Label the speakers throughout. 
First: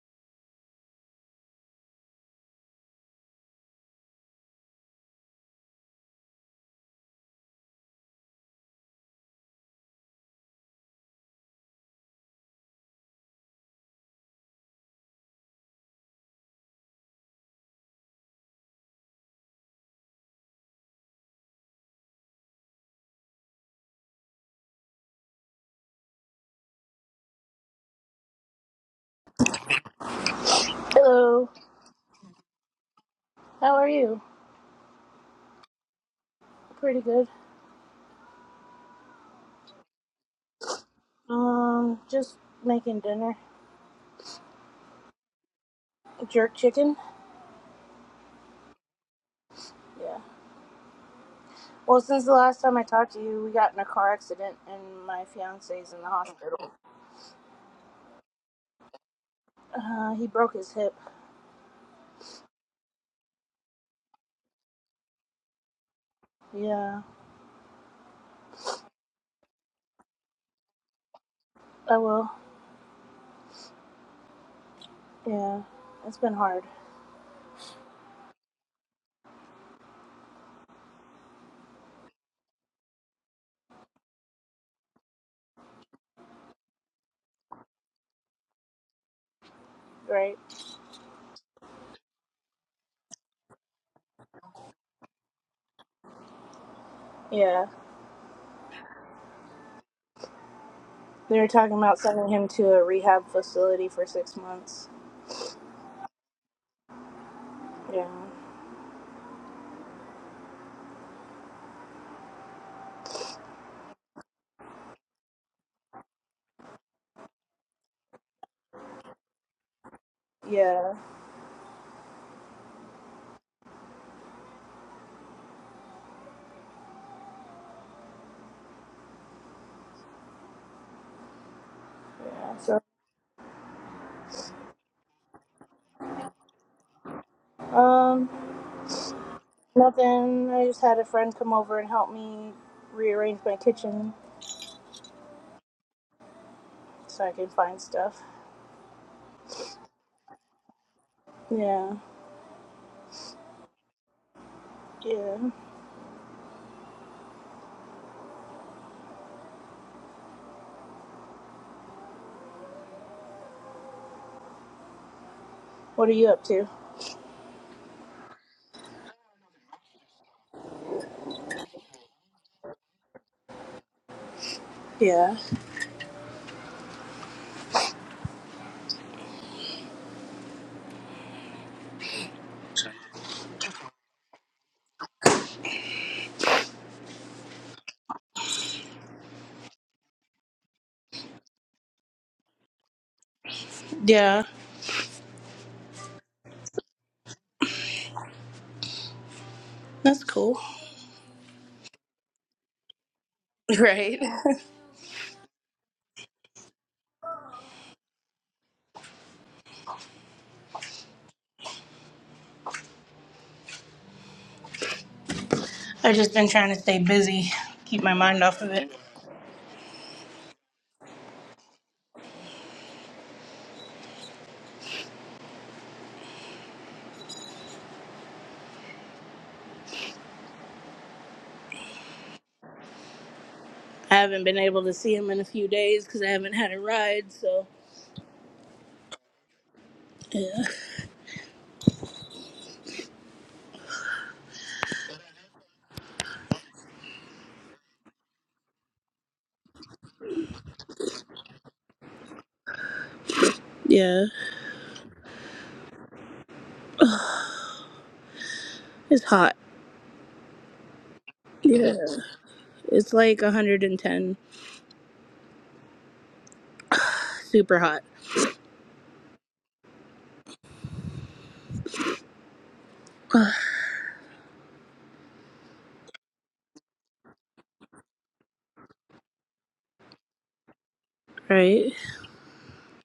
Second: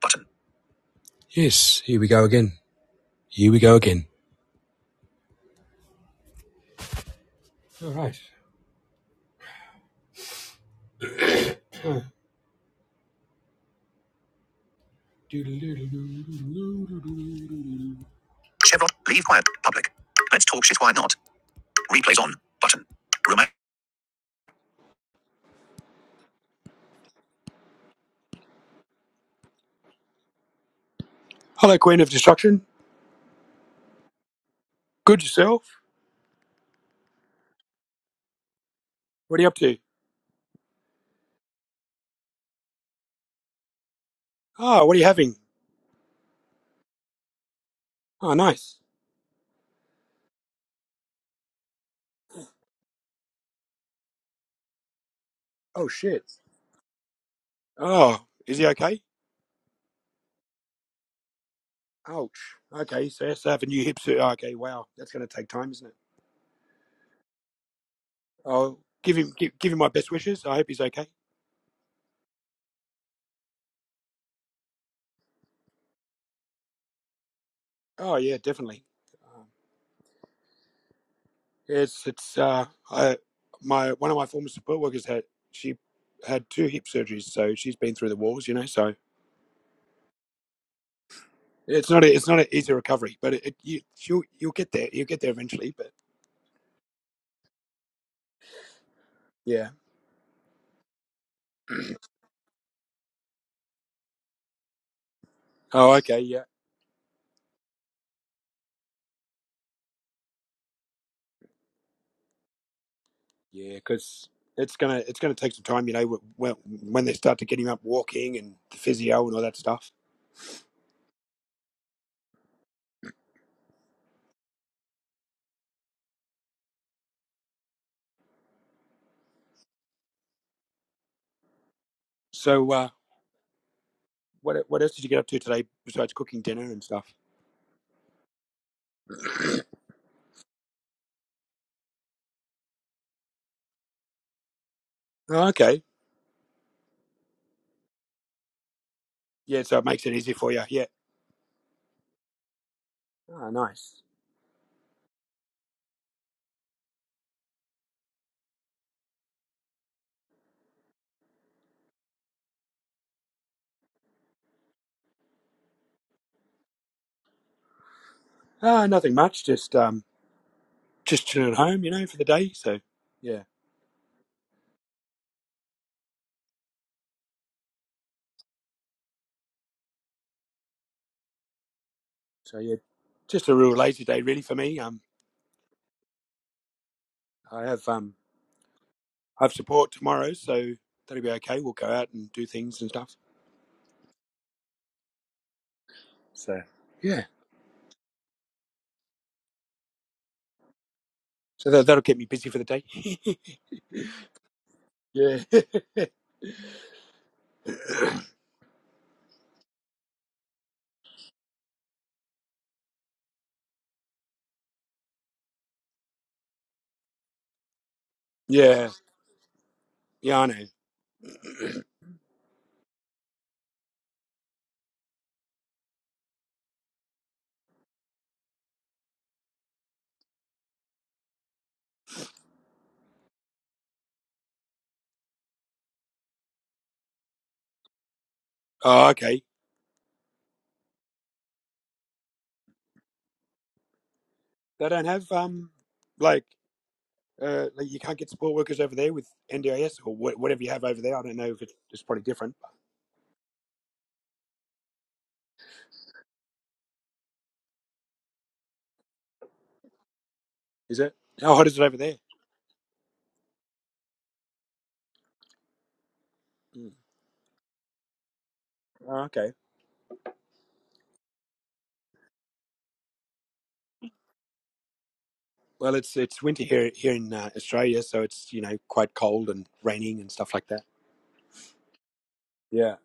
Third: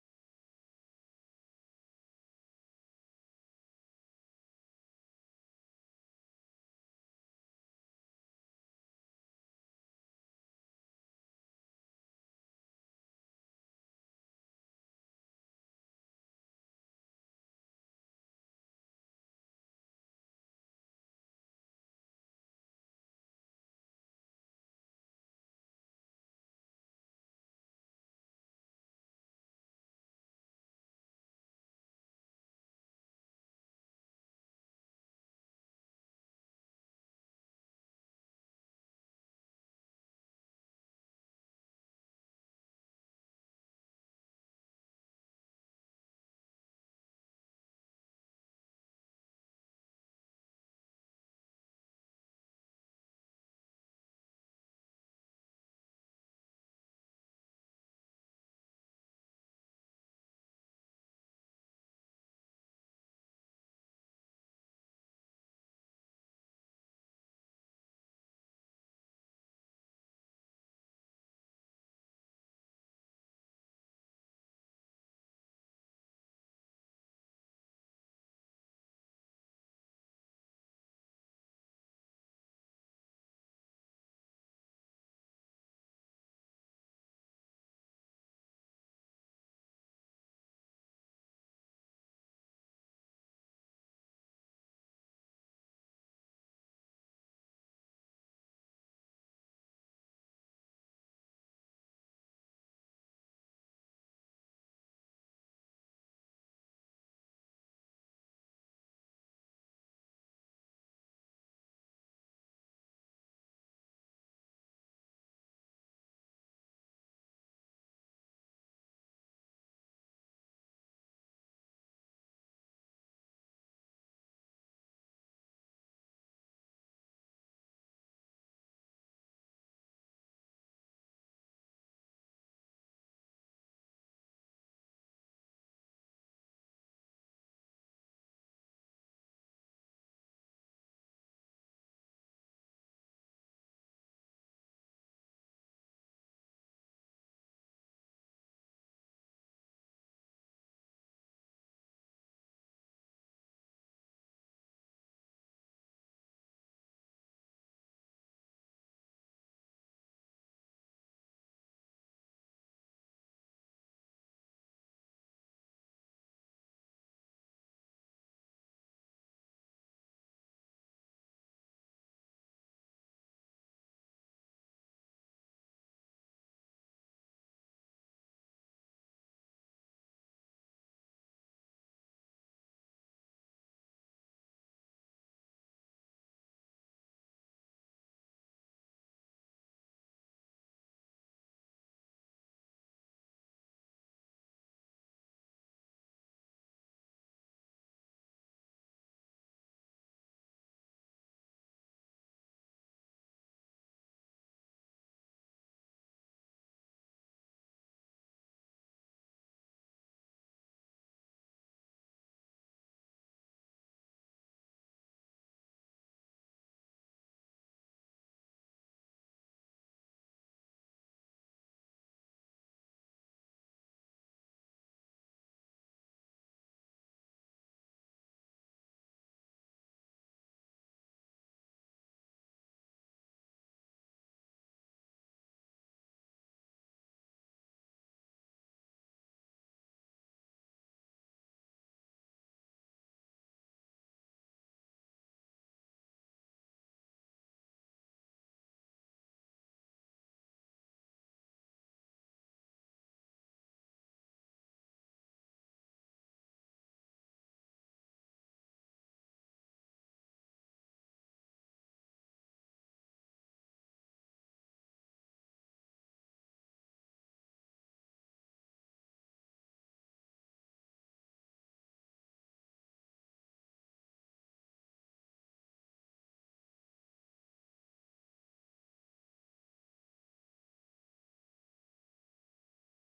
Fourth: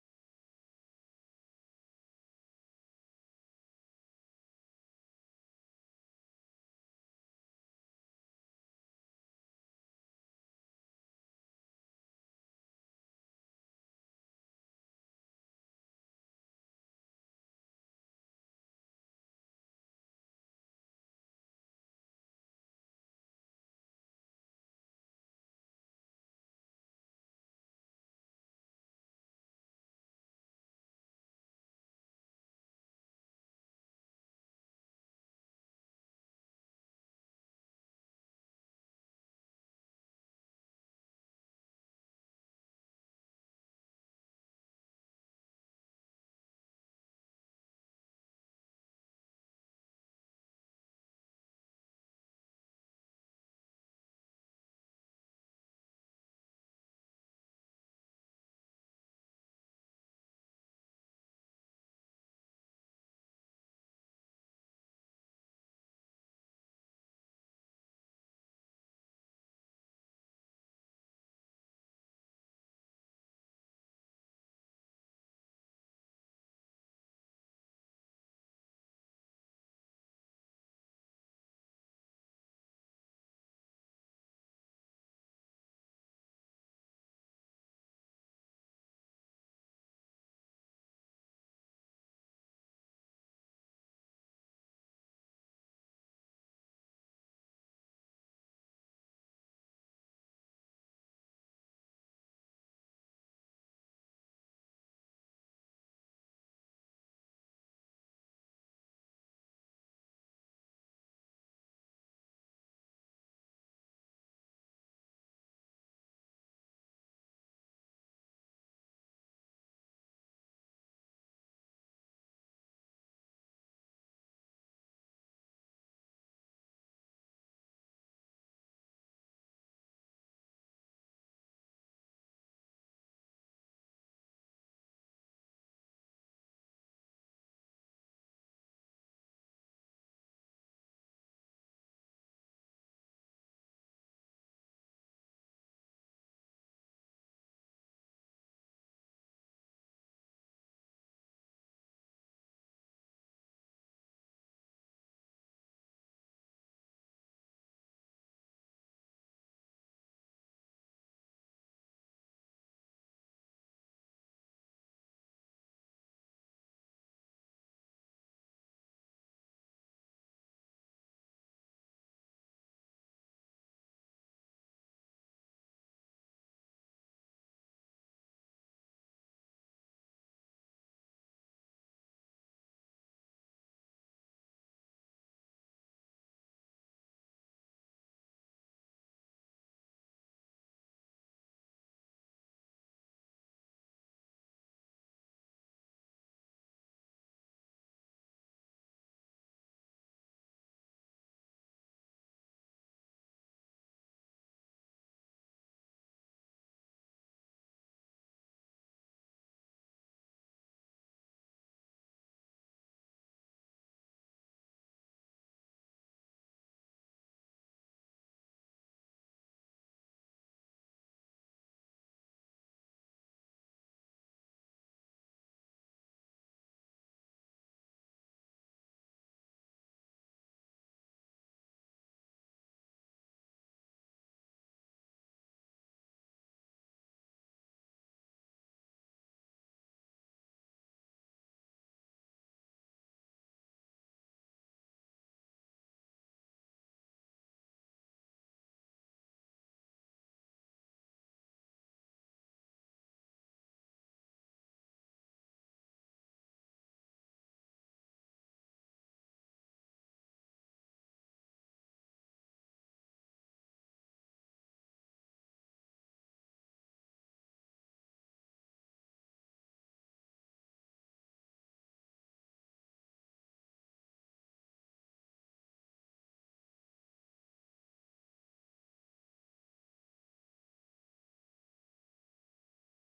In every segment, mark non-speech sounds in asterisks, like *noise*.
Speaker 1: Button. Yes, here we go again. Here we go again. All right. Chevron. Leave quiet. Public. Let's talk shit. Why not? Replays on. Button. Roman.
Speaker 2: Hello.
Speaker 1: Hello, Queen of Destruction.
Speaker 2: How are you?
Speaker 1: Good yourself?
Speaker 2: Pretty good.
Speaker 1: What are you up to?
Speaker 2: Um, just making dinner.
Speaker 1: Ah, oh, what are you having?
Speaker 2: Jerk chicken?
Speaker 1: Oh, nice.
Speaker 2: Yeah. Well, since the last time I talked to you, we got in a car accident and my
Speaker 1: Oh,
Speaker 2: fiance's in the
Speaker 1: shit.
Speaker 2: hospital.
Speaker 1: Oh, is he okay?
Speaker 2: Uh, he broke his hip.
Speaker 1: Ouch. Okay, so he has to have a new hip sur- okay, wow. That's going to take time, isn't it?
Speaker 2: Yeah.
Speaker 1: Oh, give him give, give him my best wishes. I hope he's okay.
Speaker 2: I will. Yeah. It's been hard.
Speaker 1: Oh, yeah, definitely. Uh, Yes, it's uh, I, my one of my former support workers had she had two hip surgeries, so she's been through the walls, you know. So
Speaker 2: Right?
Speaker 1: it's not a, it's not an easy recovery, but it, it you you'll, you'll get there, you'll get there eventually. But
Speaker 2: Yeah.
Speaker 1: yeah.
Speaker 2: They were talking about sending him to a rehab facility for six months.
Speaker 1: Oh, okay, yeah,
Speaker 2: Yeah.
Speaker 1: yeah, because it's gonna it's gonna take some time, you know, when when they start to get him up walking and the physio and all that stuff.
Speaker 2: Yeah. Yeah.
Speaker 1: So
Speaker 2: So,
Speaker 1: uh, what what else did you get up to today besides cooking dinner and stuff?
Speaker 2: um, nothing. I just had a friend come over and help me rearrange my kitchen
Speaker 1: Oh, okay,
Speaker 2: so I can find stuff.
Speaker 1: yeah, so it makes it easy for you. Yeah.
Speaker 2: Yeah.
Speaker 1: Oh, nice.
Speaker 2: Yeah. What are you up to?
Speaker 1: Uh, nothing much. Just um, just chilling at home, you know, for the day. So yeah,
Speaker 2: Yeah.
Speaker 1: so yeah, just a real lazy day really for me. Um, I have um, I have support tomorrow, so that'll be okay. We'll go out and do things and stuff.
Speaker 2: Yeah.
Speaker 1: So yeah,
Speaker 2: That's cool.
Speaker 1: so that, that'll get me busy for the day. *laughs*
Speaker 2: *laughs* Right.
Speaker 1: yeah, *laughs*
Speaker 2: I've just been trying to stay busy, keep my mind off of
Speaker 1: yeah,
Speaker 2: it.
Speaker 1: yeah. I know.
Speaker 2: I haven't been able to see him in a few days because I haven't had a ride, so.
Speaker 1: Oh, okay.
Speaker 2: Yeah.
Speaker 1: They don't have um, like uh, like you can't get support workers over there with NDIS or wha- whatever you have over there. I don't know if it's, it's probably different.
Speaker 2: Yeah. It's hot.
Speaker 1: Is it? How hot is it over
Speaker 2: Yeah.
Speaker 1: there?
Speaker 2: It's like 110.
Speaker 1: Mm.
Speaker 2: Super hot.
Speaker 1: Oh, okay. Well, it's it's winter here here in uh, Australia, so it's you know quite cold and raining and stuff like that.
Speaker 2: Right?
Speaker 1: Yeah.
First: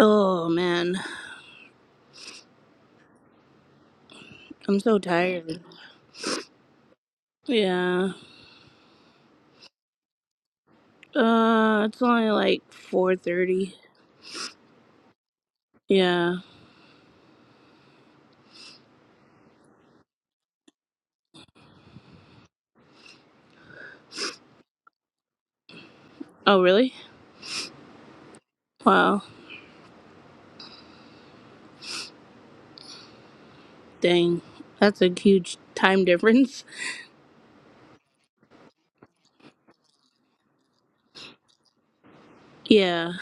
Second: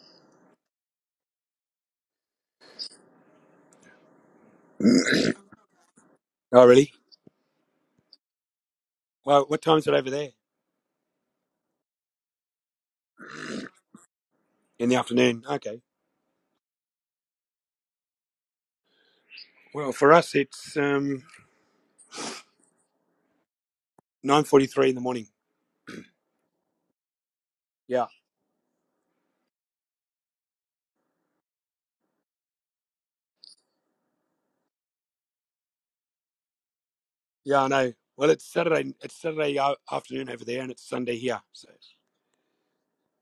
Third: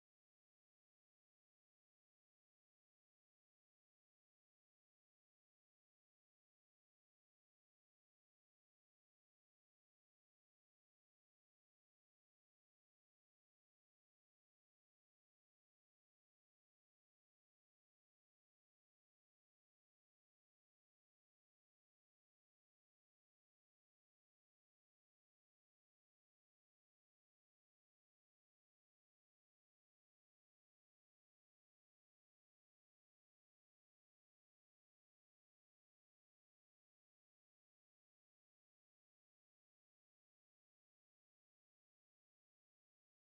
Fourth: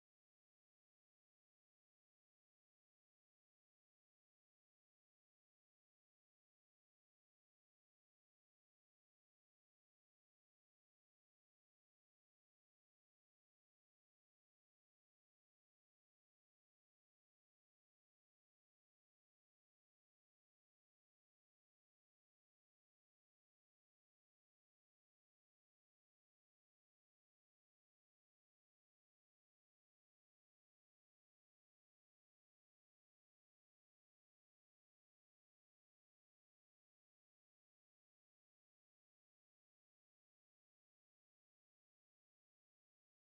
Speaker 2: Oh, man. I'm so tired.
Speaker 1: Oh, really?
Speaker 2: Yeah.
Speaker 1: Well, what time is it over there?
Speaker 2: Uh, it's only like 4.30.
Speaker 1: In the afternoon. Okay.
Speaker 2: Yeah.
Speaker 1: Well, for us, it's um, nine forty-three in the morning.
Speaker 2: Oh, really?
Speaker 1: Yeah.
Speaker 2: Wow. Dang, that's a huge time difference. *laughs*
Speaker 1: Yeah, I know. Well, it's Saturday. It's Saturday a- afternoon over there, and it's Sunday here. So
Speaker 2: Yeah,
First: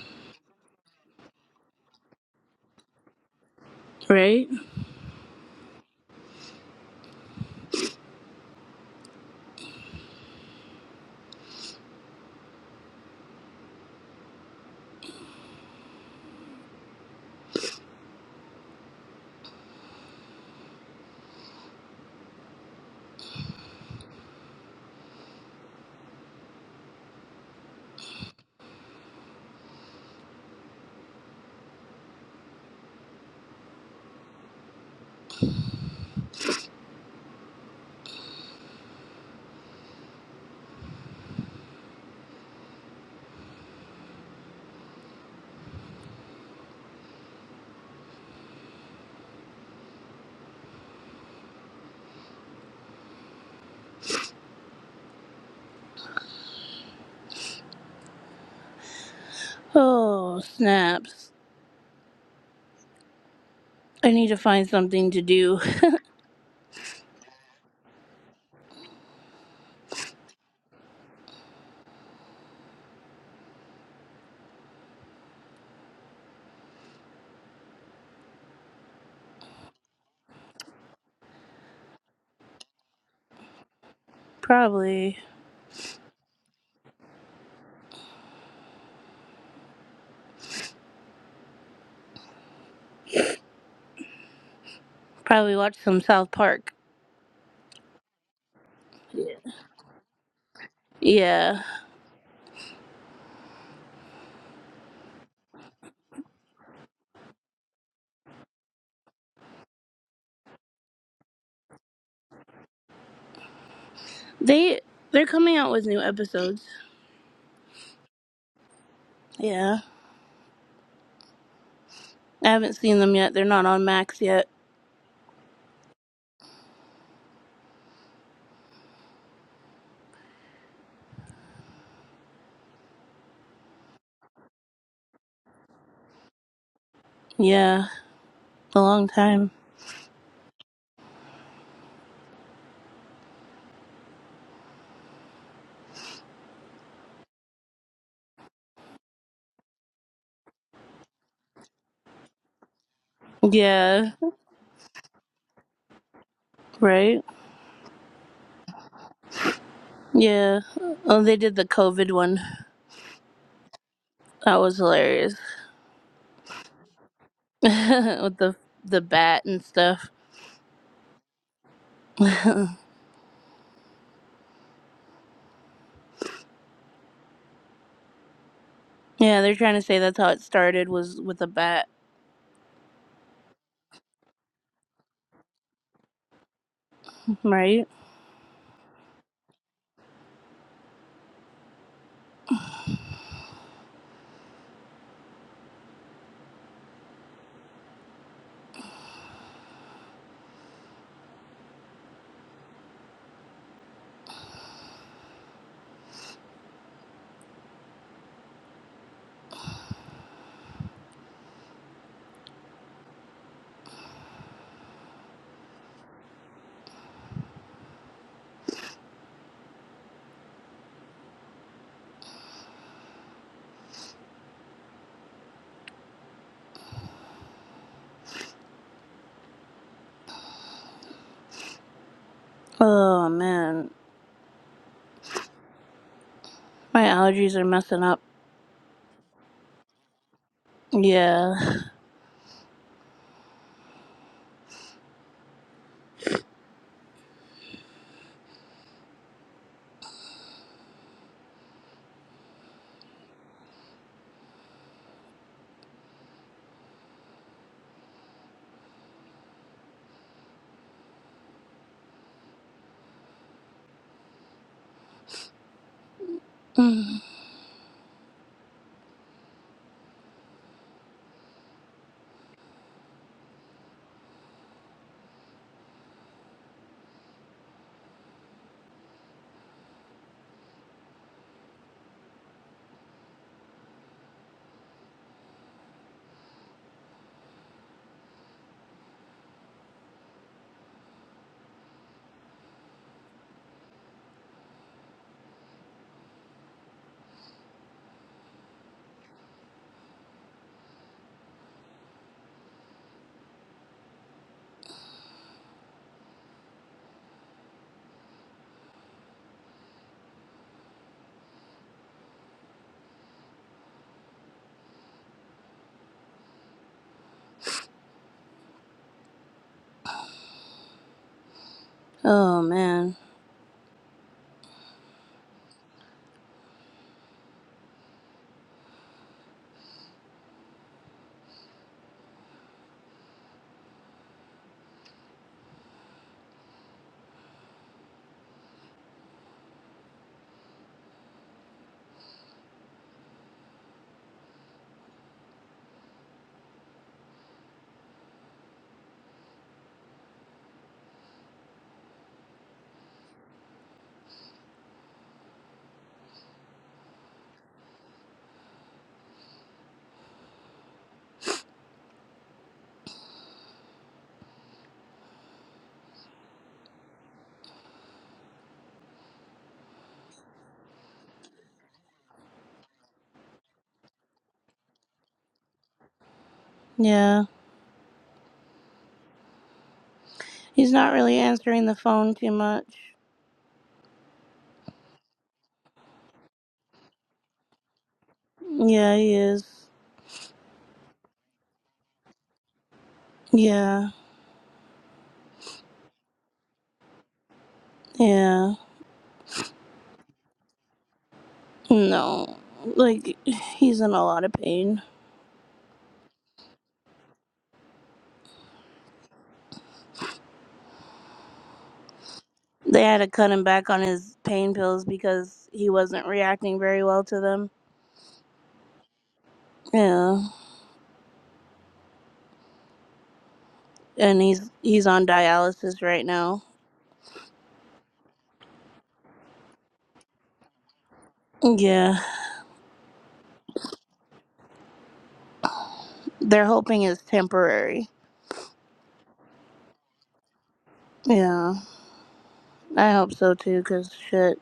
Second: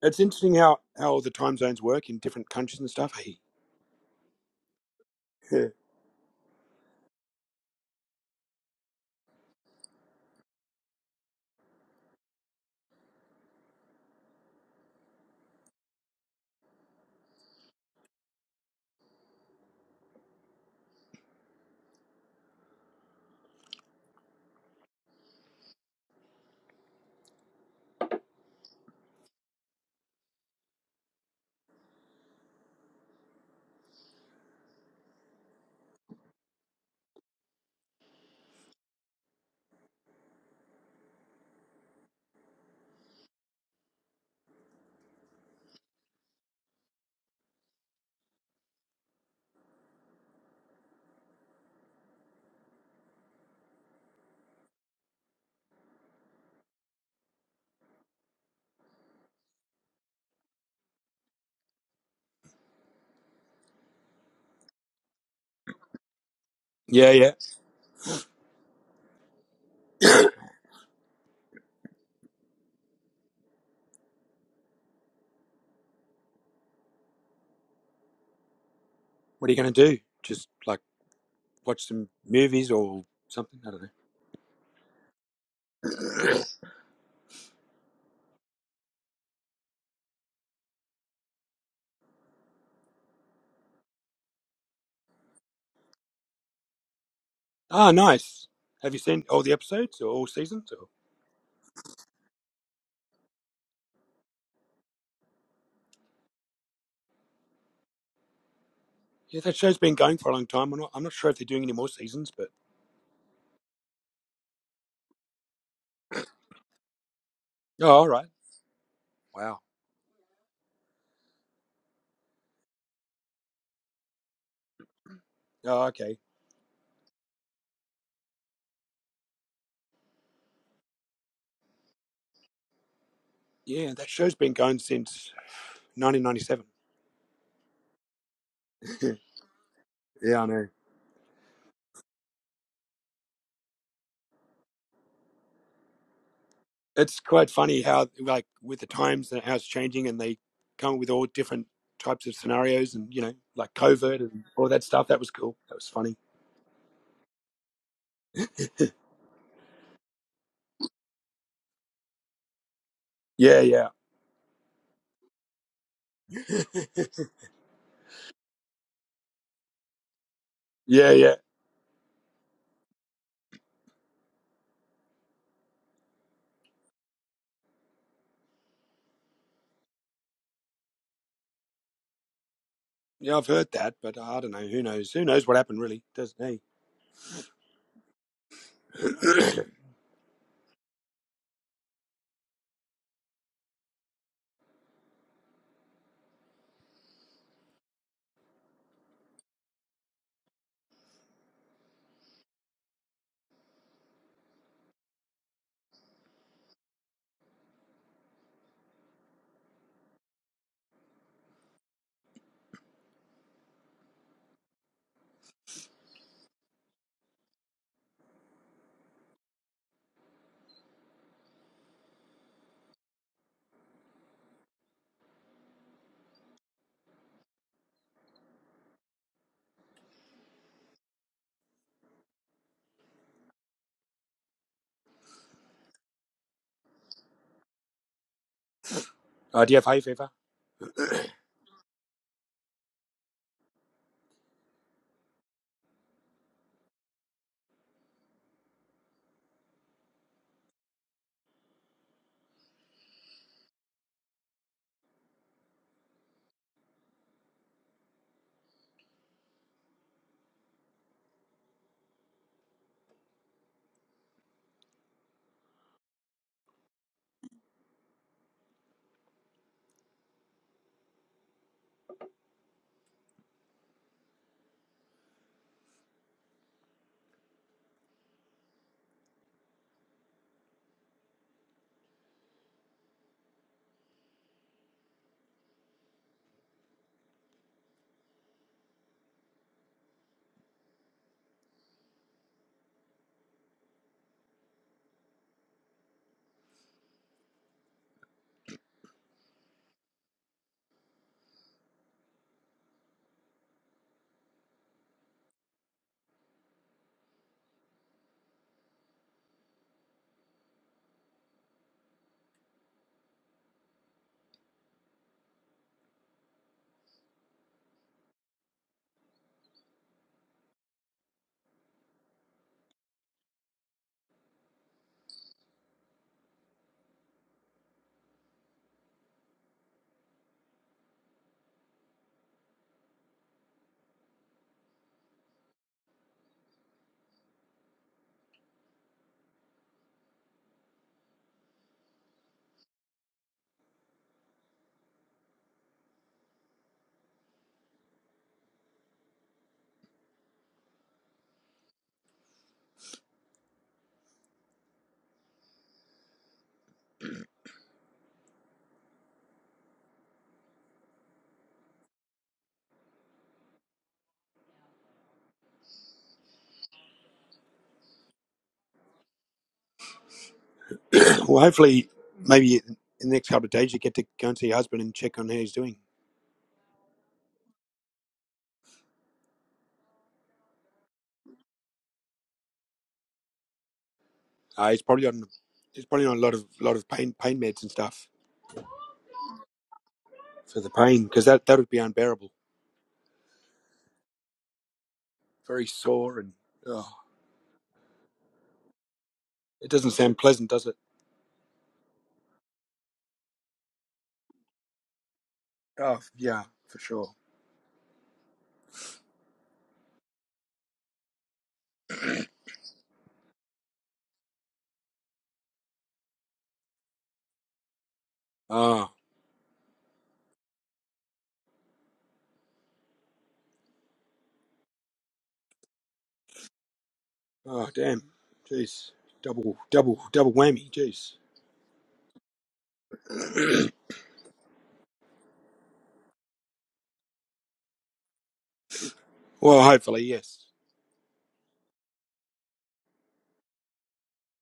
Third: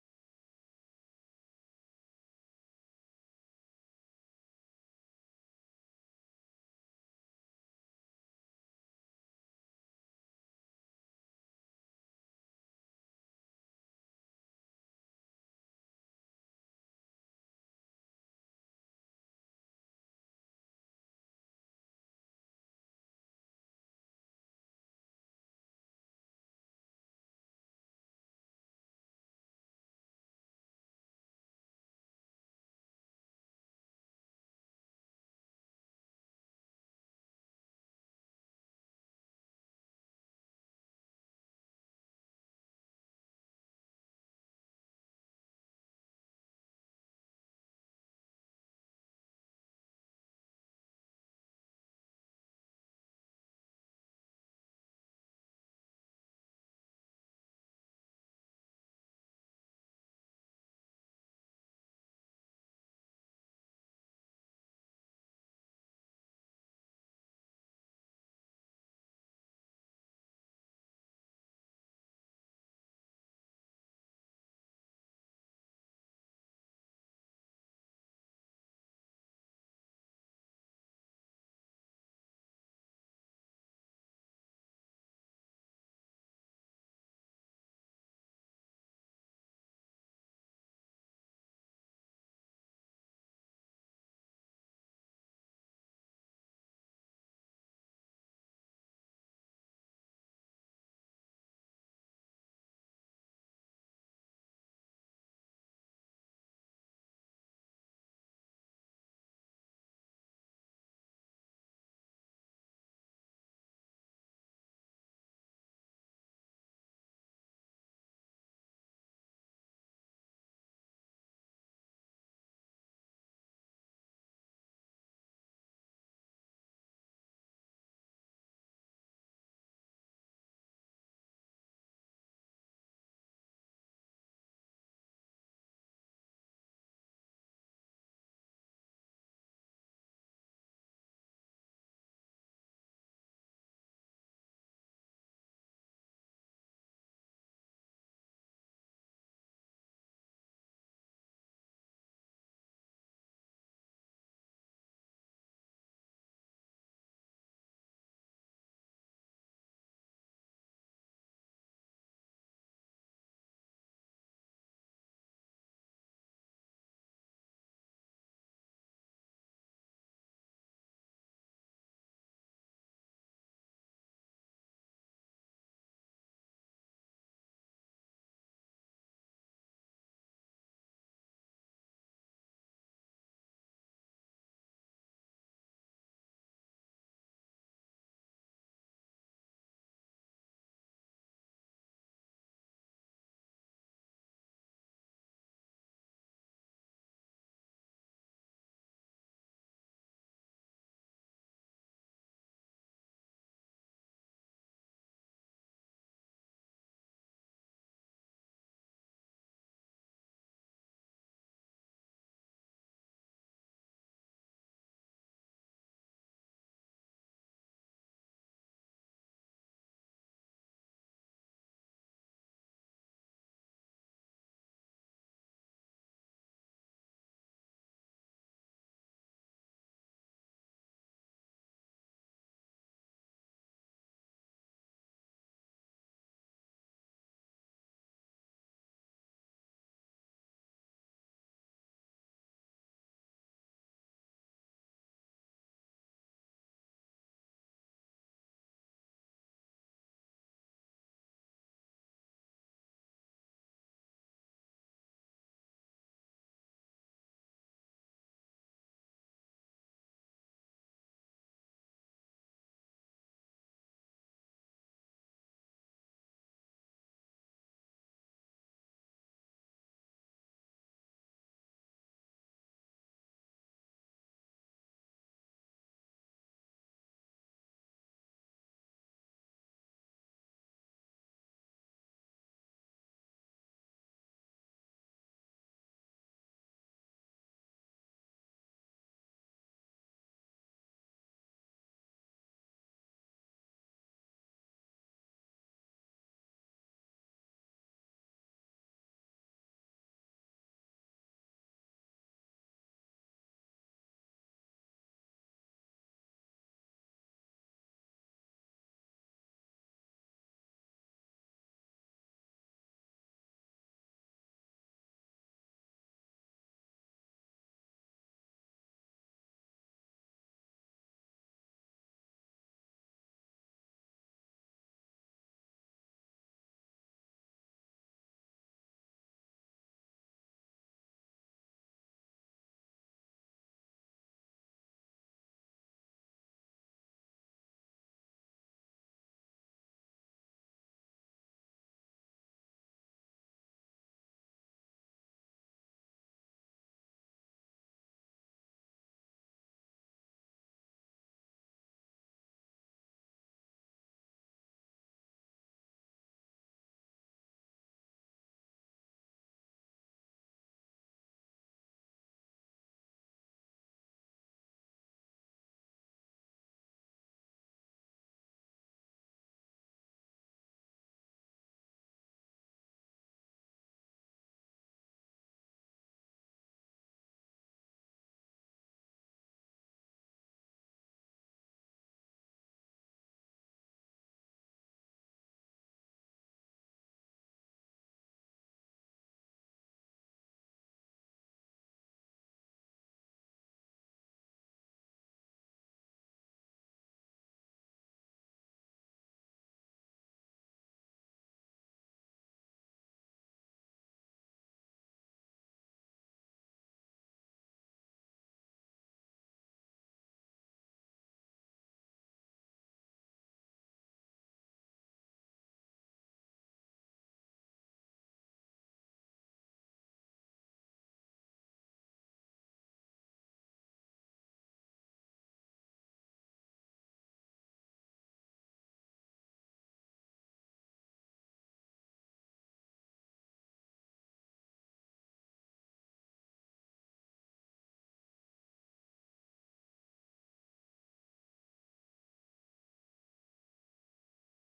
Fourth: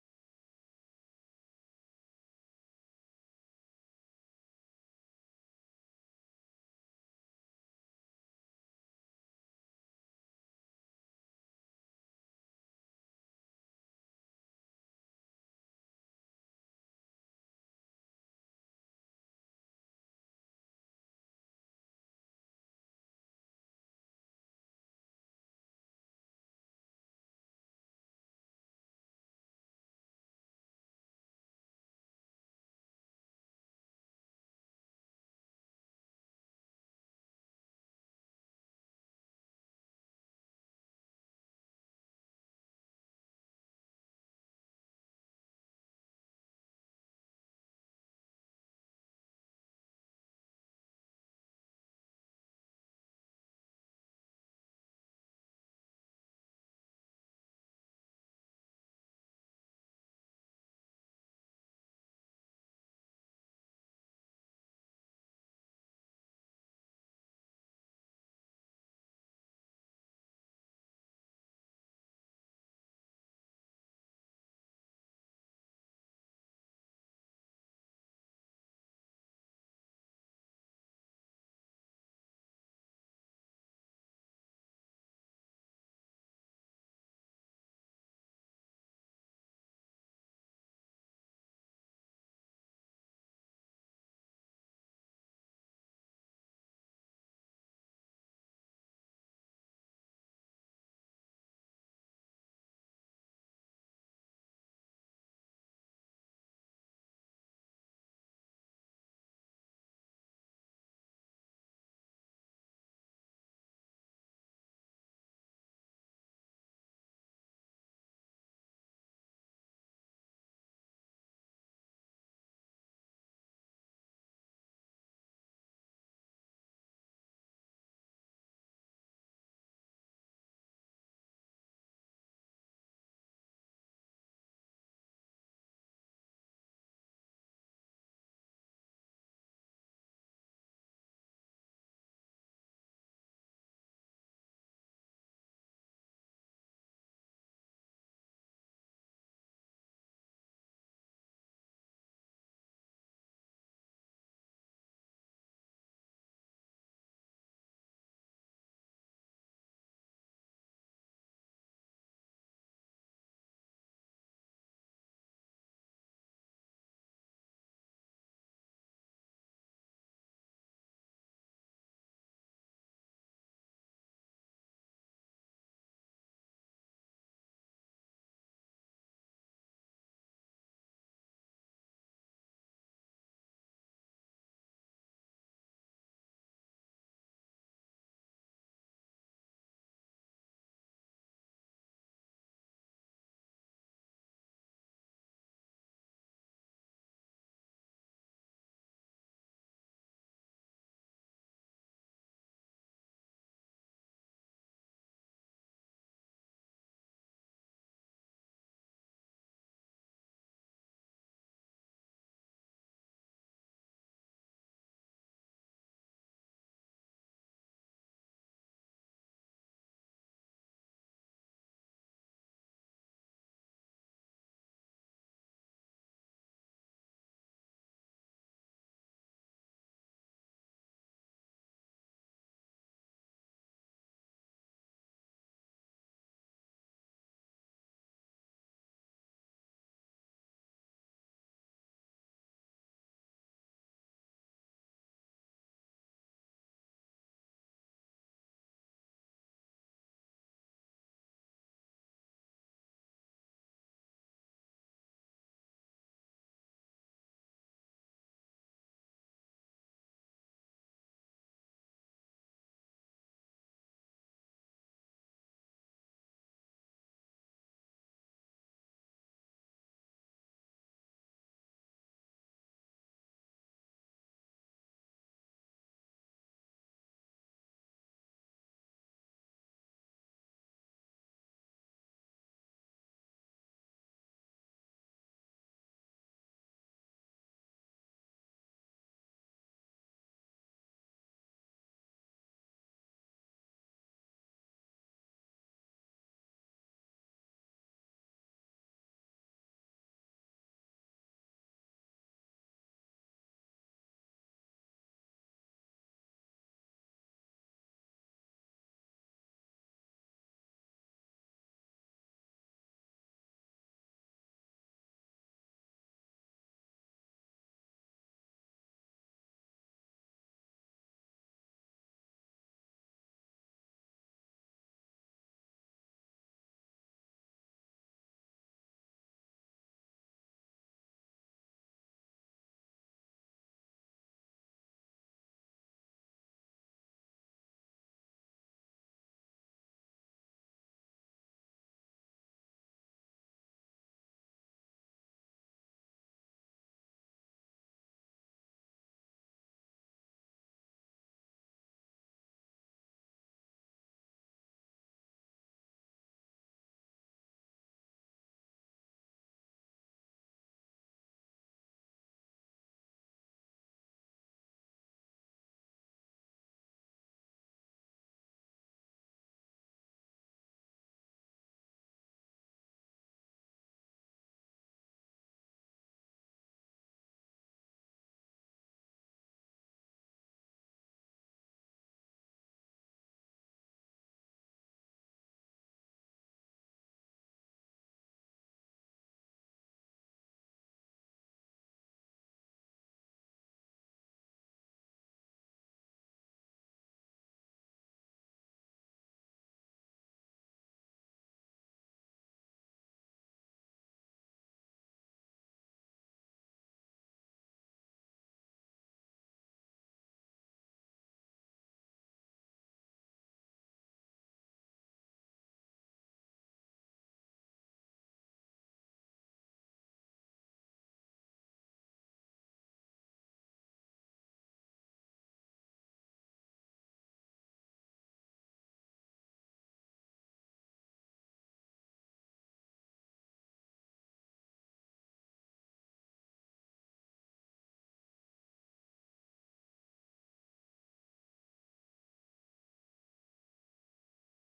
Speaker 1: it's interesting how how all the time zones work in different countries and stuff. Hey.
Speaker 2: right?
Speaker 1: Yeah.
Speaker 2: Oh, snaps. I need to find something to do.
Speaker 1: Yeah. Yeah. What are you going to do? Just like watch some movies or something? I don't know.
Speaker 2: Probably, probably watch some South Park.
Speaker 1: Ah, nice. Have you seen
Speaker 2: Yeah.
Speaker 1: all the episodes or all seasons? Or?
Speaker 2: Yeah.
Speaker 1: Yeah, that show's been going for a long time. I'm not, I'm not sure if they're doing any more seasons, but.
Speaker 2: They they're coming out with new episodes.
Speaker 1: Oh, all right. Wow.
Speaker 2: Yeah. I haven't seen them yet. They're not on Max yet.
Speaker 1: Oh, okay. Yeah, that show's been going since 1997.
Speaker 2: Yeah, a long
Speaker 1: *laughs*
Speaker 2: time.
Speaker 1: yeah, I know. It's quite funny how, like, with the times and how it's changing, and they come with all different types of scenarios and, you know, like
Speaker 2: Yeah,
Speaker 1: covert and all that stuff. That was cool. That was funny.
Speaker 2: right? Yeah. Oh, they did the COVID one.
Speaker 1: Yeah, yeah.
Speaker 2: That was hilarious.
Speaker 1: *laughs*
Speaker 2: *laughs* With the the bat and stuff.
Speaker 1: yeah, yeah.
Speaker 2: *laughs* Yeah, they're trying to say that's how it started was with a bat,
Speaker 1: Yeah, I've heard that, but I don't know. Who knows? Who knows what happened, really? Doesn't he?
Speaker 2: right?
Speaker 1: *coughs*
Speaker 2: Oh man, my allergies are messing up.
Speaker 1: *clears throat* uh, do you have hay fever?
Speaker 2: Yeah. *sighs* Mm. oh man.
Speaker 1: Well, hopefully, maybe in the next couple of days you get to go and see your husband and check on how he's doing.
Speaker 2: Yeah. He's not really answering the phone too much.
Speaker 1: Uh, he's probably on he's probably on a lot of lot of pain pain meds and stuff
Speaker 2: Yeah, he is.
Speaker 1: for the pain because that that would be unbearable.
Speaker 2: Yeah.
Speaker 1: Very sore and oh,
Speaker 2: Yeah.
Speaker 1: it doesn't sound pleasant, does it?
Speaker 2: No. Like he's in a lot of pain.
Speaker 1: Oh yeah, for sure.
Speaker 2: They had to cut him back on his pain pills because he wasn't reacting very well to them.
Speaker 1: Oh
Speaker 2: Yeah. And he's he's on dialysis right now.
Speaker 1: oh damn, jeez, double double double whammy, jeez.
Speaker 2: Yeah. They're hoping it's temporary.
Speaker 1: Well, hopefully yes.
Speaker 2: Yeah, I hope so too, because shit,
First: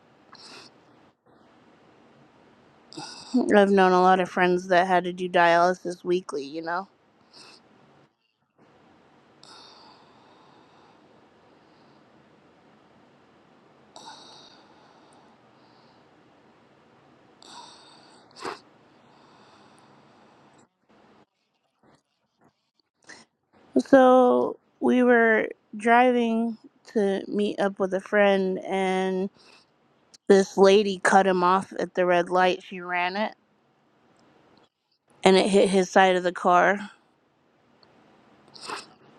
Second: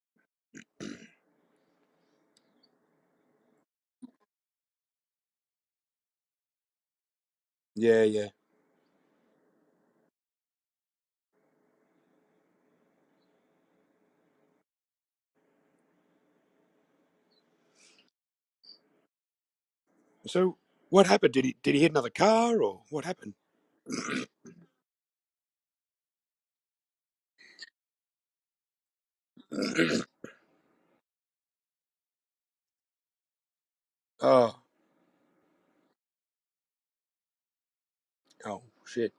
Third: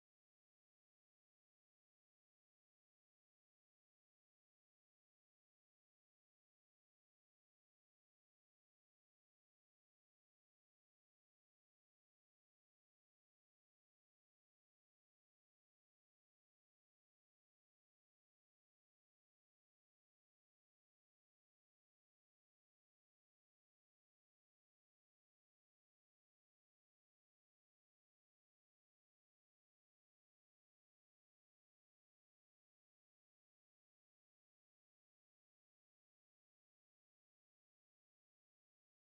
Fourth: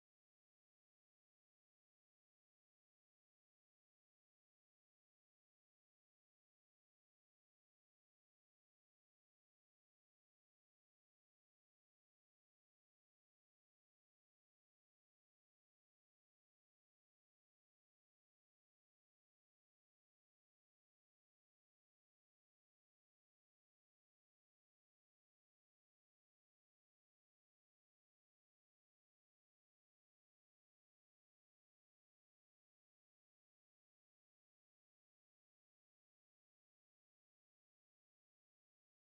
Speaker 2: I've known a lot of friends that had to do dialysis weekly, you know?
Speaker 1: Yeah yeah. So what happened? Did he did he hit another car or what happened?
Speaker 2: So we were driving to meet up with a friend, and this lady cut him off at the red light. She ran it,
Speaker 1: Oh
Speaker 2: and it hit his side of the car.
Speaker 1: oh shit.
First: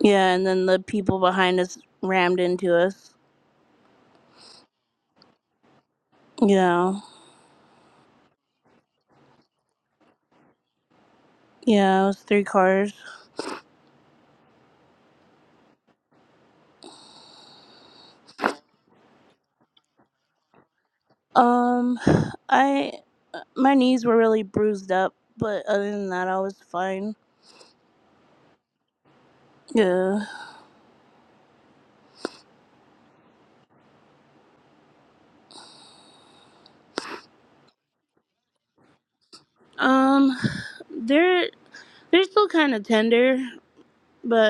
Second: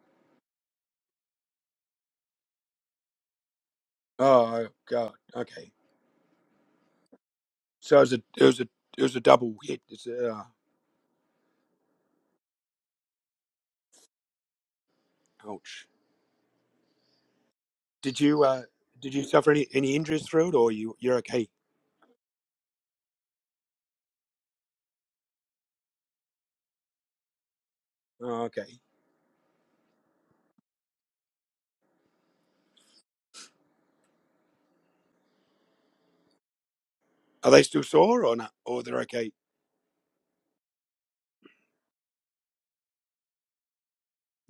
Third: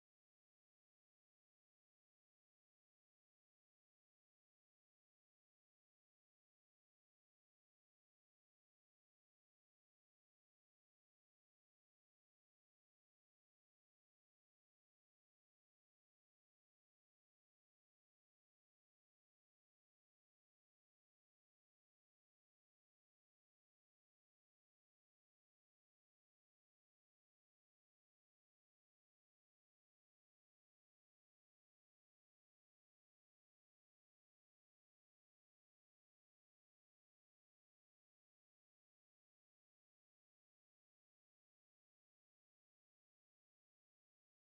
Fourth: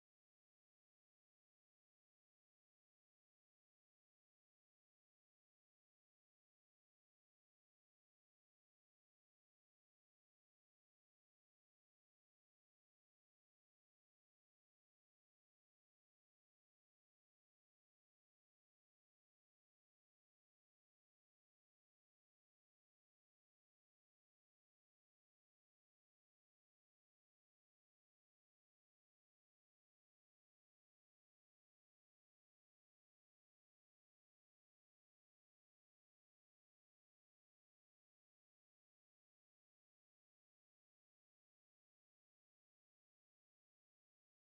Speaker 2: Yeah, and then the people behind us rammed into us.
Speaker 1: Oh god. Okay.
Speaker 2: Yeah,
Speaker 1: So it was a it was a it was a double hit. It's a, uh,
Speaker 2: yeah, it was three cars.
Speaker 1: ouch. Did you uh did you suffer any any injuries through it, or you you're okay?
Speaker 2: Um, *sighs* I my knees were really bruised up, but other than that, I was fine.
Speaker 1: Oh, okay.
Speaker 2: Yeah.
Speaker 1: Are they still sore or not? Or they're okay?
Speaker 2: Um, *sighs* they're they're still kind of tender,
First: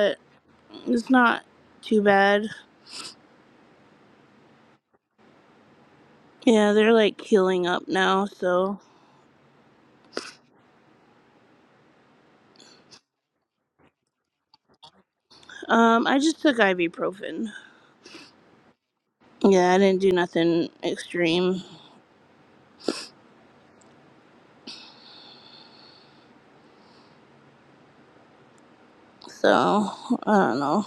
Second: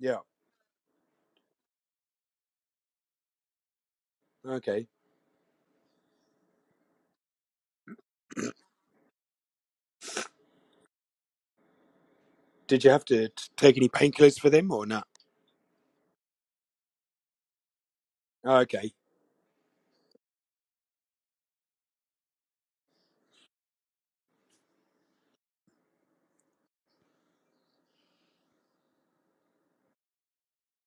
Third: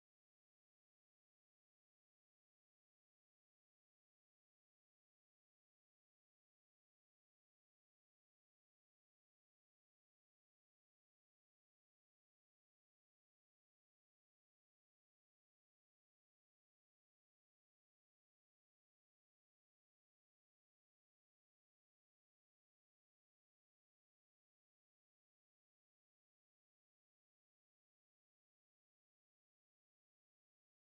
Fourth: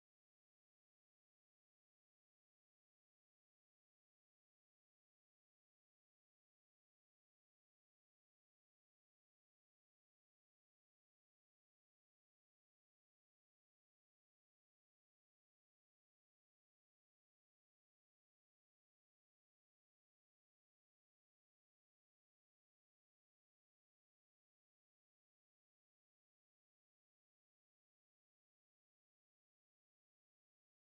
Speaker 1: Yeah.
Speaker 2: it's not too bad.
Speaker 1: Okay.
Speaker 2: Yeah, they're like healing up now. So,
Speaker 1: Did you have to t- take any painkillers for them or not?
Speaker 2: um, I just took ibuprofen.
Speaker 1: Oh, okay.
Speaker 2: Yeah, I didn't do nothing extreme. So I don't know.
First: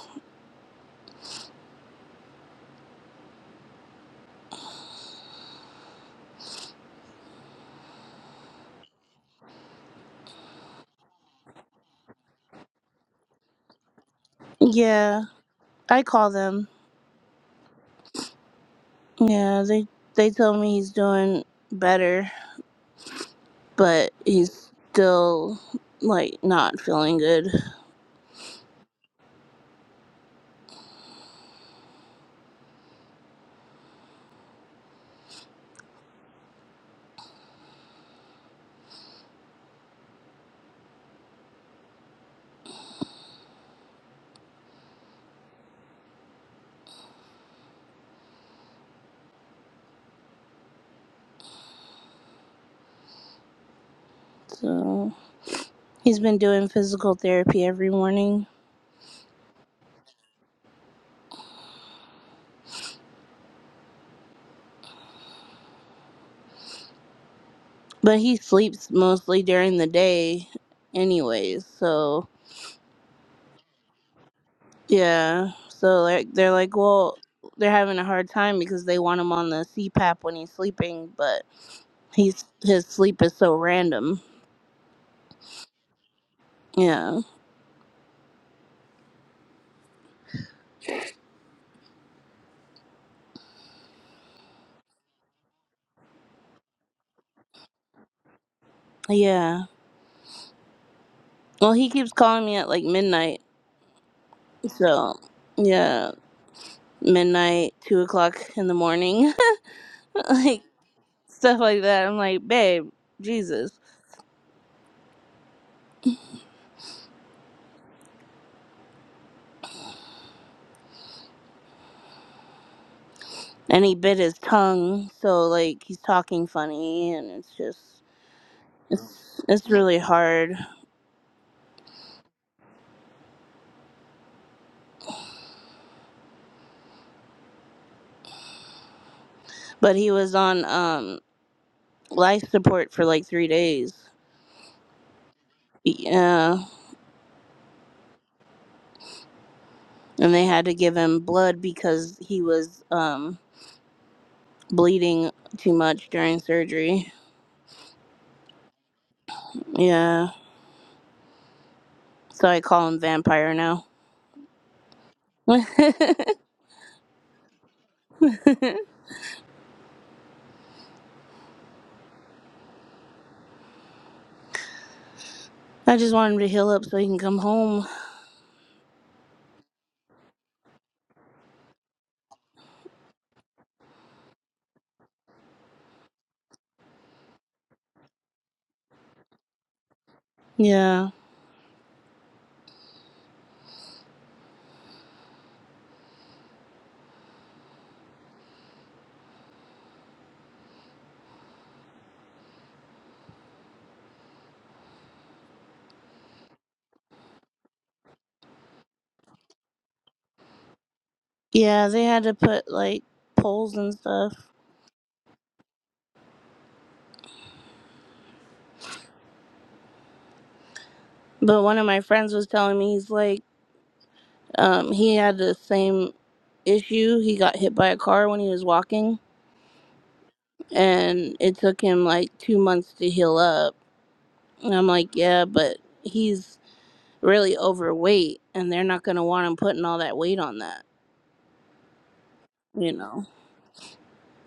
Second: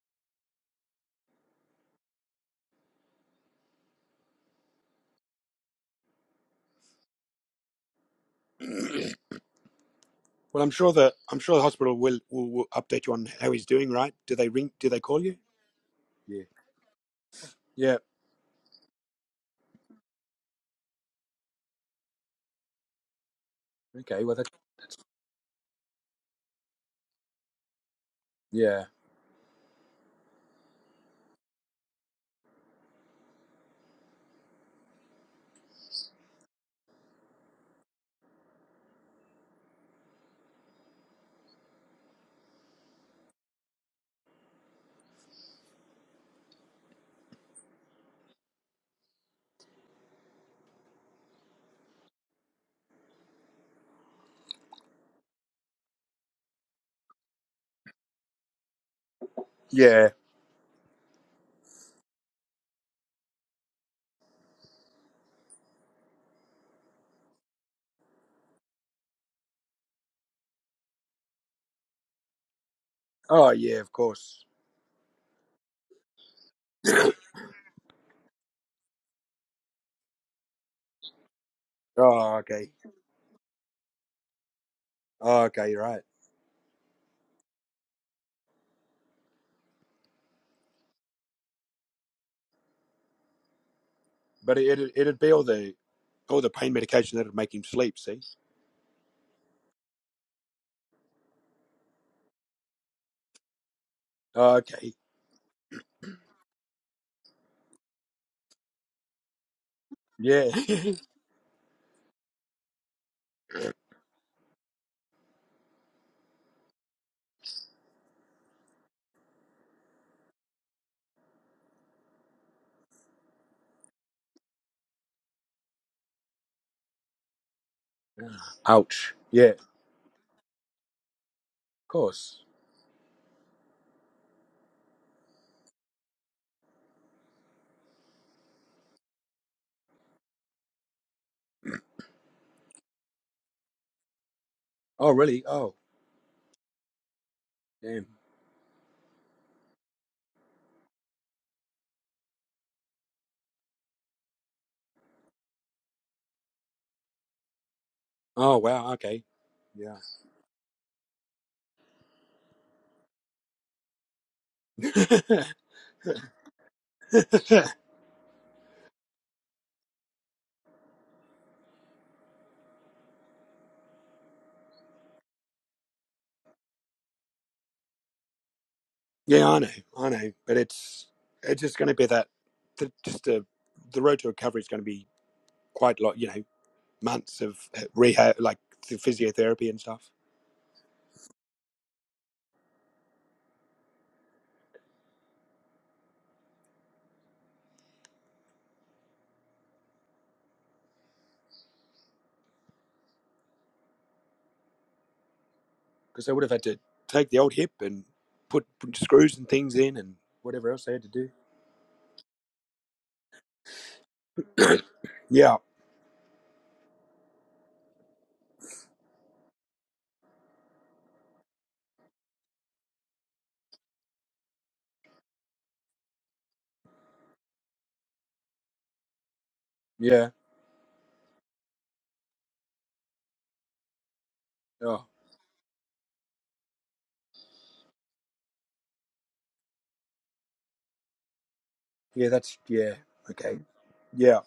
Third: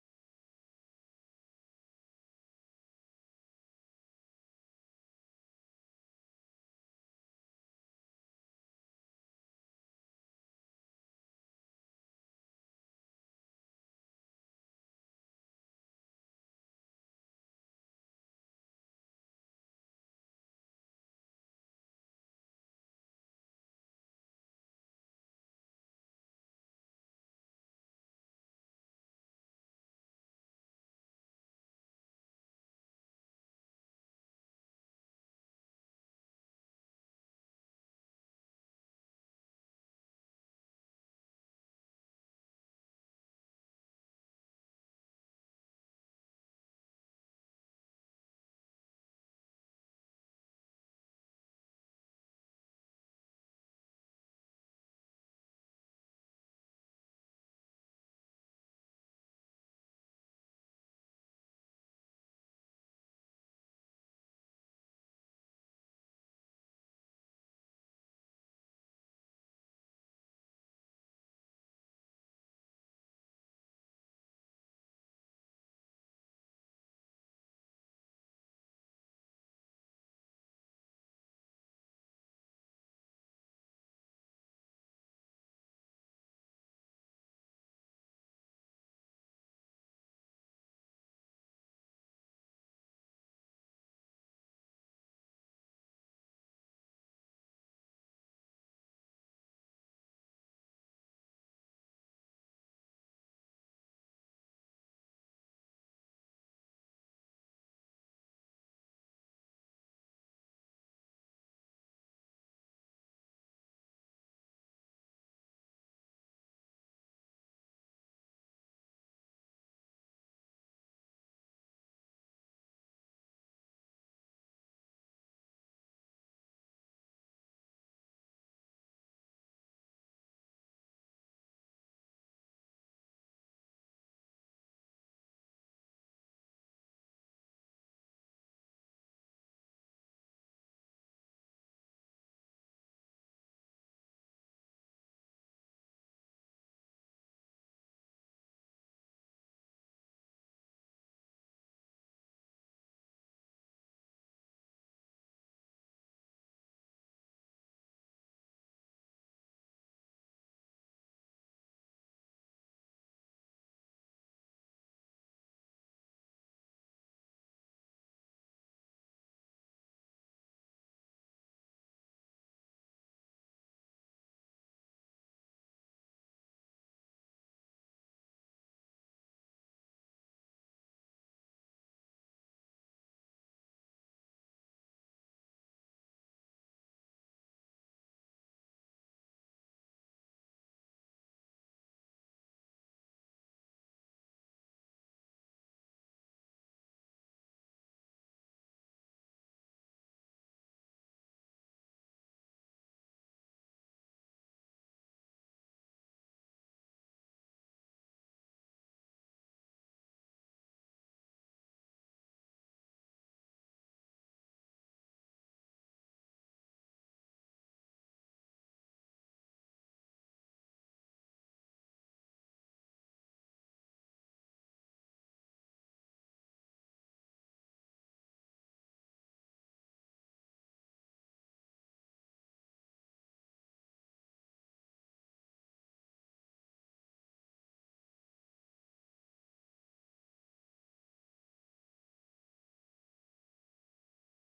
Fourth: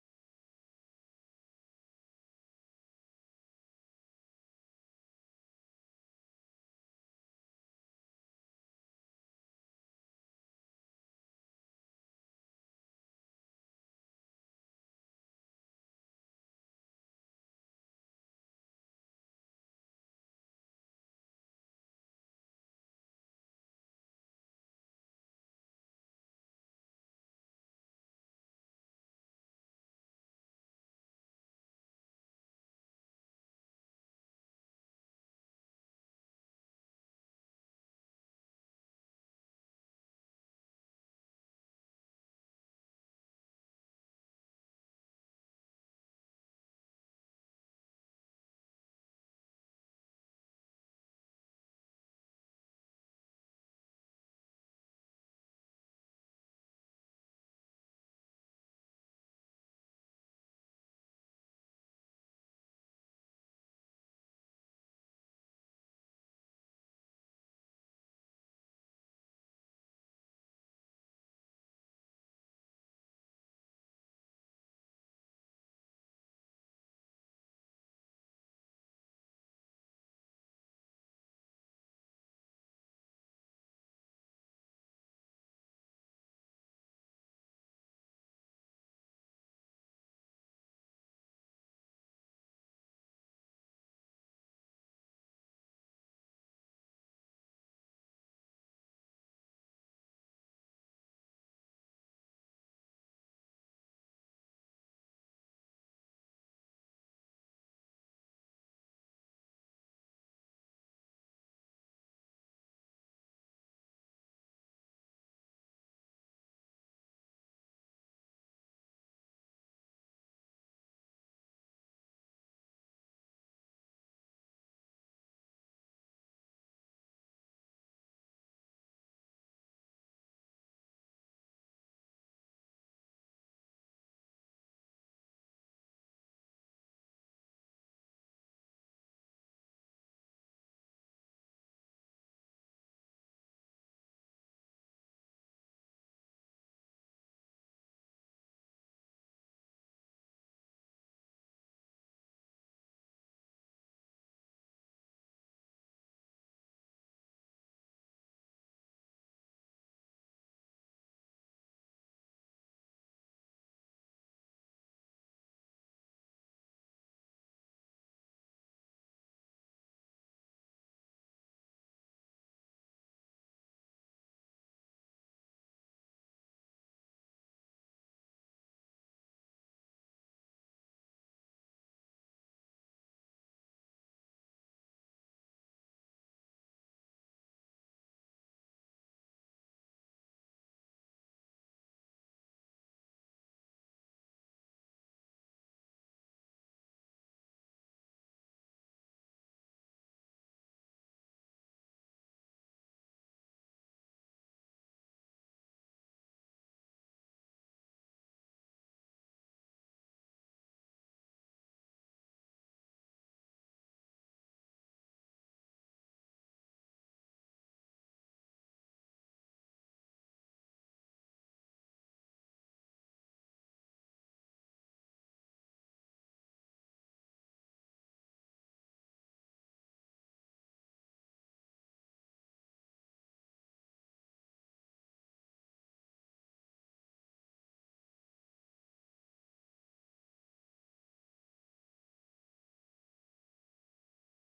Speaker 1: Well, I'm sure the I'm sure the hospital will, will will update you on how he's doing. Right? Do they ring? Do they call
Speaker 2: Yeah,
Speaker 1: you?
Speaker 2: I call
Speaker 1: Yeah.
Speaker 2: them.
Speaker 1: Yeah.
Speaker 2: Yeah, they they tell me he's doing better. but
Speaker 1: Okay. Well, that's
Speaker 2: he's still like not feeling good.
Speaker 1: yeah.
Speaker 2: So he's been doing physical therapy every morning,
Speaker 1: Yeah.
Speaker 2: but he sleeps mostly during the day, anyways. So
Speaker 1: Oh, yeah. Of course.
Speaker 2: yeah, so like they're like, well, they're having a hard time because they want him on the CPAP when he's sleeping, but
Speaker 1: Oh,
Speaker 2: he's
Speaker 1: okay.
Speaker 2: his sleep is so random.
Speaker 1: Oh, okay. Right.
Speaker 2: Yeah,
Speaker 1: But it, it, would be all the all the pain medication that'd make him sleep, see?
Speaker 2: yeah. Well, he keeps calling me at like midnight.
Speaker 1: Oh, okay.
Speaker 2: So yeah, midnight, two o'clock in the morning. *laughs*
Speaker 1: Yeah.
Speaker 2: like
Speaker 1: *laughs*
Speaker 2: stuff like that. I'm like, babe, Jesus. And he bit his tongue, so like he's talking funny, and it's just
Speaker 1: Ouch.
Speaker 2: it's
Speaker 1: Yeah, of
Speaker 2: it's really hard.
Speaker 1: course.
Speaker 2: But he was on um life support for like three days.
Speaker 1: Oh, really? Oh,
Speaker 2: Yeah,
Speaker 1: damn.
Speaker 2: and they had to give him blood because he was um bleeding too much during surgery.
Speaker 1: Oh, wow. Okay. Yeah.
Speaker 2: Yeah, so I call him vampire now. *laughs*
Speaker 1: *laughs*
Speaker 2: I just want him to heal up so he can come home.
Speaker 1: yeah, I know. I know. But it's it's just going to be that, the, just the, the road to recovery is going to be quite a lot, you know, months of uh, rehab, like the physiotherapy and stuff.
Speaker 2: Yeah.
Speaker 1: because they would have had to take the old hip and put, put screws and things in and whatever else they had to do.
Speaker 2: Yeah, they had to put like poles and stuff.
Speaker 1: Yeah,
Speaker 2: But one of my friends was telling me he's like, um, he had the same issue. He got hit by a car when he was walking,
Speaker 1: yeah,
Speaker 2: and it took him like two months to heal up. And I'm
Speaker 1: oh,
Speaker 2: like, yeah, but he's really overweight, and they're not gonna want him putting all that weight on that,
Speaker 1: yeah. That's
Speaker 2: you
Speaker 1: yeah,
Speaker 2: know.
Speaker 1: okay, yeah,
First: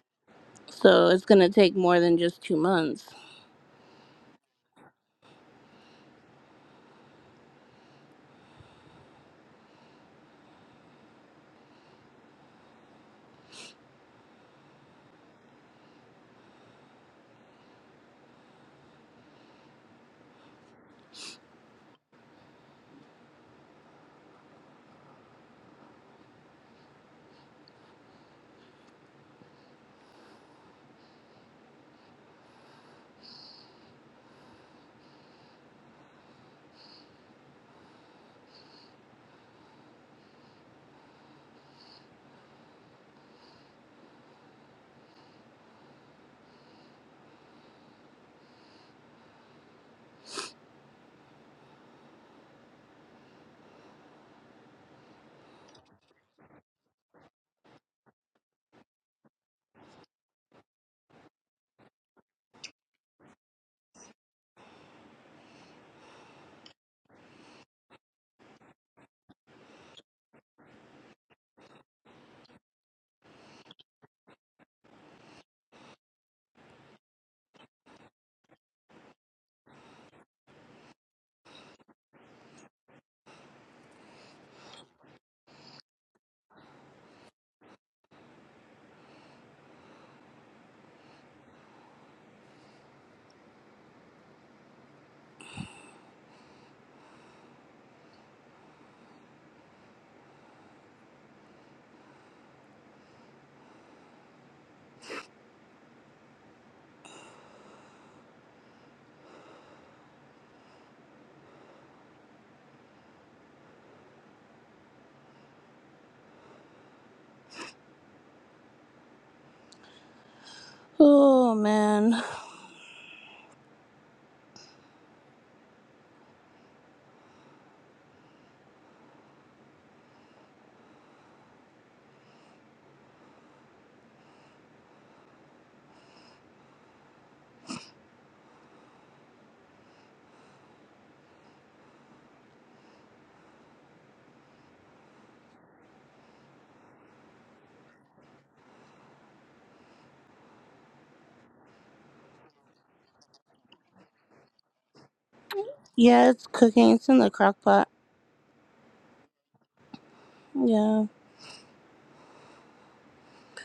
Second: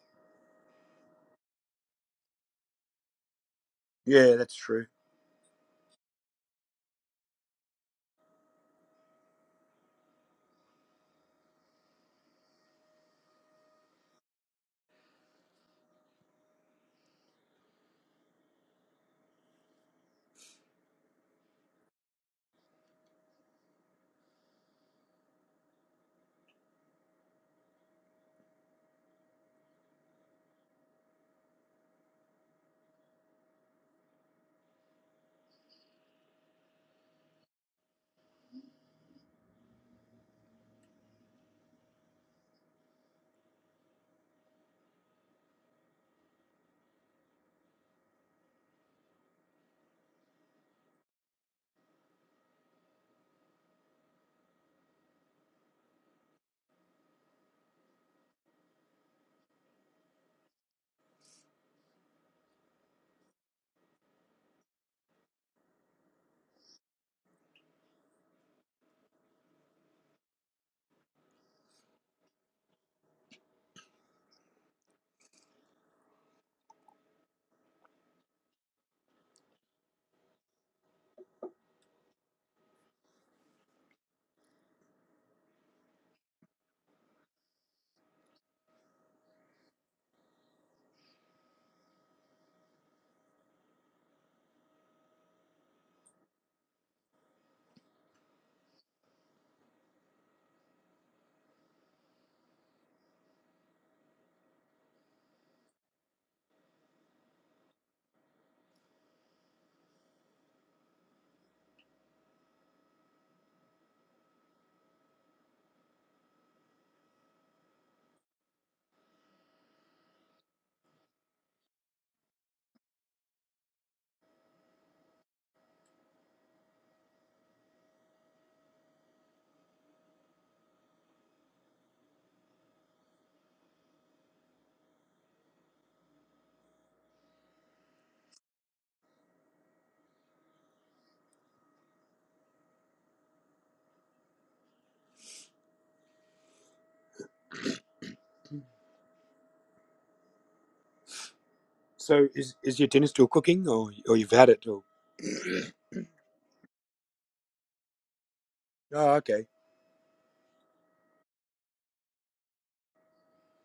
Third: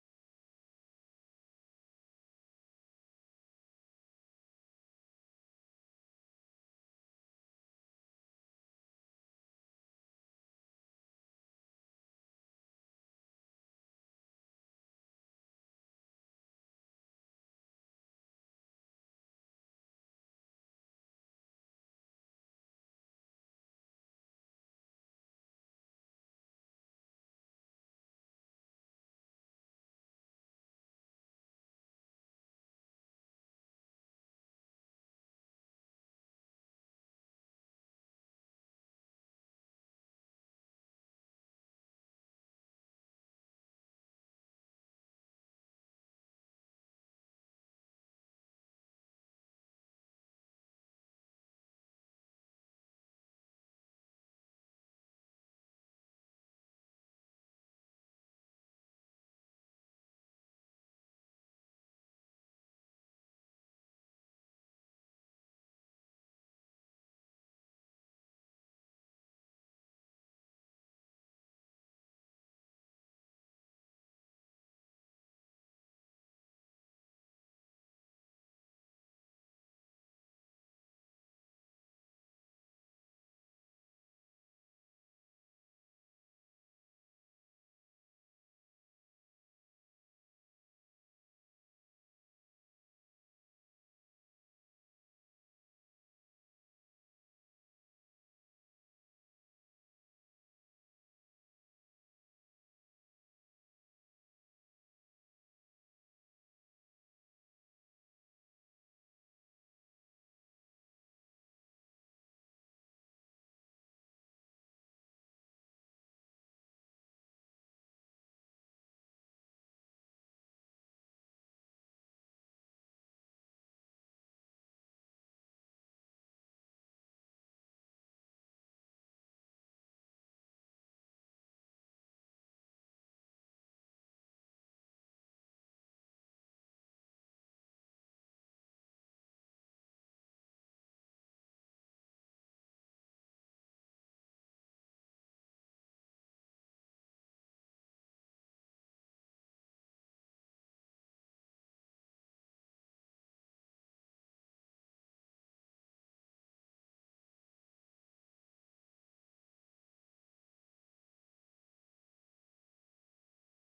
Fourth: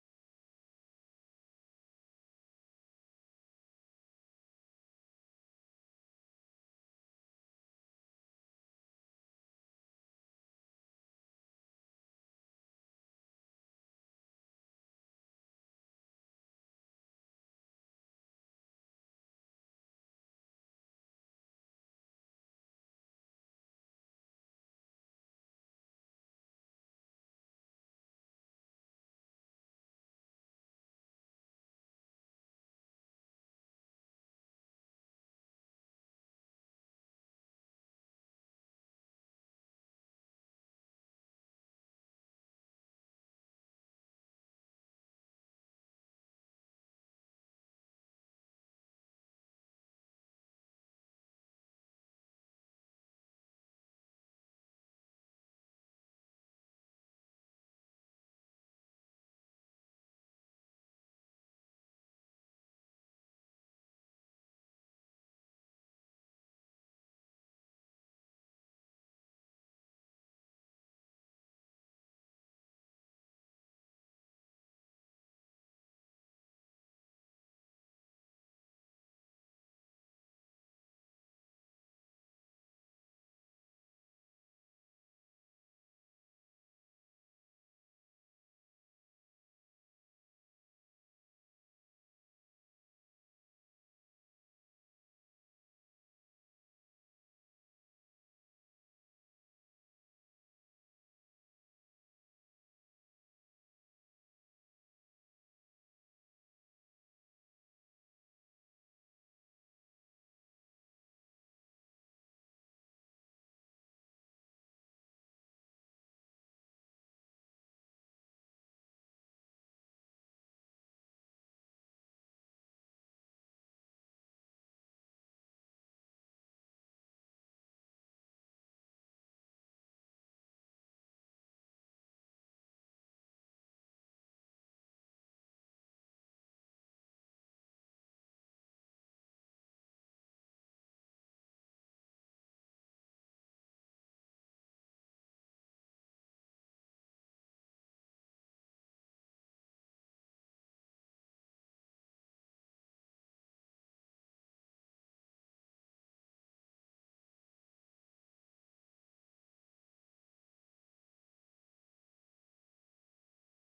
Speaker 2: So it's gonna take more than just two months.
Speaker 1: yeah. That's true.
Speaker 2: Oh man,
Speaker 1: So is is your dinner still cooking, or or you've had it? Or,
Speaker 2: yeah, it's cooking. It's in the crock pot.
Speaker 1: oh, okay,
Speaker 2: Yeah.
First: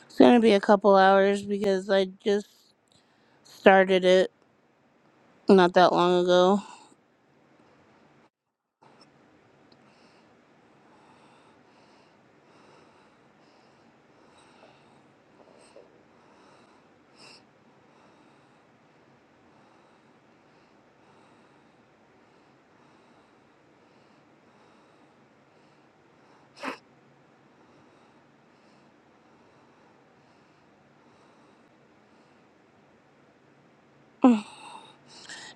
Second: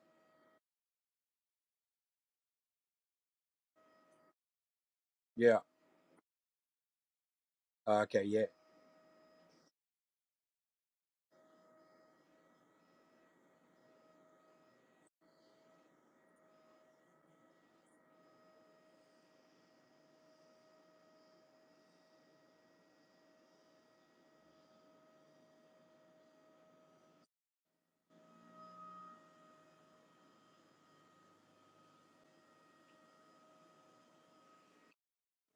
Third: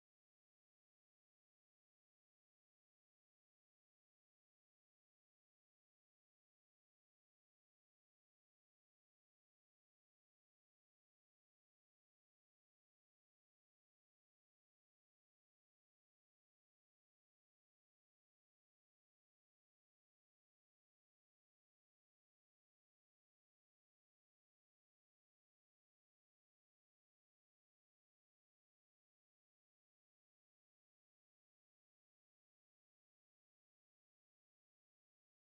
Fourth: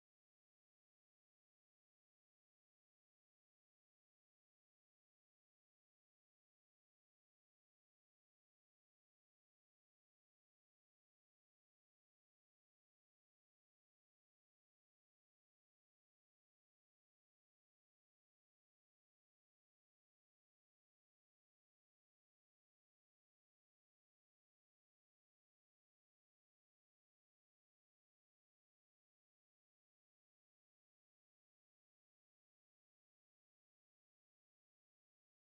Speaker 2: It's gonna be a couple hours because I just started it
Speaker 1: yeah,
Speaker 2: not that long ago
Speaker 1: Oh, okay, yeah,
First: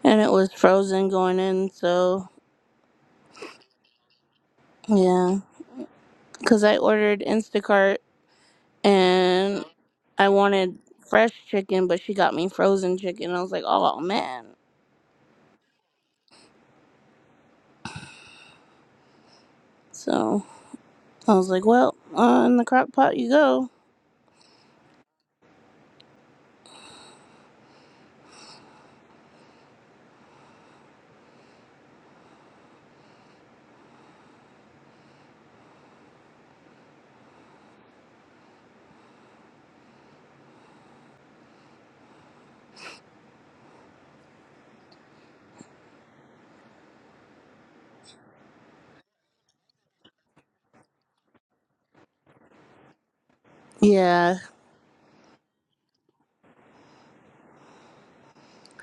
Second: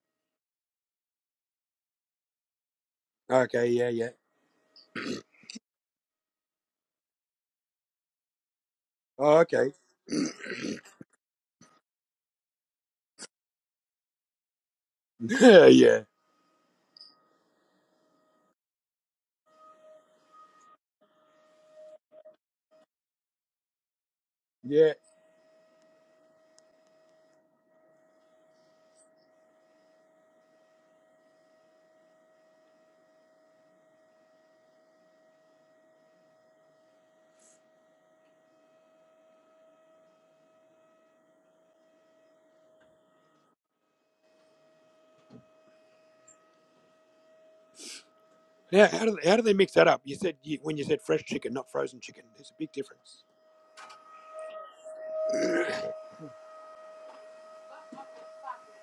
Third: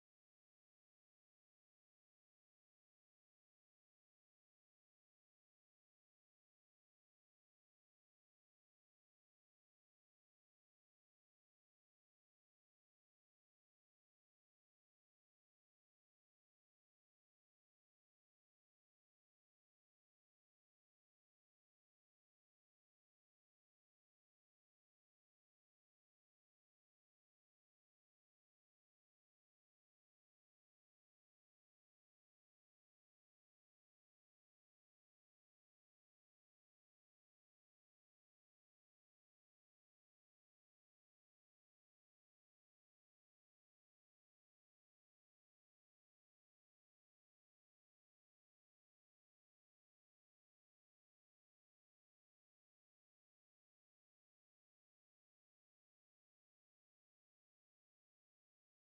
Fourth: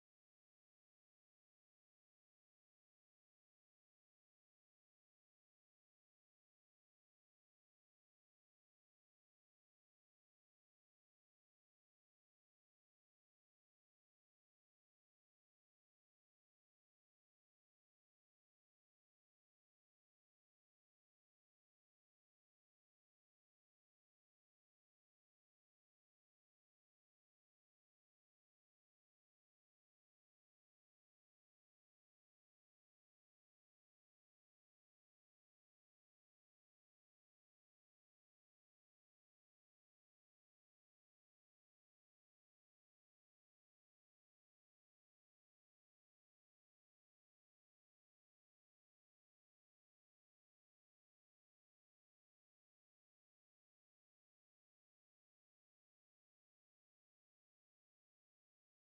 Speaker 2: and it was frozen going in, so
Speaker 1: okay, yeah, yeah,
Speaker 2: yeah. Because I ordered Instacart
Speaker 1: oh,
Speaker 2: and
Speaker 1: okay,
Speaker 2: I wanted fresh chicken, but she got me frozen chicken. I was like, oh man.
Speaker 1: *laughs* yeah, yeah,
Speaker 2: So I was like, well, on the crock pot you go.
Speaker 1: yeah. Now, how do how do they mix that up? You said you, when you said fresh chicken, not frozen chicken. There's a big difference.
Speaker 2: Yeah.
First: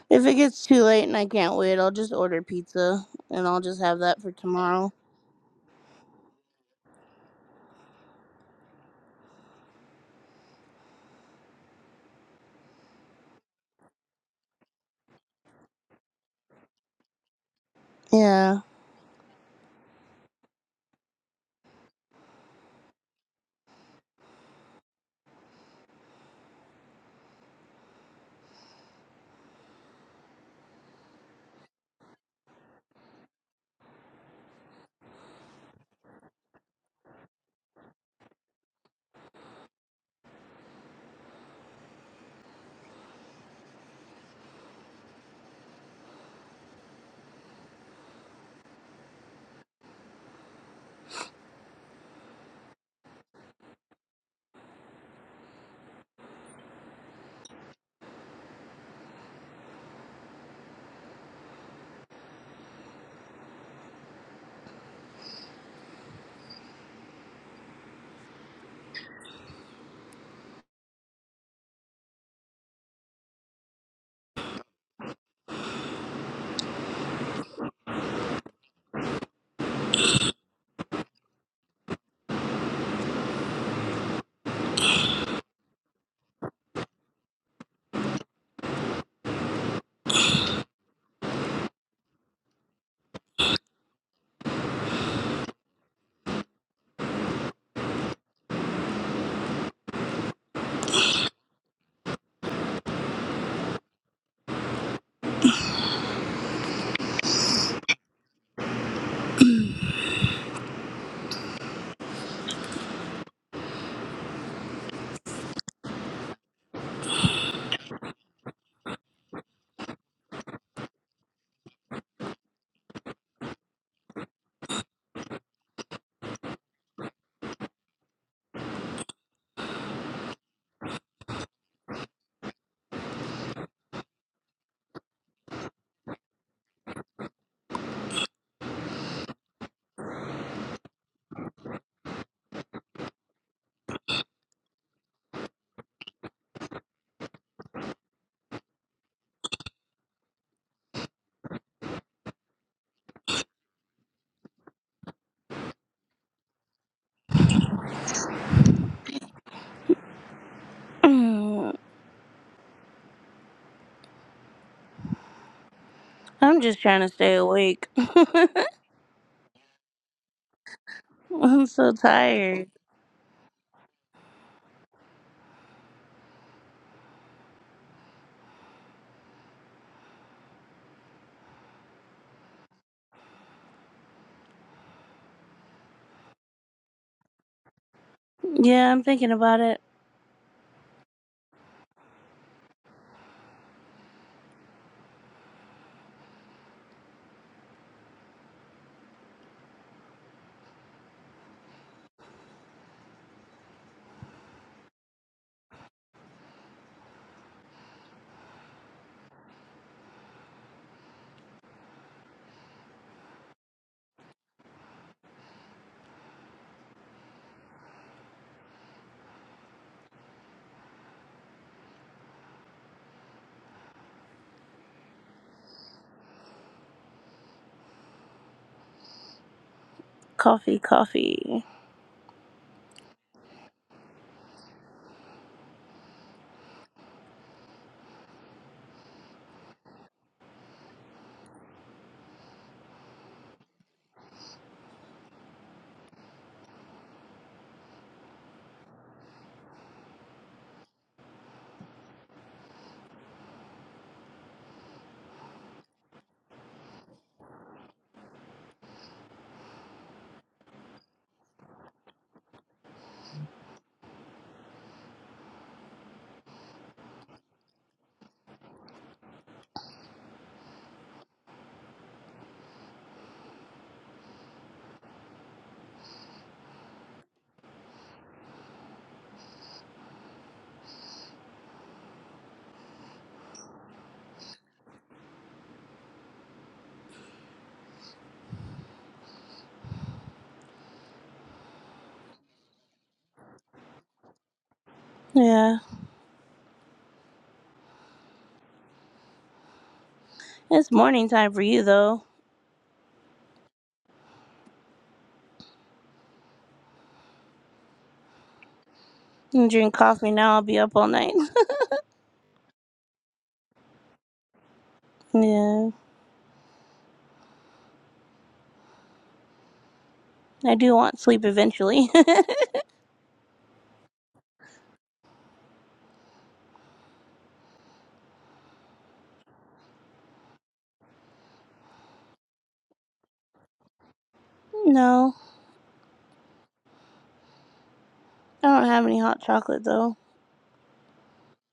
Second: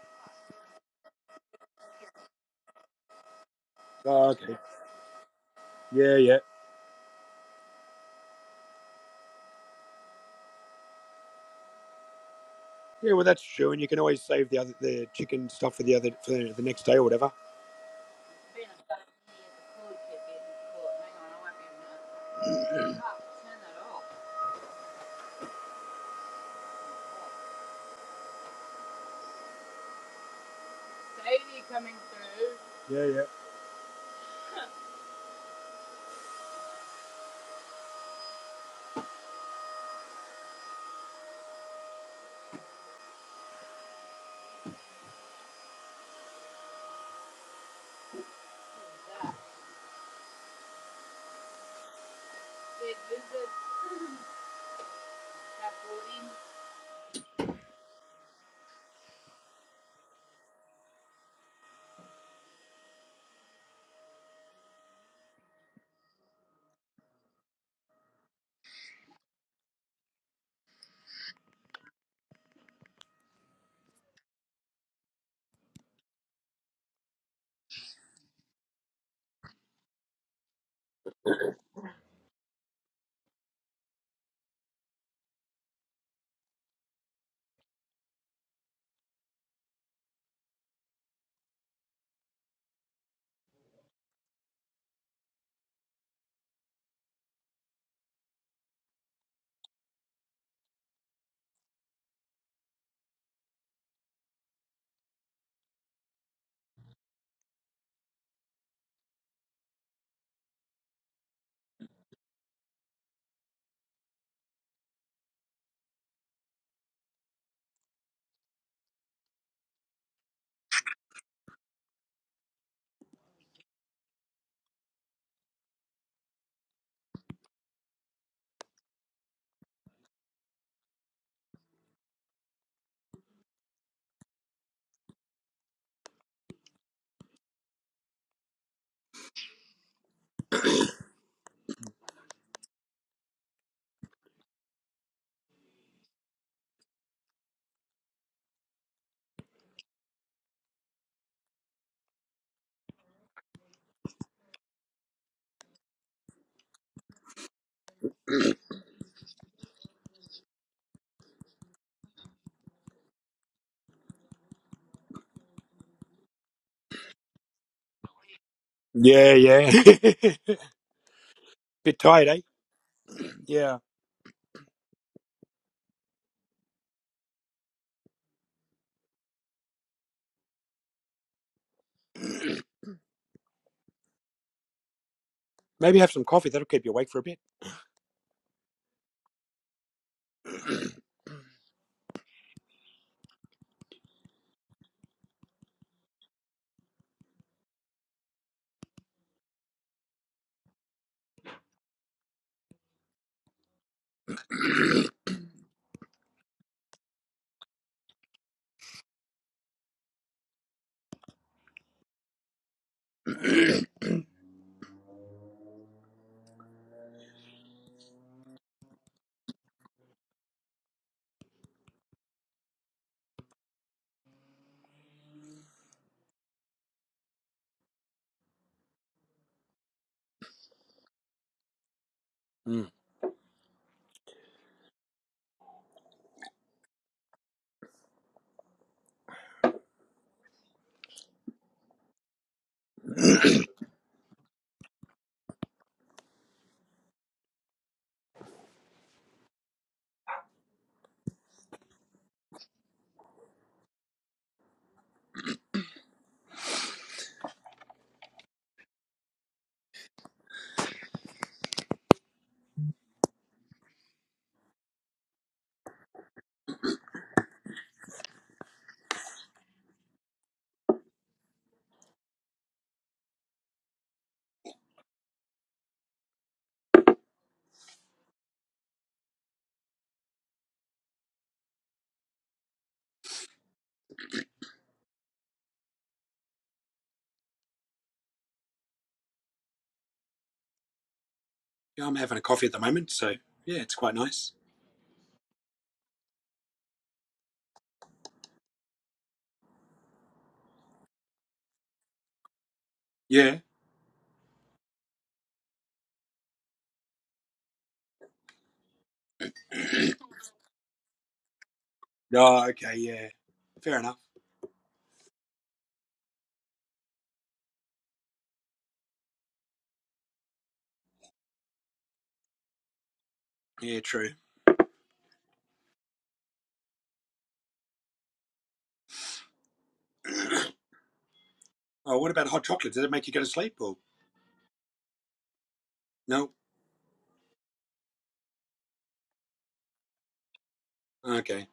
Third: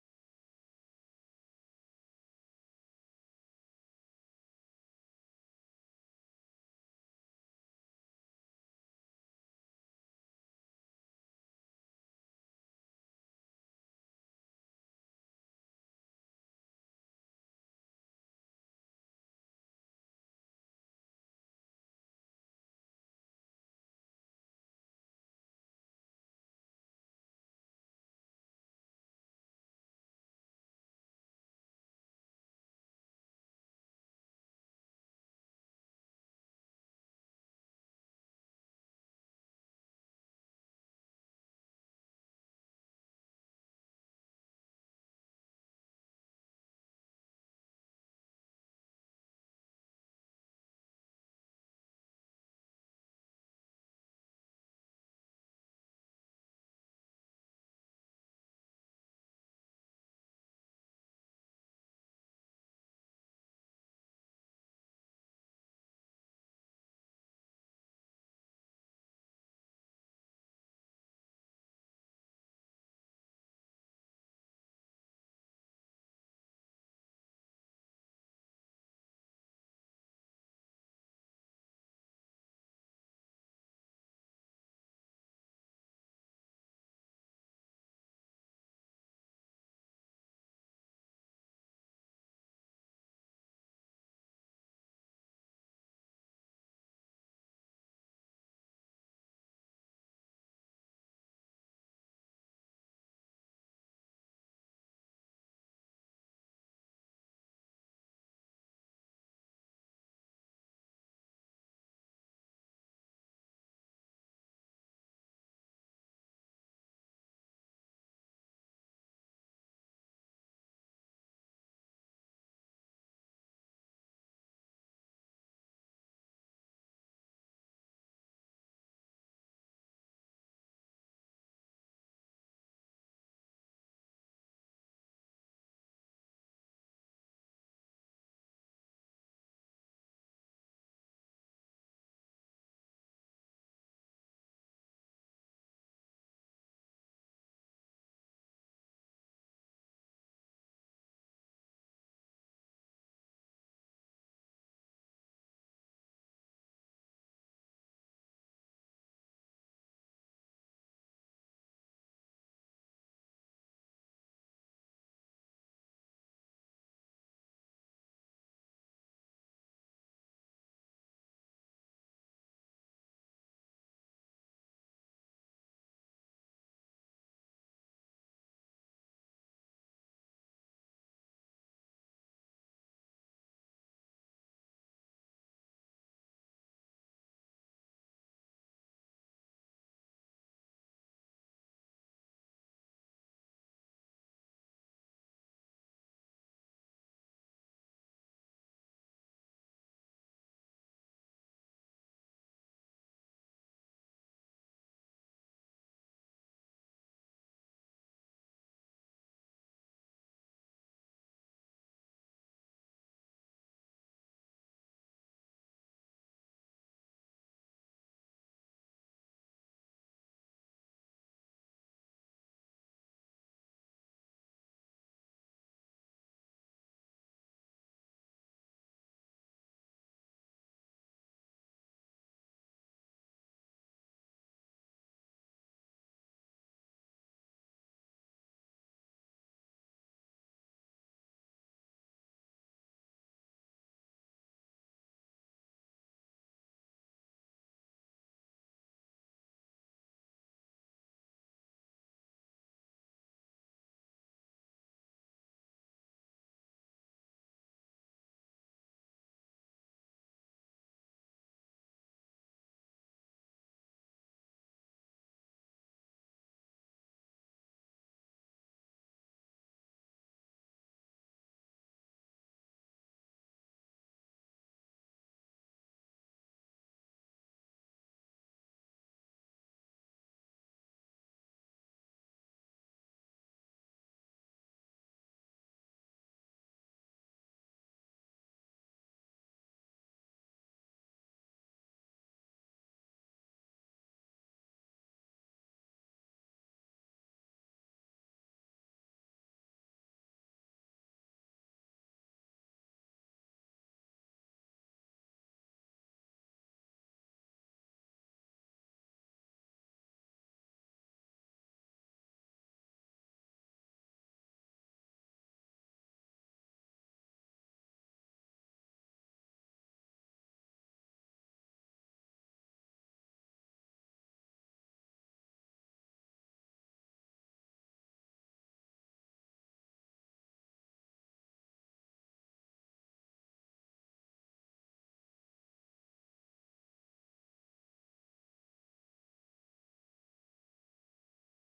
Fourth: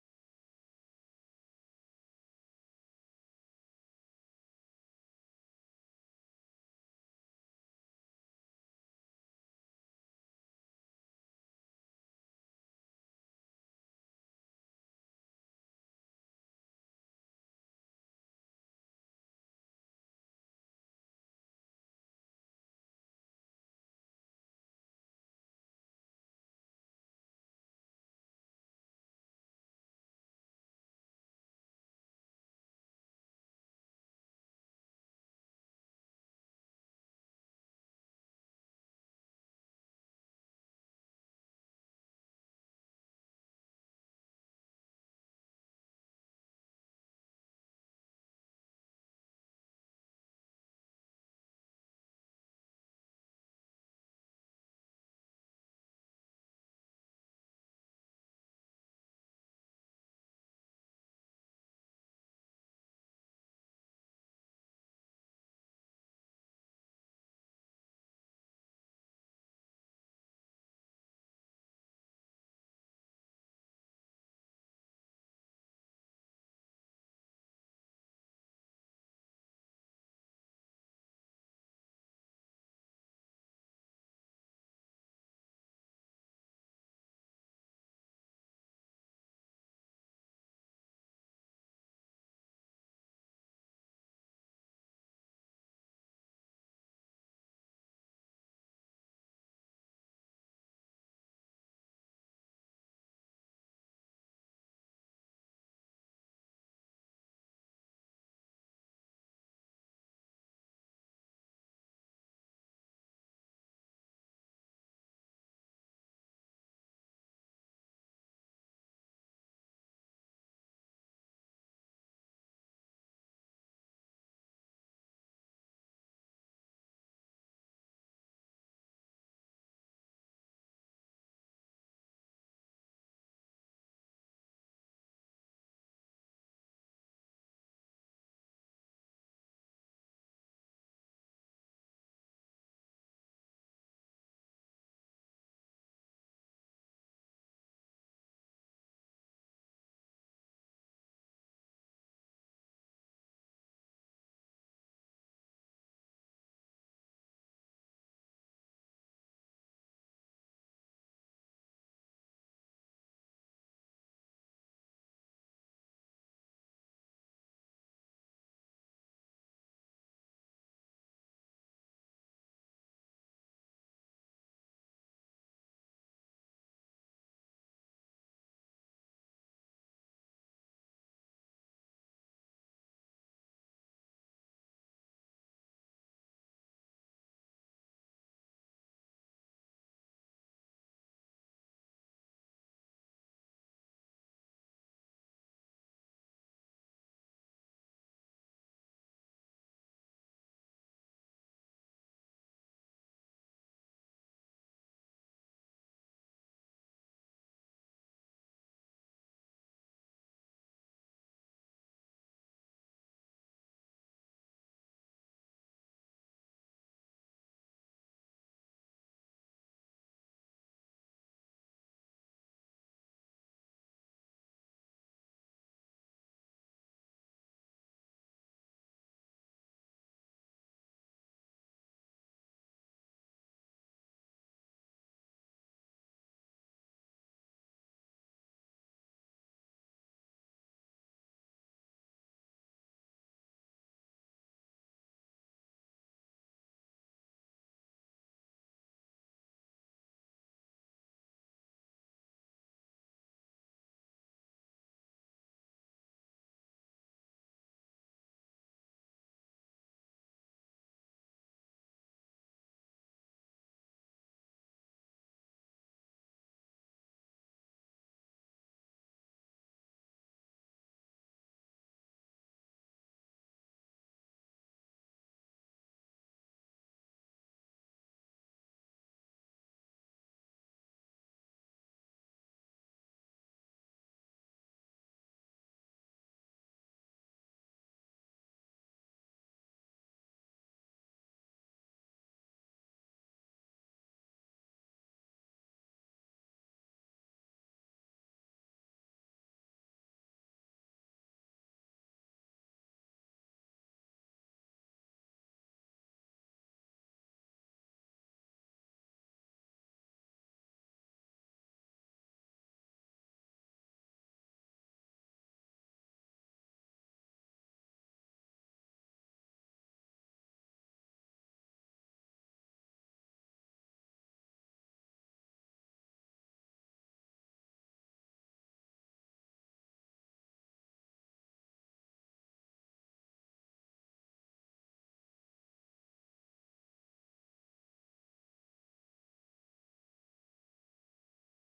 Speaker 2: If it gets too late and I can't wait, I'll just order pizza and I'll just have that
Speaker 1: Oh,
Speaker 2: for
Speaker 1: okay.
Speaker 2: tomorrow.
Speaker 1: Yeah. Yeah. Yeah, well, that's true, and you can always save the other the chicken stuff for the other for the next day or whatever.
Speaker 2: Yeah.
Speaker 1: Yeah,
Speaker 2: *clears throat* I'm just trying to stay awake. *laughs*
Speaker 1: yeah, yeah, yeah.
Speaker 2: I'm
Speaker 1: *laughs*
Speaker 2: so
Speaker 1: bit tired, eh?
Speaker 2: tired.
Speaker 1: Yeah, maybe have some coffee. That'll keep you awake for a bit.
Speaker 2: Yeah, I'm thinking about it. Coffee, coffee.
Speaker 1: Mm. Yeah, I'm having a coffee at the moment, so yeah, it's quite nice.
Speaker 2: Yeah. It's morning time for you, though.
Speaker 1: Yeah.
Speaker 2: You drink coffee now, I'll be up all night. *laughs*
Speaker 1: Oh, okay. Yeah. Fair enough.
Speaker 2: Yeah. I do want sleep eventually.
Speaker 1: Yeah, true. Oh, what about hot chocolate? Did it make you go to sleep or
Speaker 2: *laughs* no,
Speaker 1: no?
Speaker 2: I don't have any hot chocolate, though.
Speaker 1: Okay.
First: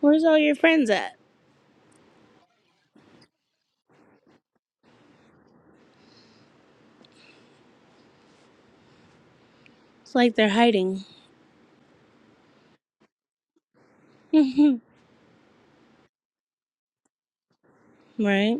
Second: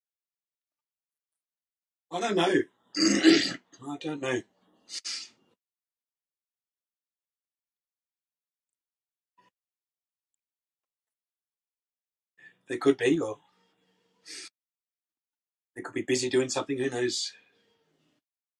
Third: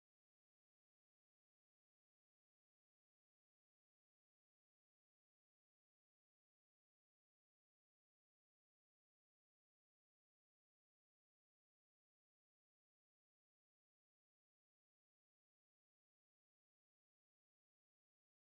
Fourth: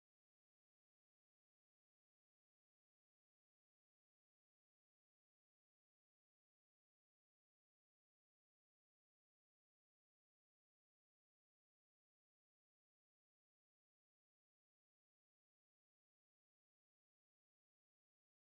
Speaker 2: Where's all your friends at?
Speaker 1: I don't know. *coughs* *clears throat* I don't know.
Speaker 2: It's like they're hiding.
Speaker 1: They could be, or
Speaker 2: *laughs*
Speaker 1: they could be busy doing something. Who knows?
Speaker 2: right?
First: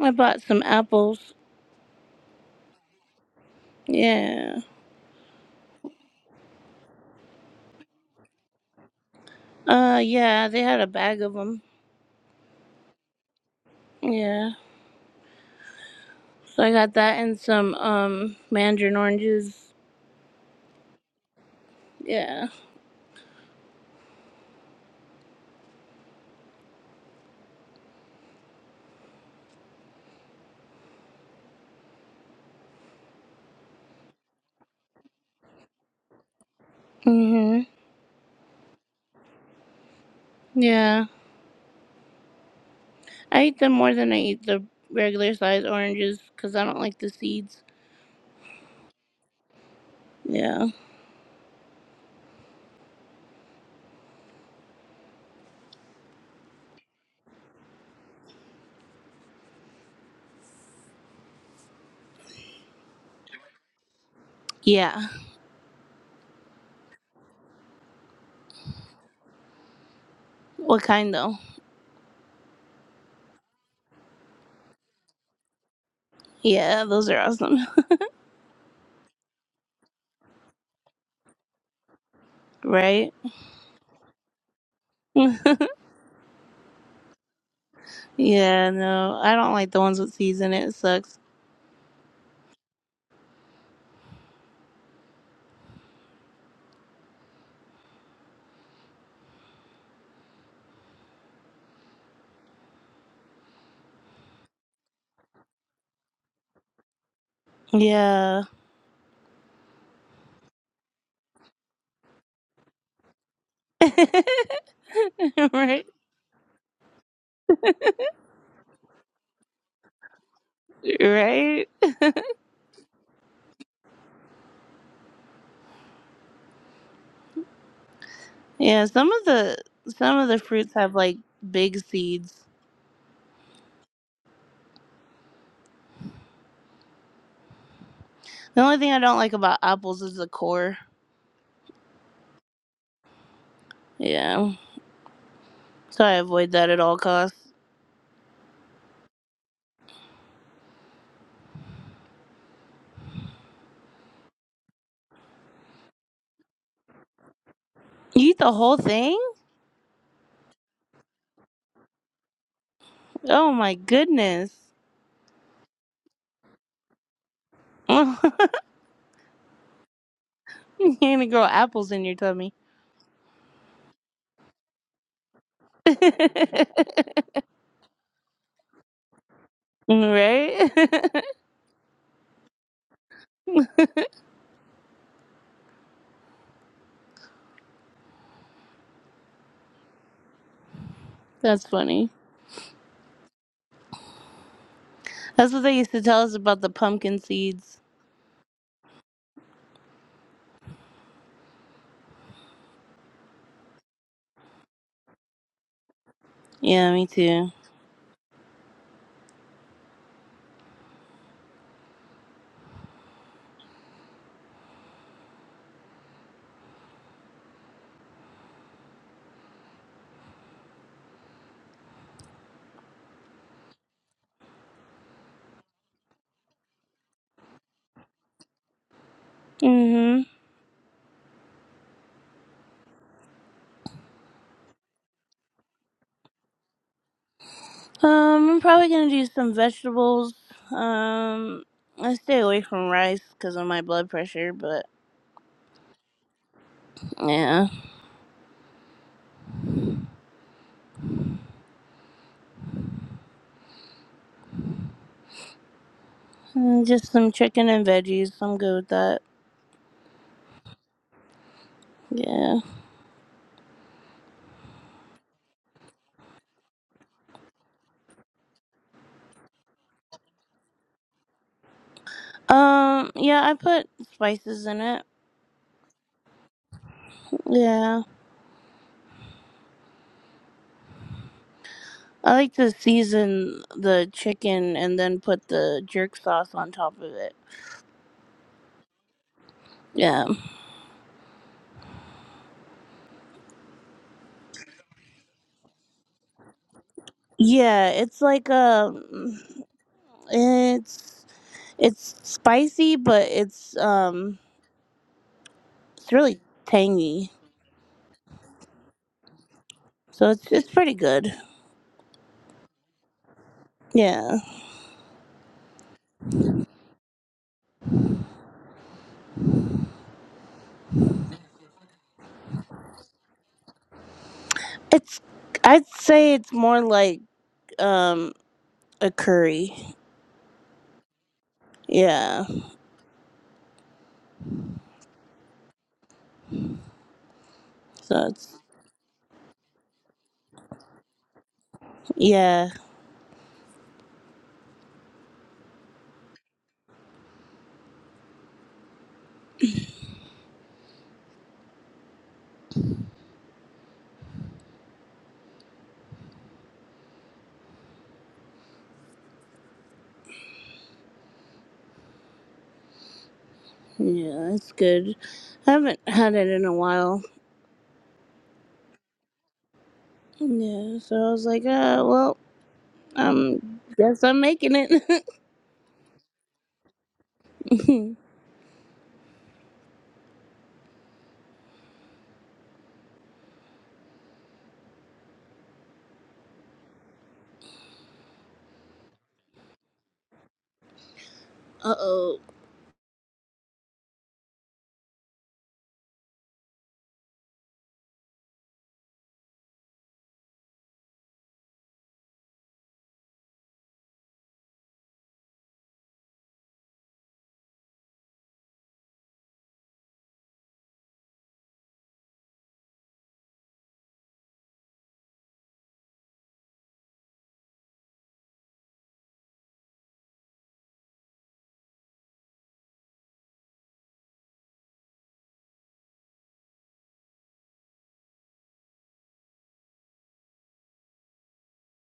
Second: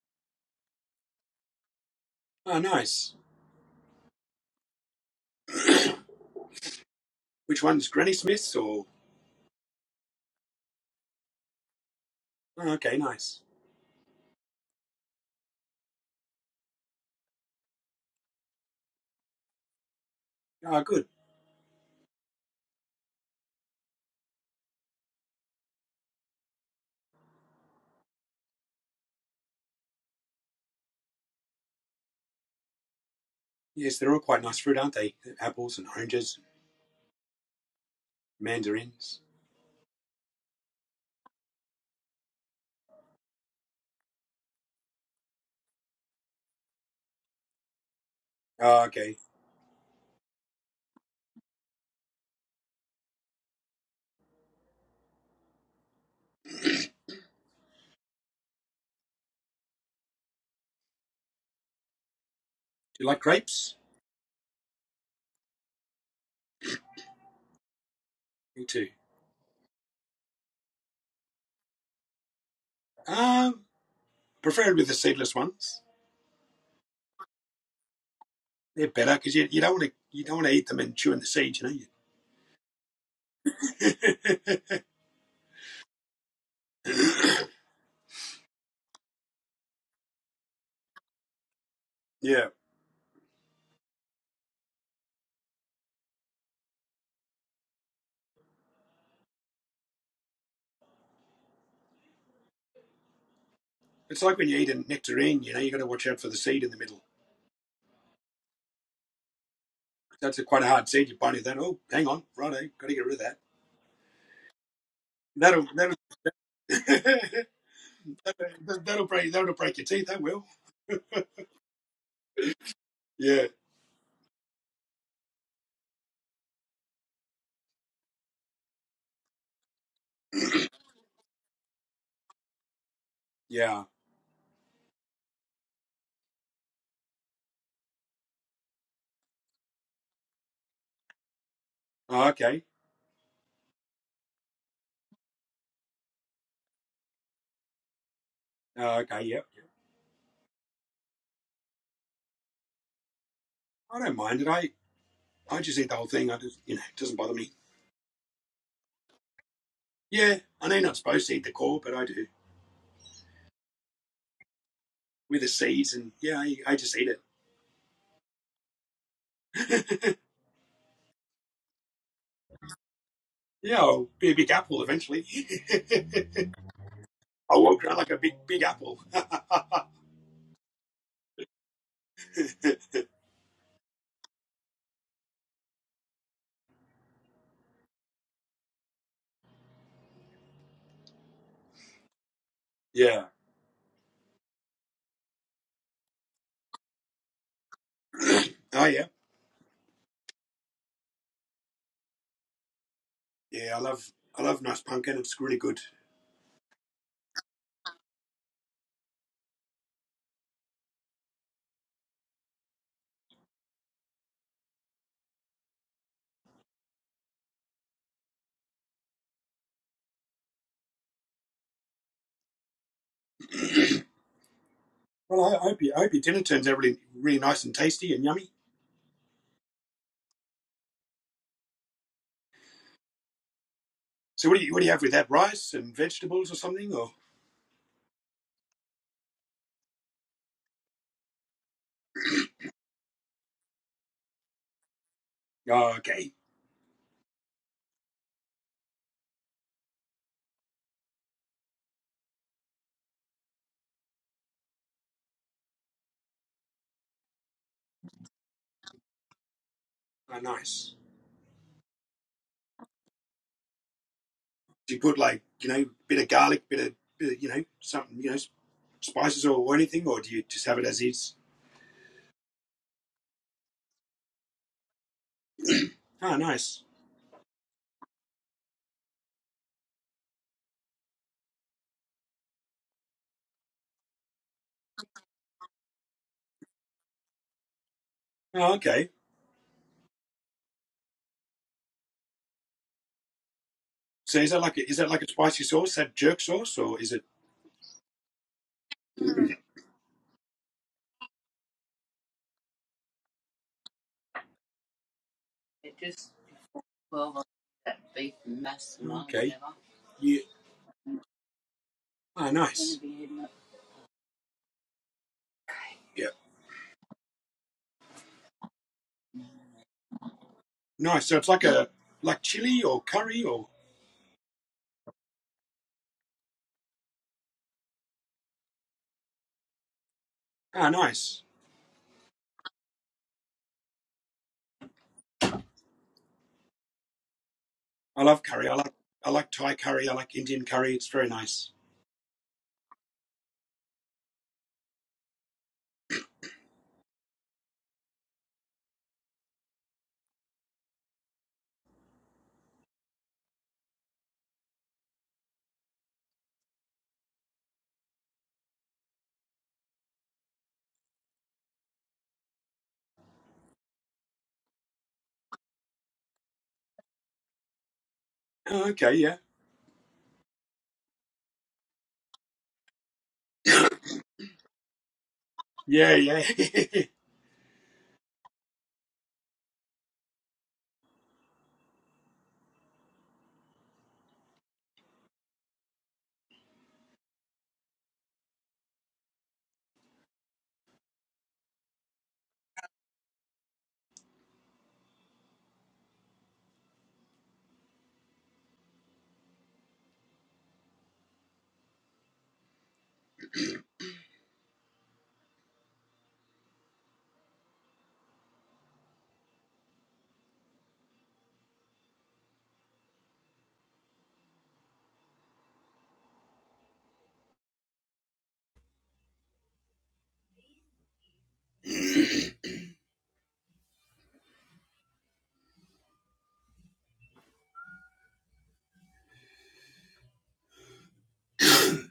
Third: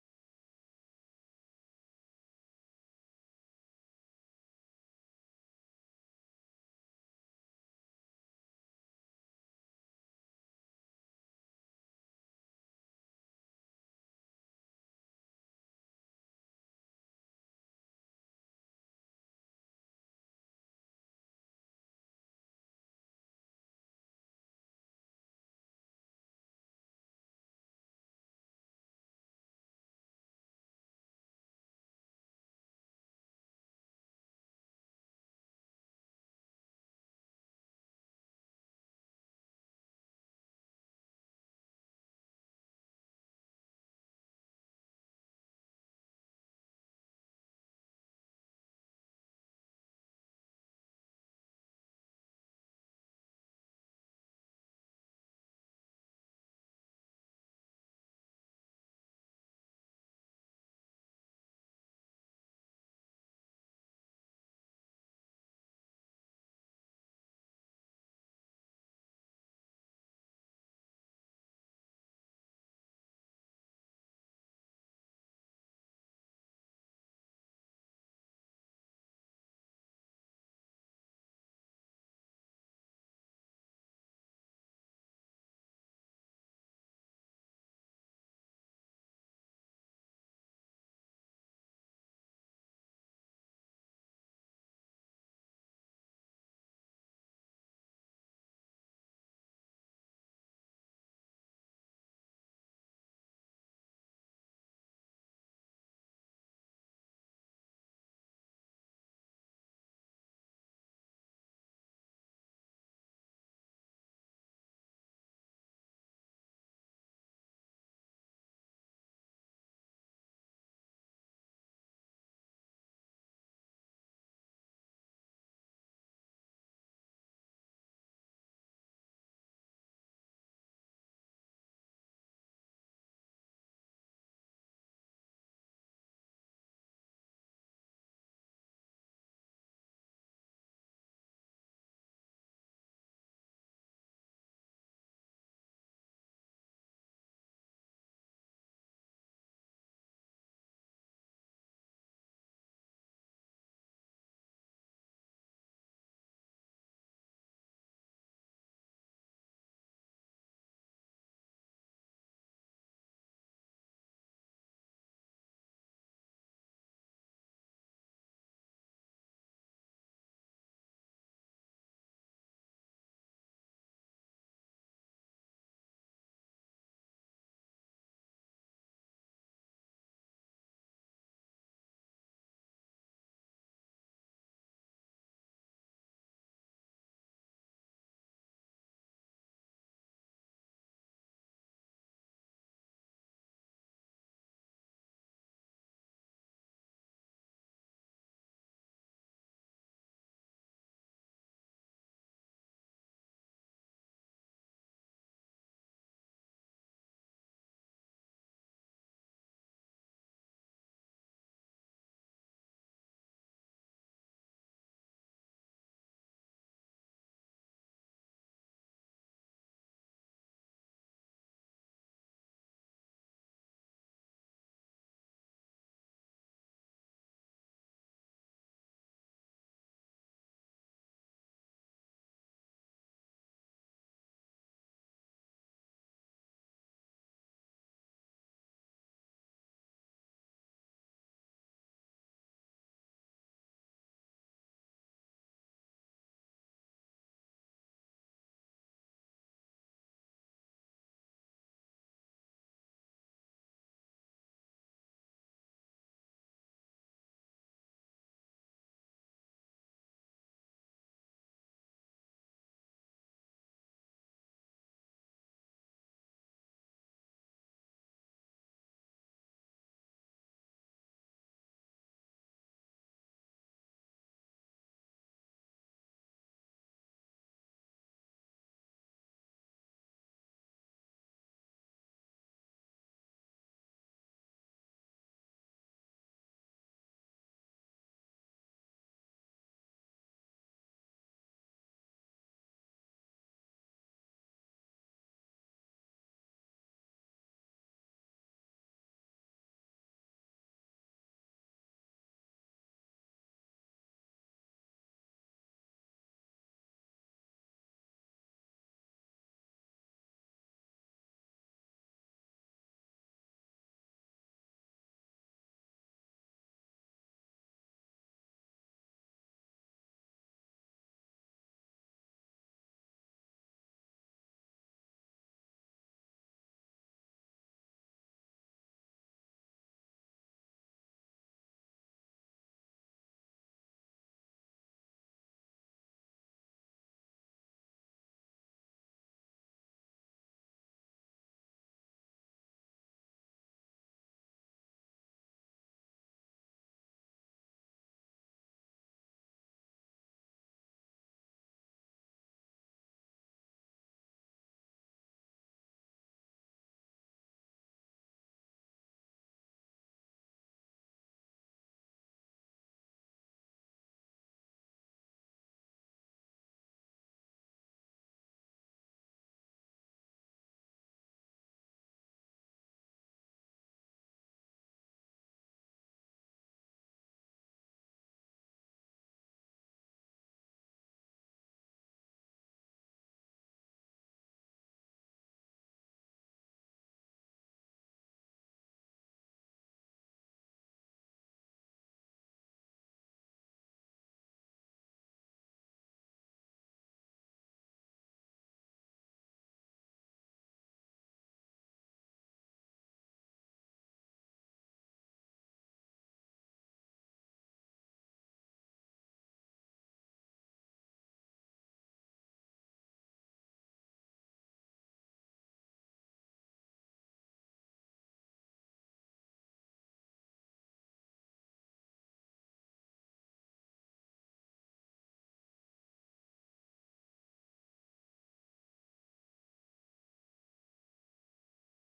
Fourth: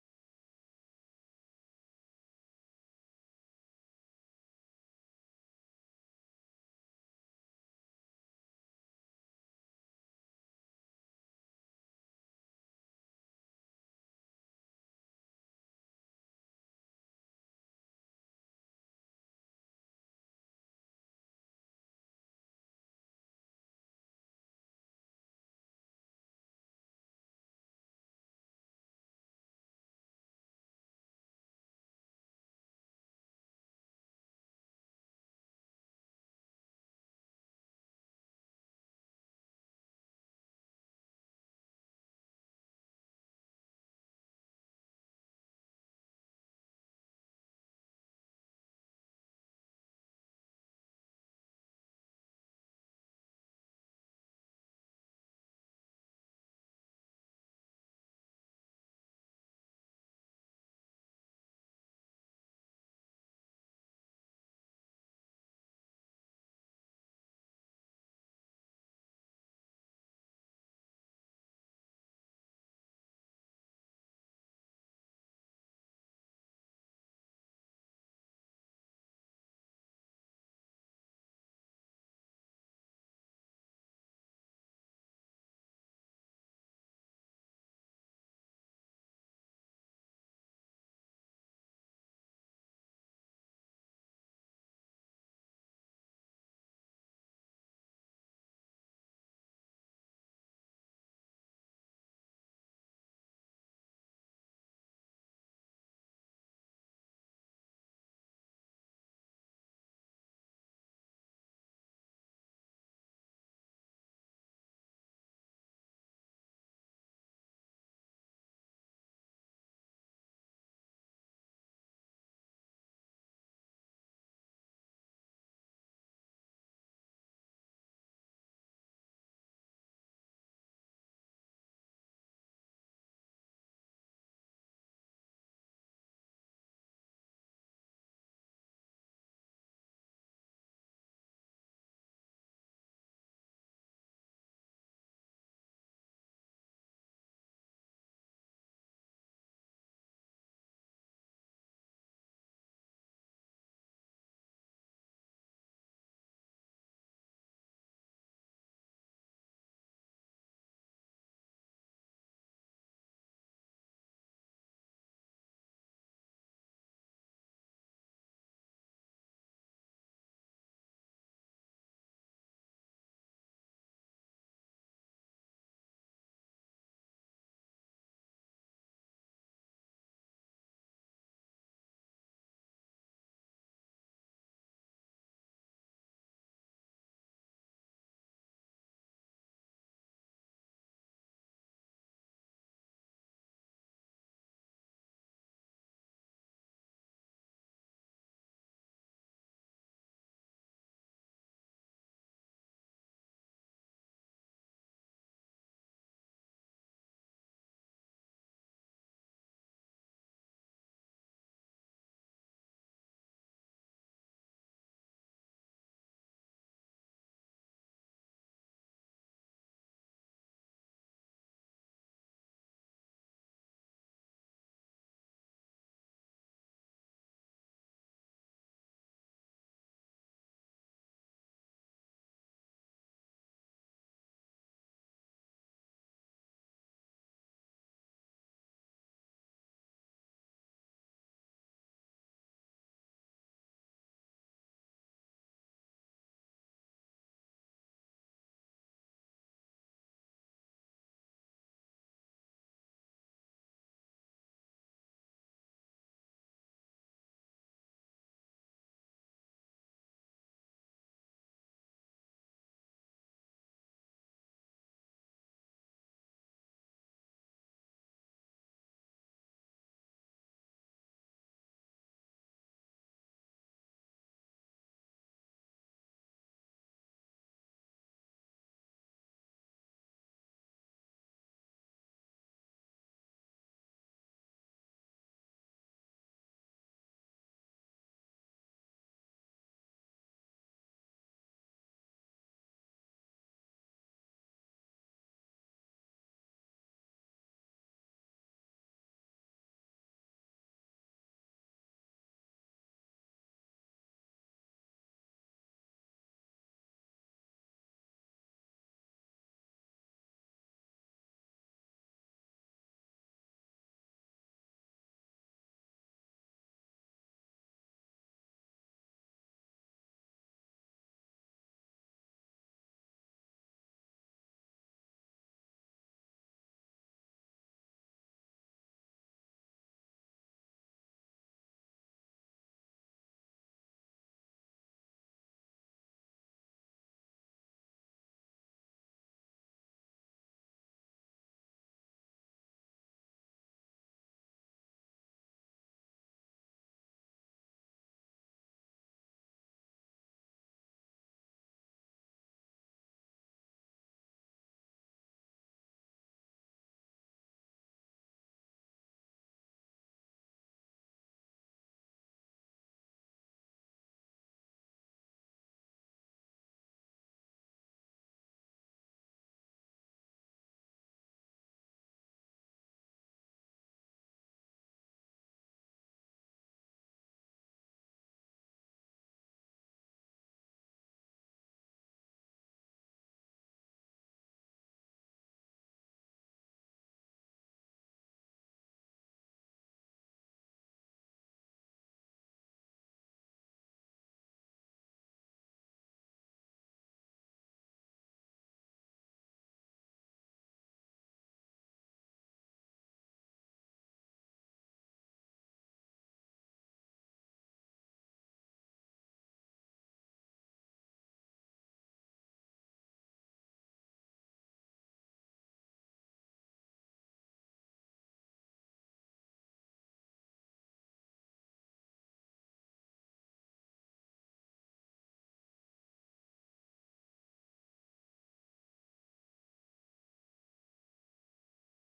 Speaker 2: I bought some apples.
Speaker 1: Oh, nice.
Speaker 2: Yeah.
Speaker 1: Which one's Granny Smith's or?
Speaker 2: Uh, yeah, they had a bag of them.
Speaker 1: Oh, okay, nice.
Speaker 2: Yeah. So I got that and some, um, mandarin oranges.
Speaker 1: Ah, good.
Speaker 2: Yeah.
Speaker 1: Yes, they're all quite nice fruit, aren't they? Apples and oranges,
Speaker 2: Mm
Speaker 1: mandarins.
Speaker 2: hmm. Yeah. I eat them more than I eat the regular size oranges because I don't like the seeds.
Speaker 1: Oh, okay. Do
Speaker 2: Yeah.
Speaker 1: you like grapes?
Speaker 2: Yeah.
Speaker 1: Me too.
Speaker 2: What kind though?
Speaker 1: Um, preferably the seedless ones.
Speaker 2: Yeah, those are awesome. *laughs*
Speaker 1: They're better because you, you don't want to you don't want to eat them and chew in the seeds, you know.
Speaker 2: Right?
Speaker 1: *laughs*
Speaker 2: *laughs* yeah, no. I don't like the ones with seeds in it. It sucks.
Speaker 1: yeah, it's like when you eat a nectarine. You know, you got to watch out for the seed in the middle.
Speaker 2: Yeah.
Speaker 1: That's a quite a hard seed. You bite into that. Oh, hang on, righto, got to get rid of that.
Speaker 2: *laughs*
Speaker 1: That'll
Speaker 2: right?
Speaker 1: that'll *laughs* that- will that will that will break that'll break your teeth. That will.
Speaker 2: Right?
Speaker 1: Yeah.
Speaker 2: Yeah, some of the some of the fruits have like big seeds.
Speaker 1: Yeah.
Speaker 2: The only thing I don't like about apples is the core.
Speaker 1: Oh, okay.
Speaker 2: Yeah. So I avoid that at all costs.
Speaker 1: Oh, okay. Yep. Yeah. I don't mind it. I I just eat the whole thing. I just, you know, it doesn't bother me.
Speaker 2: You eat the whole thing?
Speaker 1: Yeah, I know you're not supposed to eat the core, but I do.
Speaker 2: Oh my goodness.
Speaker 1: With the seeds, and yeah, I, I just eat it.
Speaker 2: *laughs*
Speaker 1: *laughs*
Speaker 2: *laughs* You can't even grow apples in your tummy.
Speaker 1: yeah, I'll be a big apple eventually.
Speaker 2: *laughs* right?
Speaker 1: *laughs* I'll walk around like a big, big apple. *laughs*
Speaker 2: *laughs* That's funny.
Speaker 1: yeah.
Speaker 2: That's what they used to tell us about the pumpkin seeds.
Speaker 1: Oh, yeah. Yeah, I love, I love nice pumpkin. It's really good.
Speaker 2: Yeah, me too.
Speaker 1: Well, I I hope, you, I hope your dinner turns out really, really nice and tasty and yummy.
Speaker 2: Mm-hmm.
Speaker 1: So, what do you, what do you have with that? Rice and vegetables or something? Or
Speaker 2: Um, I'm probably gonna do some vegetables. Um, I stay away from rice because of my blood pressure, but
Speaker 1: oh, okay,
Speaker 2: yeah, Mm, just some chicken and veggies. I'm good with that.
Speaker 1: oh, nice.
Speaker 2: Yeah.
Speaker 1: you put like you know bit of garlic, bit of, bit of you know something you know spices or, or anything, or do you just have it as is?
Speaker 2: Um, yeah, I put spices in it.
Speaker 1: Oh, nice.
Speaker 2: Yeah. I like to season the chicken and then put the jerk sauce on top of it.
Speaker 1: Oh, okay.
Speaker 2: Yeah.
Speaker 1: So is that like a, is that like a spicy sauce, that jerk sauce, or is it?
Speaker 2: Yeah, it's like um
Speaker 1: Mm.
Speaker 2: it's it's spicy but it's um it's really tangy. So
Speaker 1: Yeah.
Speaker 2: it's it's pretty good.
Speaker 1: Oh, nice.
Speaker 2: Yeah.
Speaker 1: Yeah. Nice. So it's like a like chili or curry or
Speaker 2: It's I'd say it's more like um a curry.
Speaker 1: oh, nice.
Speaker 2: Yeah.
Speaker 1: I
Speaker 2: So
Speaker 1: love
Speaker 2: it's
Speaker 1: curry. I like I like Thai curry. I like Indian curry. It's very nice.
Speaker 2: yeah. Yeah, it's good. I haven't had it in a while.
Speaker 1: Oh, okay. Yeah.
Speaker 2: Yeah, so I was like, uh well, Um, guess I'm making it. *laughs*
Speaker 1: Yeah. Yeah. *laughs*
Speaker 2: uh oh.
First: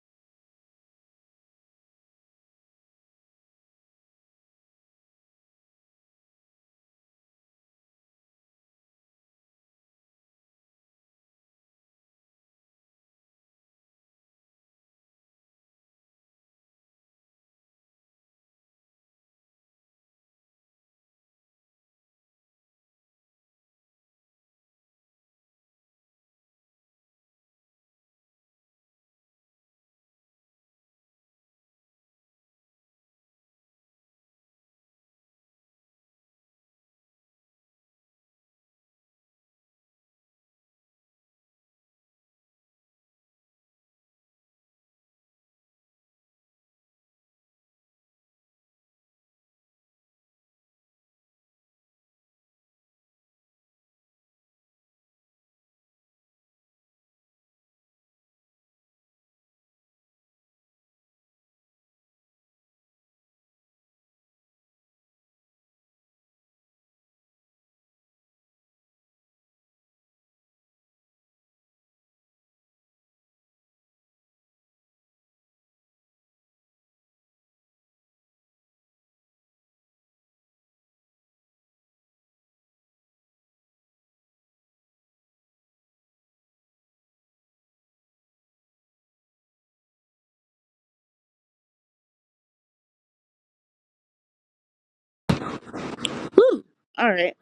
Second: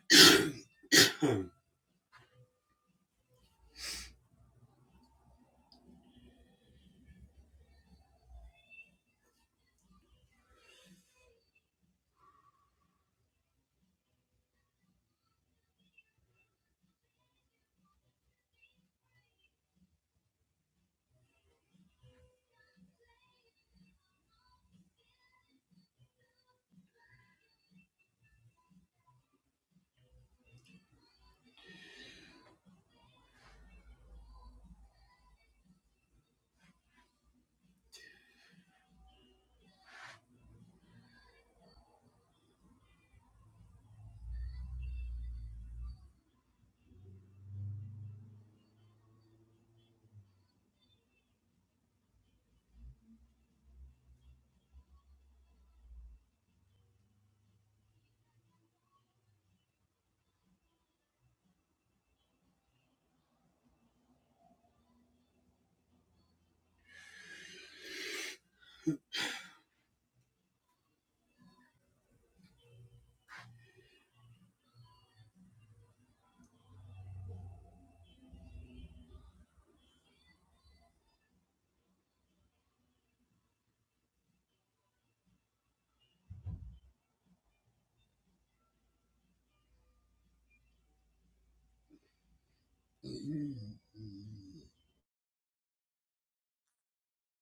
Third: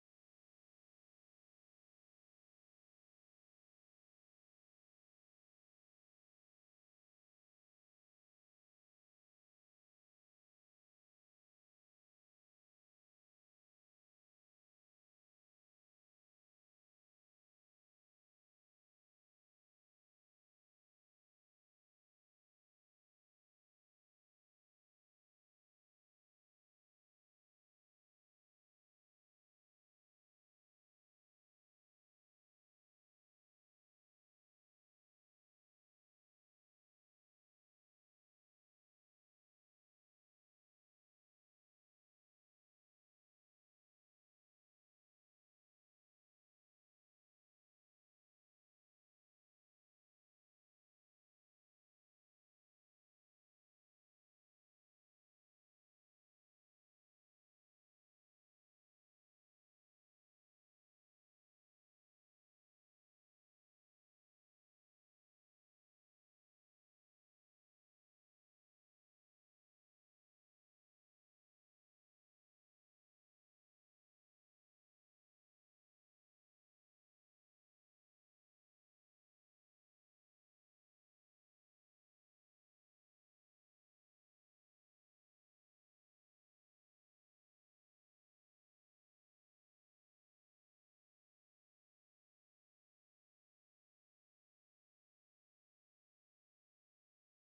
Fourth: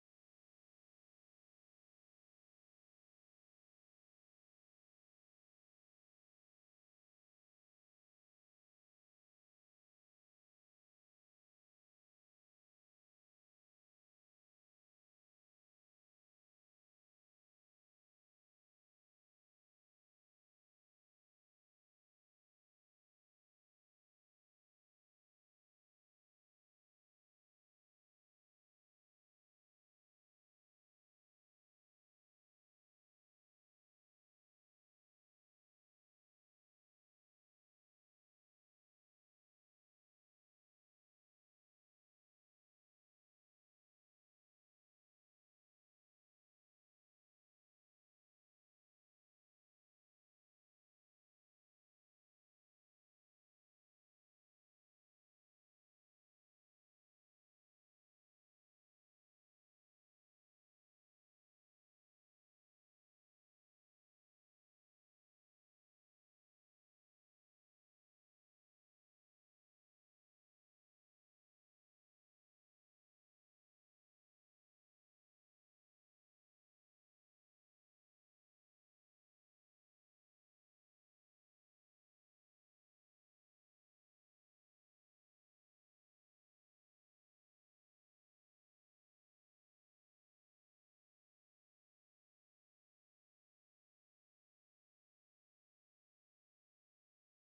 Speaker 1: *coughs* oh,
Speaker 2: Whew. All right.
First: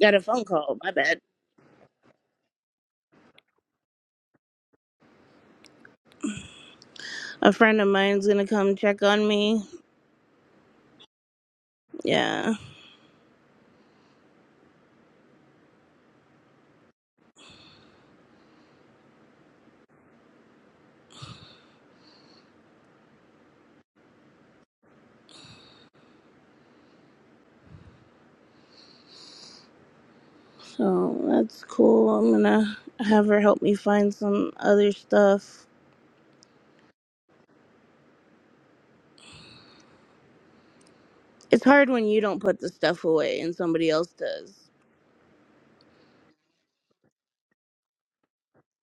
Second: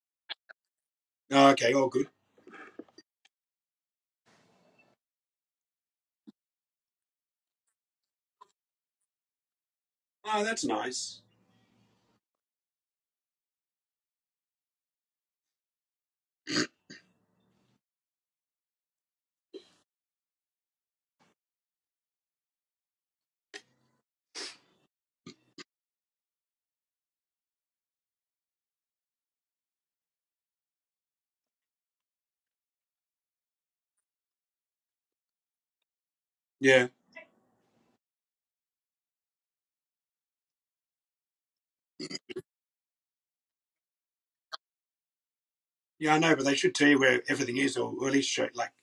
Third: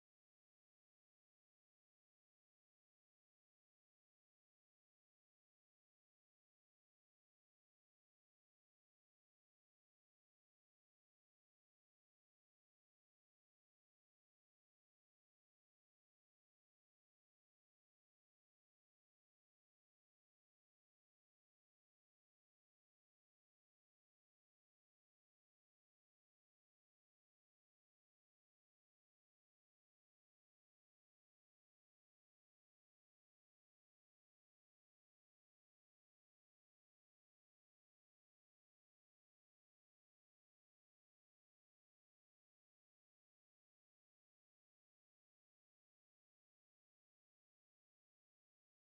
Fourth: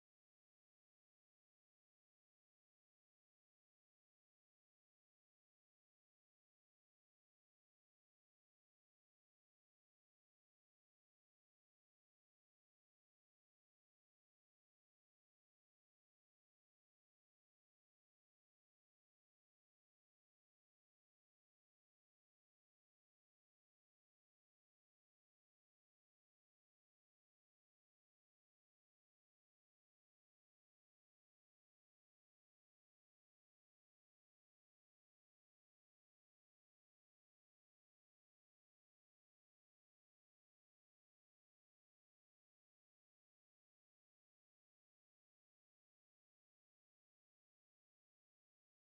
Speaker 2: Got a phone call. My bad.
Speaker 1: okay. All good.
Speaker 2: A friend of mine's gonna come check on me.
Speaker 1: Oh, that's nice.
Speaker 2: Yeah. So that's cool. I'm gonna have her help me find some other stuff.
Speaker 1: Yeah.
Speaker 2: It's hard when you don't put the stuff away and somebody else does.
Speaker 1: Yeah, I know, but they should tell you where everything is, or, or at least show like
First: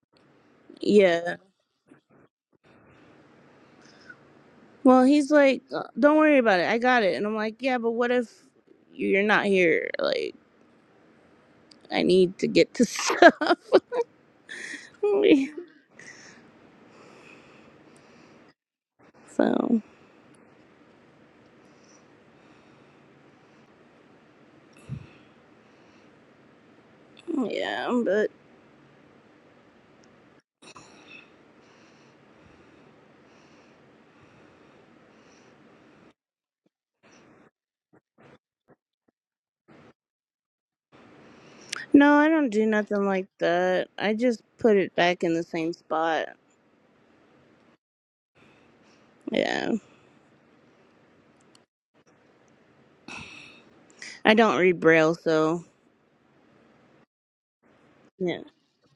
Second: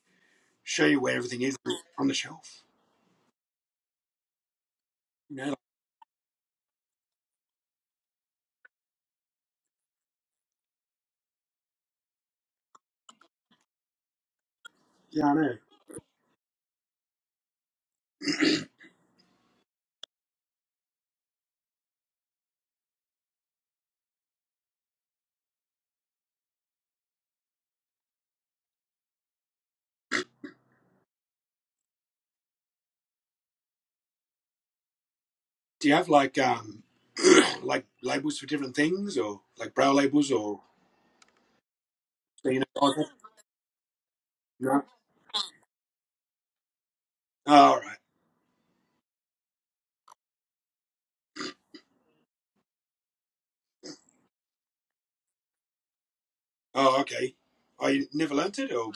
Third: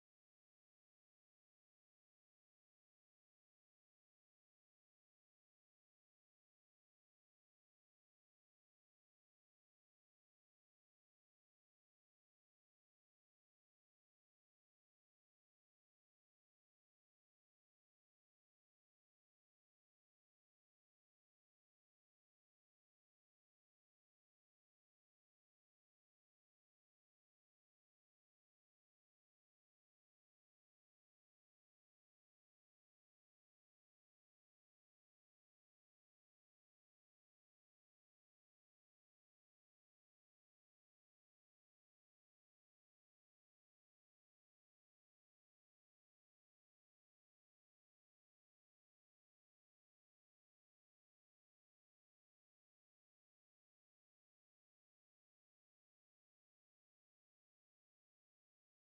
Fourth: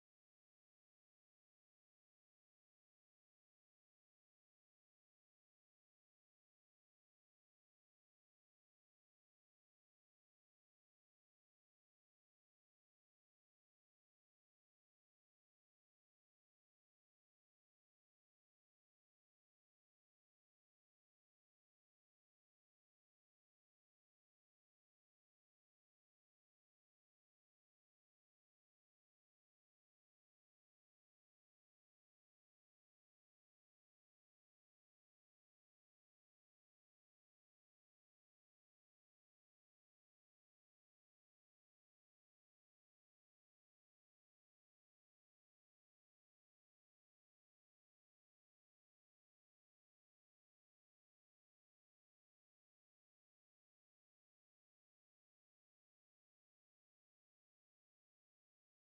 Speaker 1: show you where
Speaker 2: Yeah.
Speaker 1: everything is on the shelf.
Speaker 2: Well, he's
Speaker 1: You know, like,
Speaker 2: like, "Uh, don't worry about it. I got it. And I'm like, yeah, but what if you're not here? Like, I need to get to *laughs* stuff.
Speaker 1: yeah, I
Speaker 2: *laughs*
Speaker 1: know.
Speaker 2: so, yeah, but.
Speaker 1: Do you have like um *clears throat* like labels for different things, or like brow labels, or
Speaker 2: No, I
Speaker 1: so
Speaker 2: don't
Speaker 1: you know?
Speaker 2: do
Speaker 1: like
Speaker 2: nothing
Speaker 1: that?
Speaker 2: like that. I just put
Speaker 1: No.
Speaker 2: it back in the same spot.
Speaker 1: Oh, all right.
Speaker 2: Yeah. I don't read braille, so
Speaker 1: Oh, okay. Oh, you never
Speaker 2: yeah.
Speaker 1: learnt it, or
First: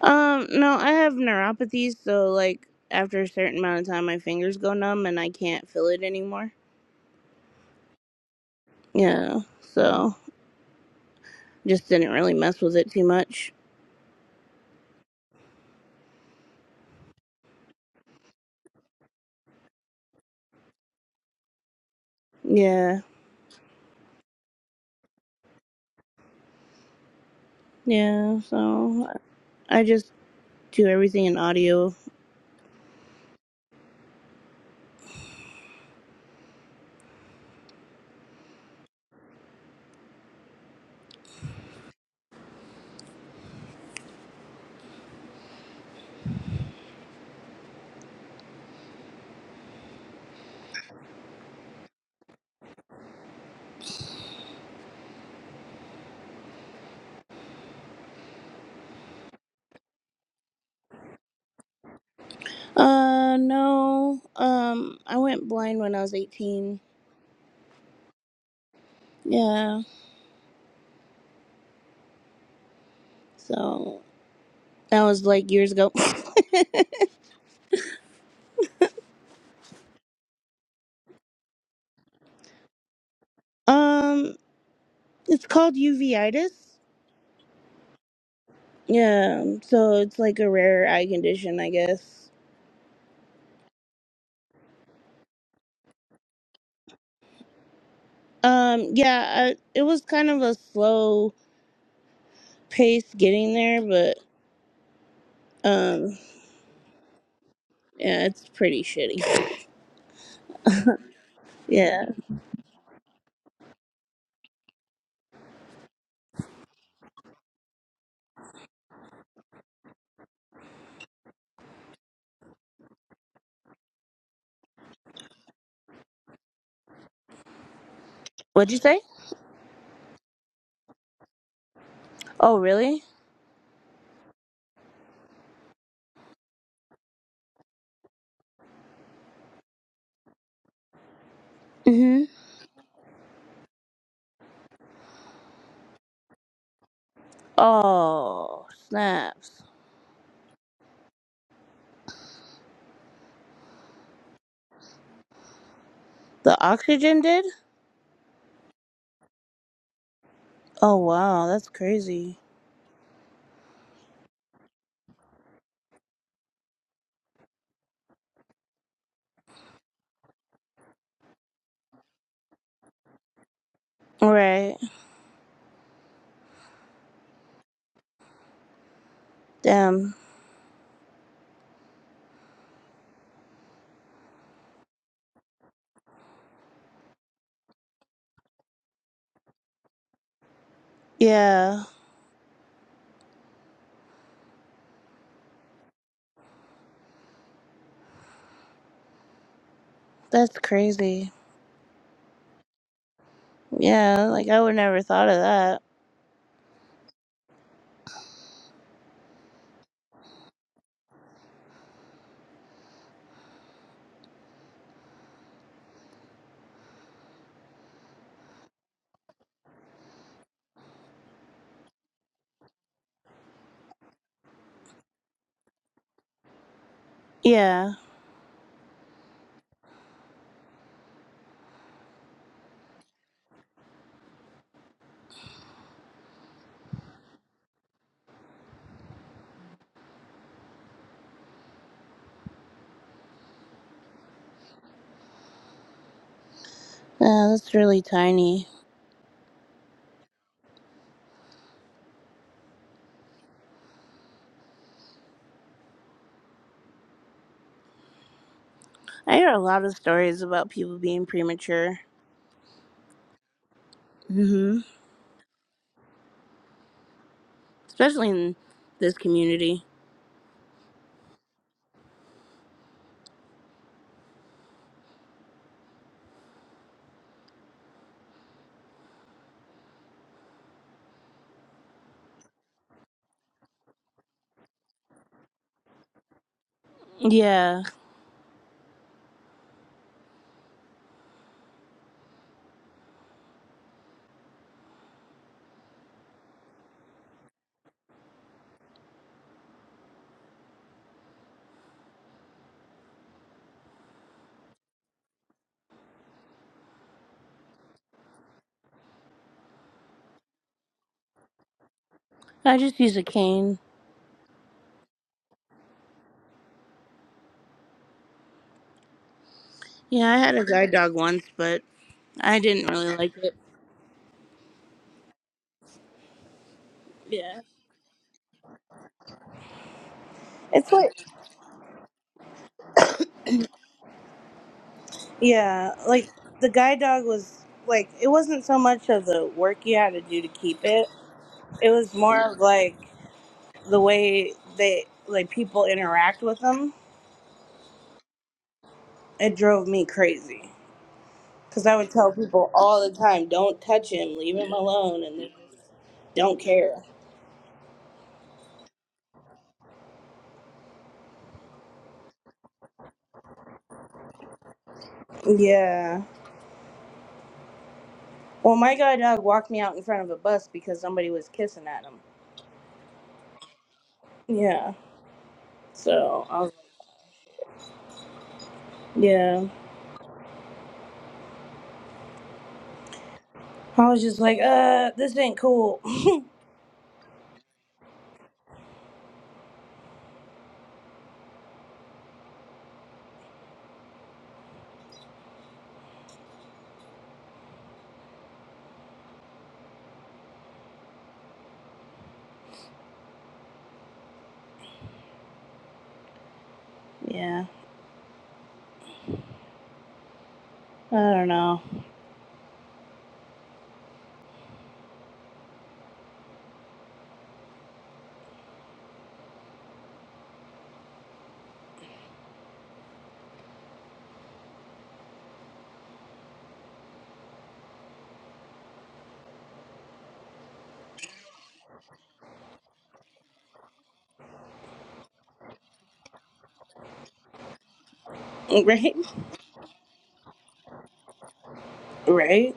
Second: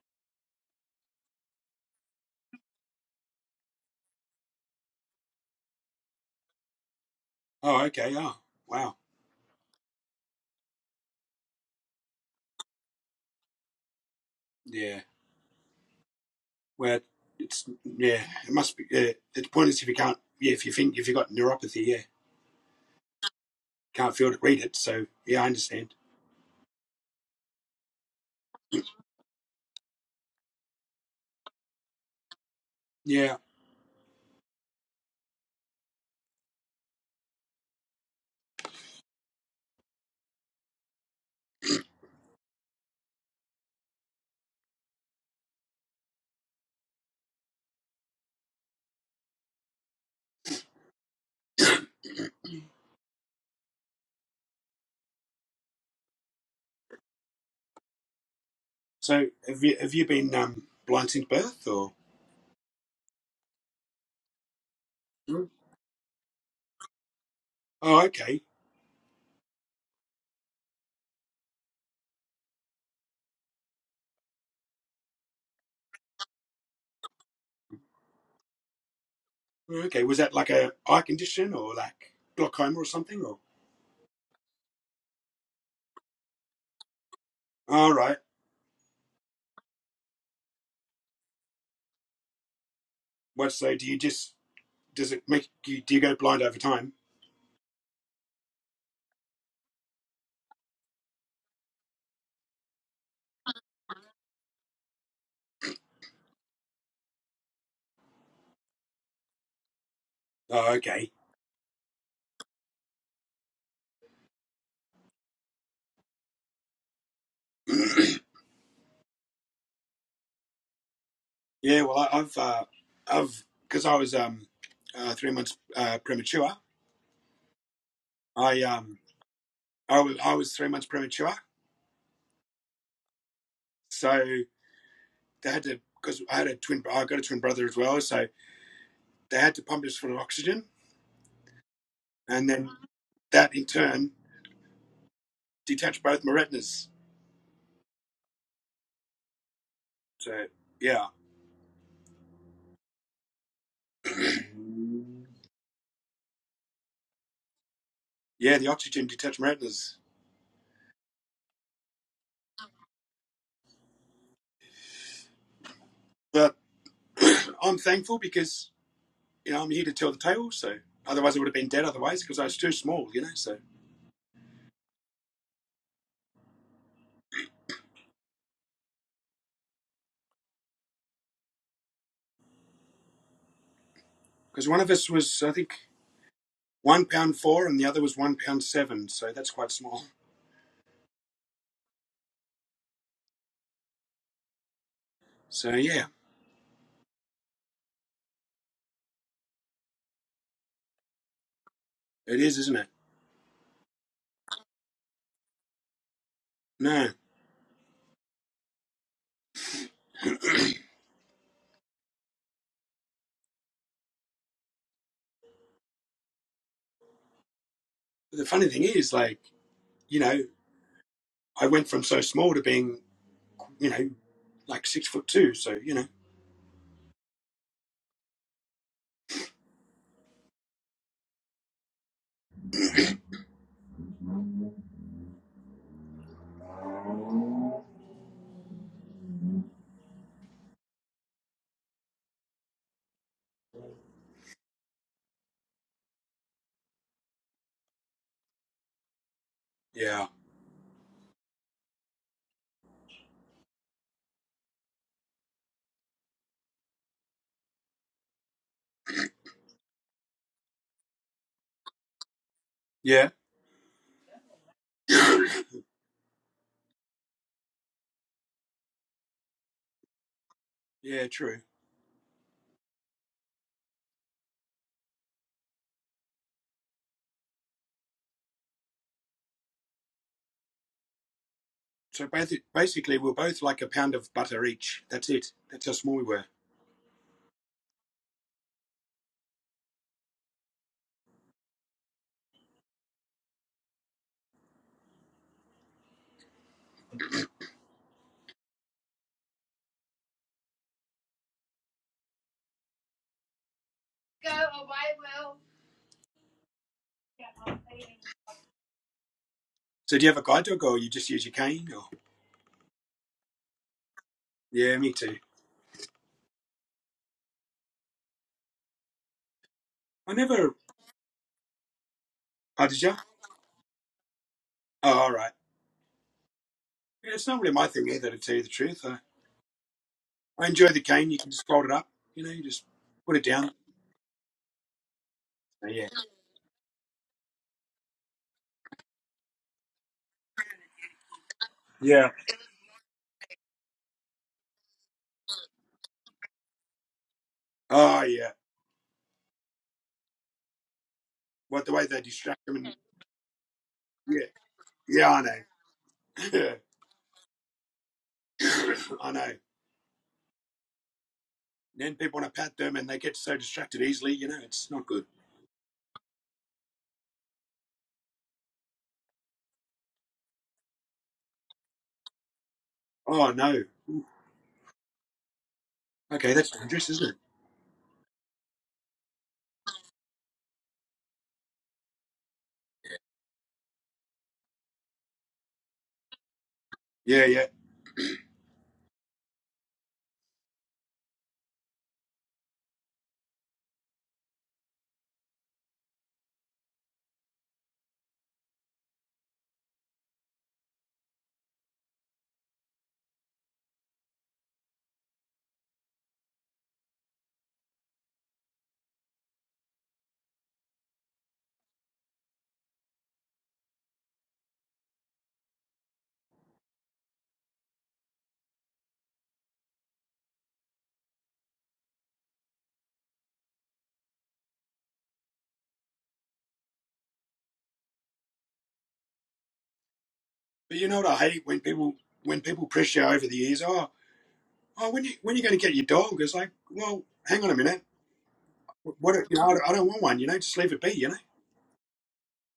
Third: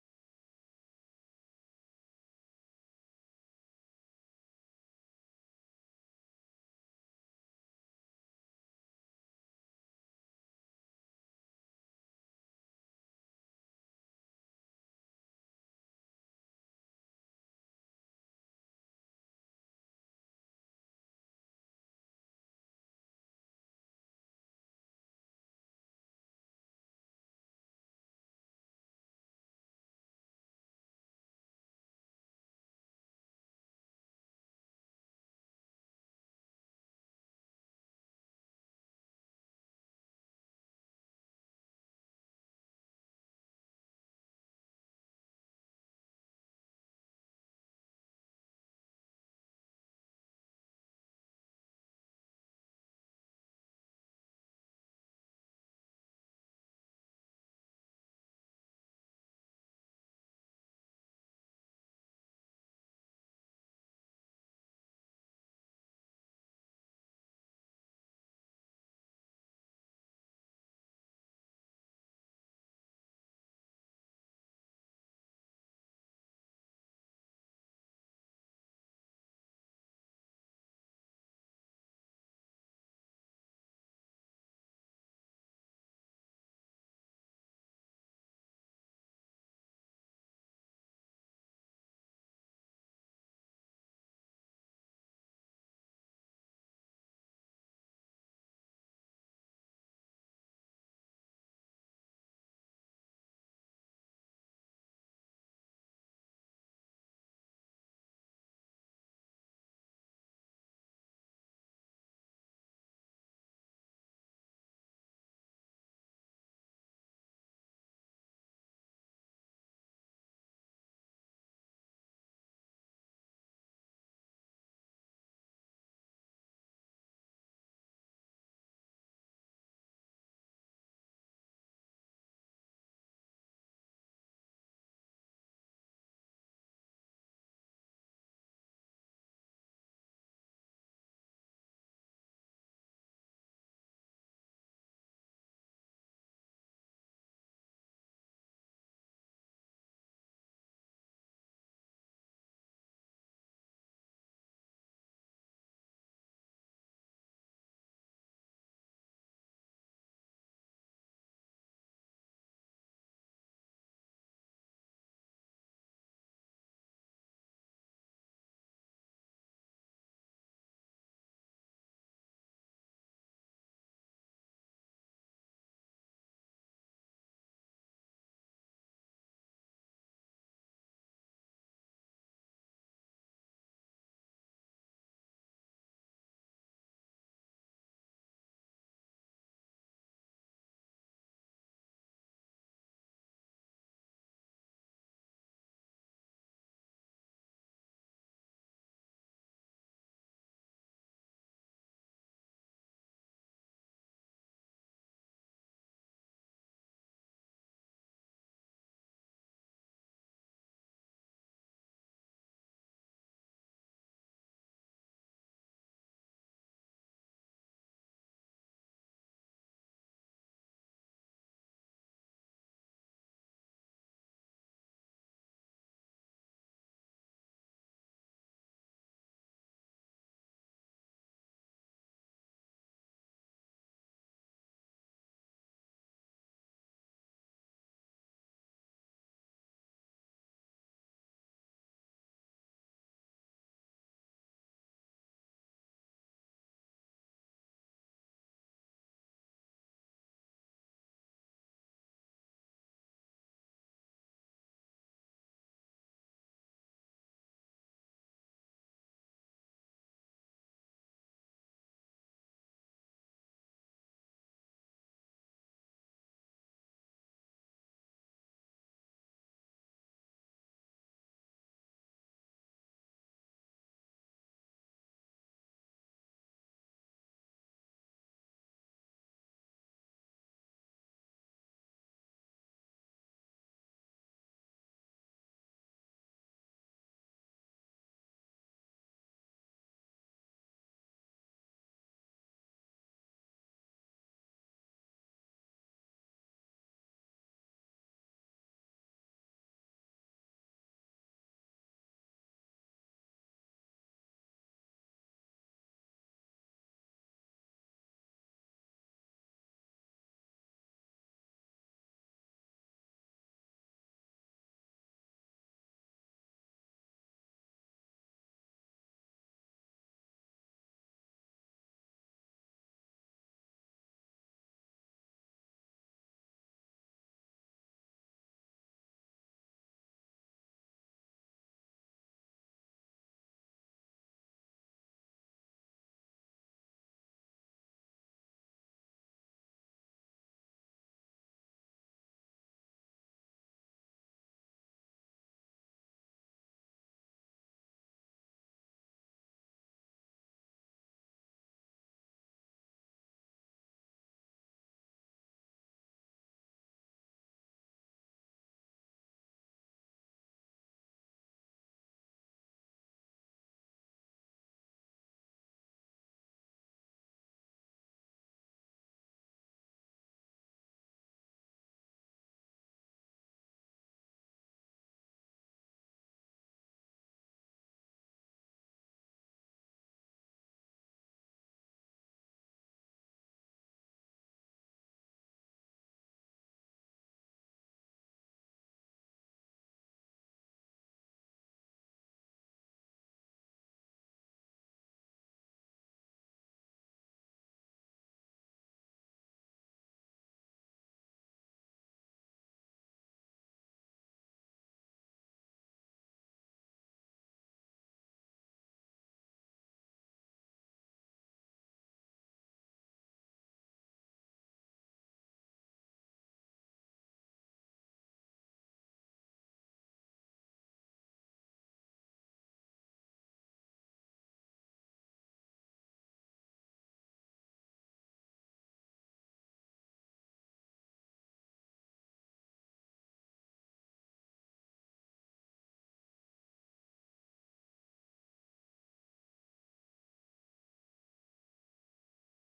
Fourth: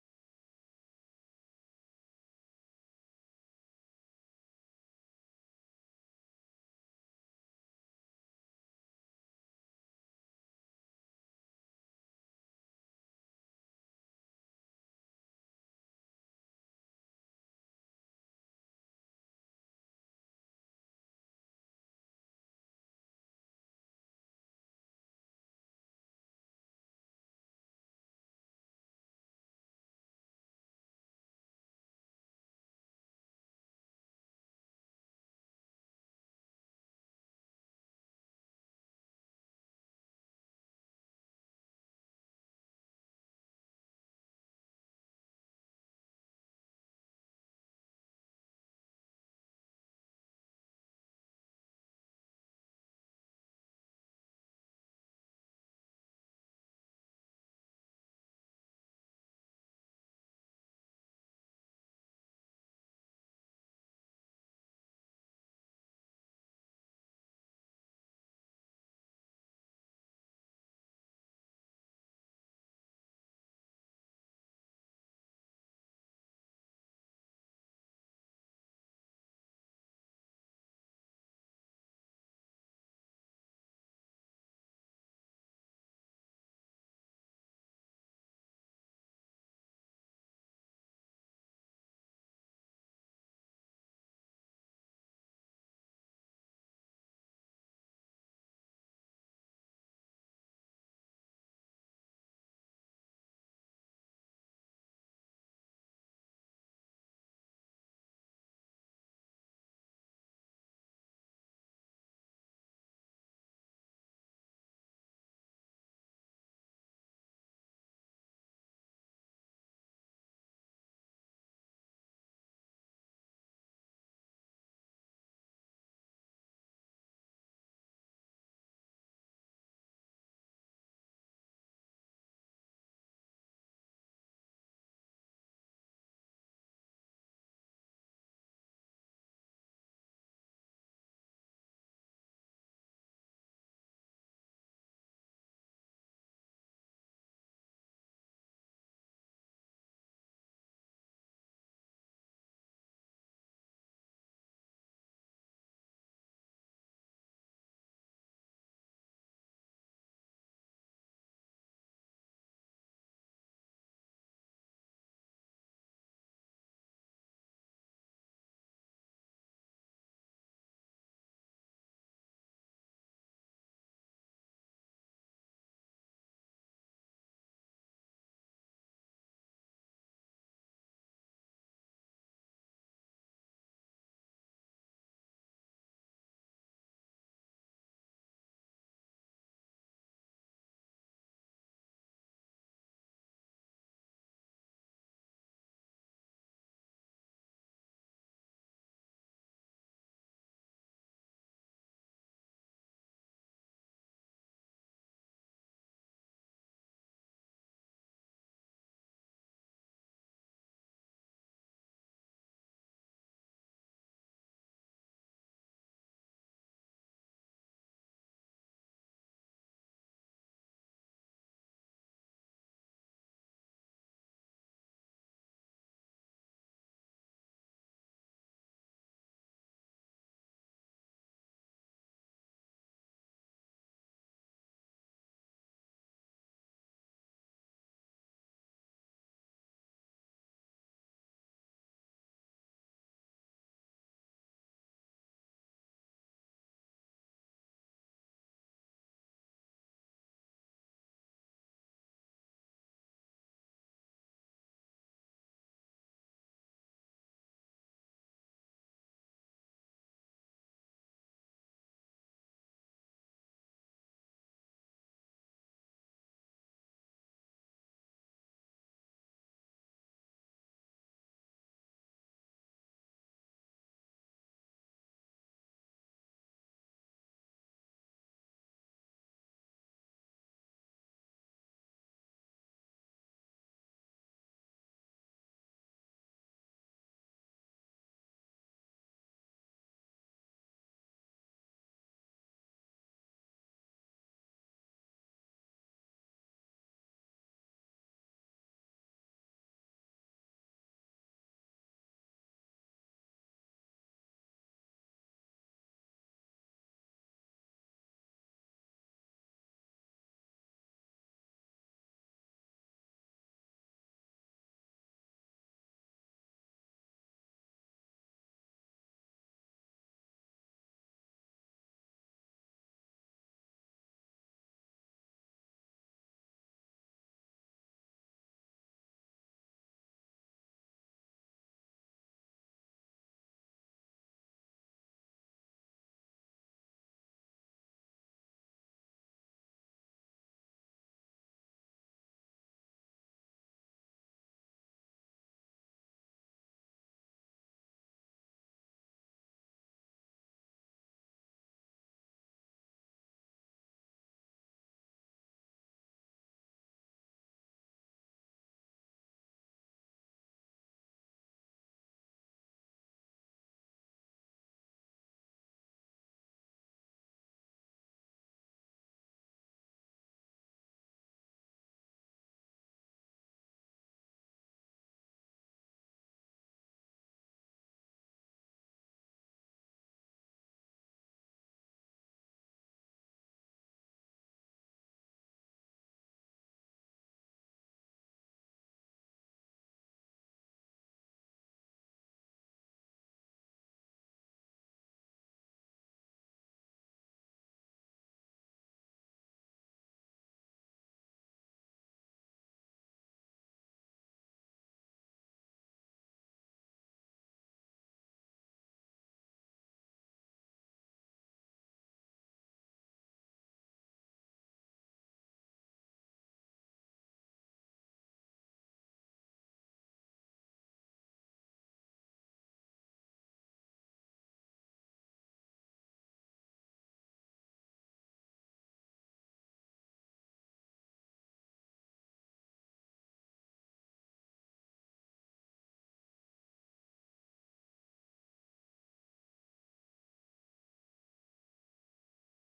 Speaker 2: Um, no, I have neuropathy, so like after a certain amount of time my fingers go numb and I can't feel it anymore.
Speaker 1: oh, okay. Oh, wow.
Speaker 2: Yeah. So just didn't really mess with it too much.
Speaker 1: Yeah. Well, it's yeah. It must be. Yeah. It's pointless if you can't. Yeah, if you think if you got neuropathy, yeah,
Speaker 2: Yeah.
Speaker 1: can't feel to read it. So yeah, I understand.
Speaker 2: Yeah. So I just do everything in audio.
Speaker 1: Yeah. So have you have you been um, blind since birth or?
Speaker 2: Uh no. Um I went
Speaker 1: Mm.
Speaker 2: blind when I was 18.
Speaker 1: Oh, okay,
Speaker 2: Yeah. So That was like years ago.
Speaker 1: okay. Was that like a eye condition or like glaucoma or something? Or
Speaker 2: *laughs* um, it's called uveitis.
Speaker 1: all right.
Speaker 2: Yeah, so it's like a rare eye condition, I guess.
Speaker 1: What so? Do you just does it make you do you go blind over time?
Speaker 2: Um, yeah, I, it was kind of a slow pace getting there, but um, yeah, it's pretty shitty. *laughs*
Speaker 1: Oh, okay.
Speaker 2: Yeah.
Speaker 1: *clears throat* Yeah. Well, I, I've uh, I've because I was um uh, three months uh, premature. I
Speaker 2: What'd you
Speaker 1: um
Speaker 2: say?
Speaker 1: I was I was three months premature,
Speaker 2: Oh, really?
Speaker 1: so they had to because I had a twin. I got a twin brother as well, so they had to pump us full of oxygen,
Speaker 2: Mhm.
Speaker 1: and then that in turn detach both my retinas.
Speaker 2: Oh, snaps.
Speaker 1: So yeah, *clears throat*
Speaker 2: The oxygen did?
Speaker 1: yeah, the oxygen detached my retinas.
Speaker 2: Oh, wow, that's crazy.
Speaker 1: But *clears throat* I'm thankful because you know I'm here to tell the tale. So otherwise I would have been dead. Otherwise because I was too small, you know. So
Speaker 2: Right. Damn.
Speaker 1: because one of us was I think one pound four and the other was one pound seven. So that's quite small.
Speaker 2: Yeah,
Speaker 1: So yeah,
Speaker 2: that's crazy.
Speaker 1: it is, isn't it?
Speaker 2: Yeah, like I would never thought of that.
Speaker 1: No. But the funny thing is, like you know, I went from so small to being you know like six foot two. So you know,
Speaker 2: Yeah. Yeah, that's really tiny.
Speaker 1: yeah,
Speaker 2: I hear a lot of stories about people being premature.
Speaker 1: yeah,
Speaker 2: hmm Especially in this community.
Speaker 1: yeah, true. So basically, we are both like a pound of butter each. That's it. That's how small we were.
Speaker 2: Yeah.
Speaker 1: So do you have a guide dog, or you just use your cane? Or
Speaker 2: I just use a cane.
Speaker 1: yeah, me too.
Speaker 2: Yeah,
Speaker 1: I
Speaker 2: I had a
Speaker 1: never.
Speaker 2: guide dog once, but I
Speaker 1: Oh,
Speaker 2: didn't
Speaker 1: did you?
Speaker 2: really like it.
Speaker 1: Oh, all right. Yeah, it's not
Speaker 2: Yeah.
Speaker 1: really my thing either, to tell you the truth. I, I enjoy
Speaker 2: It's
Speaker 1: the
Speaker 2: like
Speaker 1: cane. You can just fold it up. You know, you just put it down. So,
Speaker 2: yeah,
Speaker 1: yeah.
Speaker 2: like the guide dog was like it wasn't so much of the work you had to do to keep it. It was
Speaker 1: Yeah.
Speaker 2: more of like the way they like people interact with them
Speaker 1: Oh yeah.
Speaker 2: It drove me crazy
Speaker 1: What
Speaker 2: because
Speaker 1: the
Speaker 2: I
Speaker 1: way
Speaker 2: would
Speaker 1: they
Speaker 2: tell
Speaker 1: distract
Speaker 2: people
Speaker 1: them and
Speaker 2: all the time, "Don't touch him.
Speaker 1: yeah,
Speaker 2: Leave him alone,"
Speaker 1: yeah,
Speaker 2: and
Speaker 1: I
Speaker 2: they don't
Speaker 1: know. *coughs*
Speaker 2: care.
Speaker 1: Yeah, *laughs* I know. Then people want to pat them, and they get so distracted easily. You know, it's not good.
Speaker 2: Yeah. Well, my guide dog walked me out in front of a bus because somebody was kissing at him.
Speaker 1: Oh no.
Speaker 2: Yeah. So
Speaker 1: Okay,
Speaker 2: I
Speaker 1: that's
Speaker 2: was.
Speaker 1: dangerous, isn't it?
Speaker 2: Yeah. I was just like, uh, this ain't cool. *laughs*
Speaker 1: Yeah, yeah.
Speaker 2: Yeah. I don't know.
Speaker 1: But you know what I hate when people when people press you over the ears. Oh, oh, when you when are you going to get your dog? It's like, well, hang on a minute.
Speaker 2: *laughs* Right.
Speaker 1: What if- you know? I don't I don't want one. You know, just leave it be. You know.
Speaker 2: Right.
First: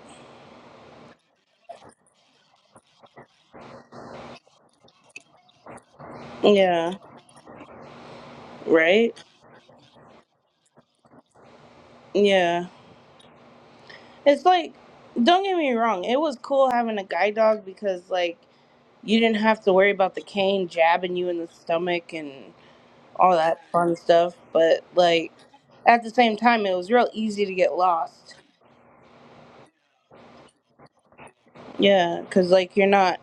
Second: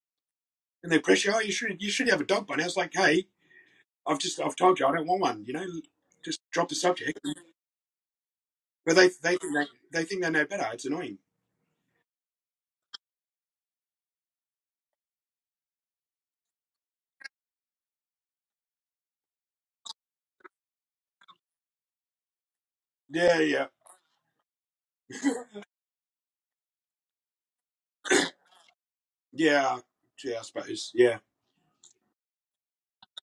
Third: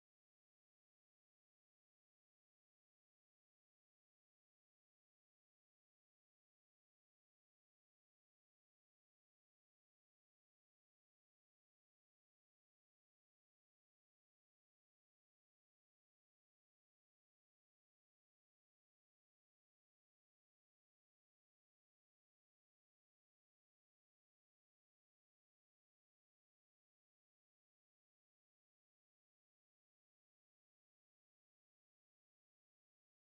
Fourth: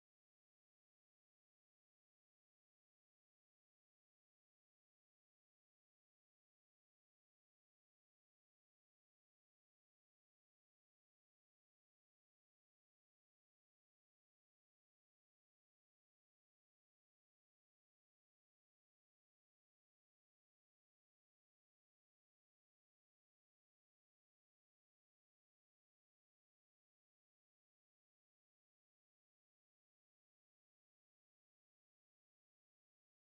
Speaker 1: And they press you. Oh, you should you should have a dog by now. It's like, hey, I've just I've told you I don't want one. You know, just drop the
Speaker 2: Yeah.
Speaker 1: subject. But they
Speaker 2: Right.
Speaker 1: they think they, they think they know better. It's annoying.
Speaker 2: Yeah. It's like, don't get me wrong. It was cool having a guide dog because like. you didn't have to worry about the cane jabbing you in the stomach and all
Speaker 1: Yeah, yeah,
Speaker 2: that fun stuff. But like at the same time, it was real easy to get lost.
Speaker 1: yeah, yeah. I suppose. Yeah,
Speaker 2: Yeah, because like you're not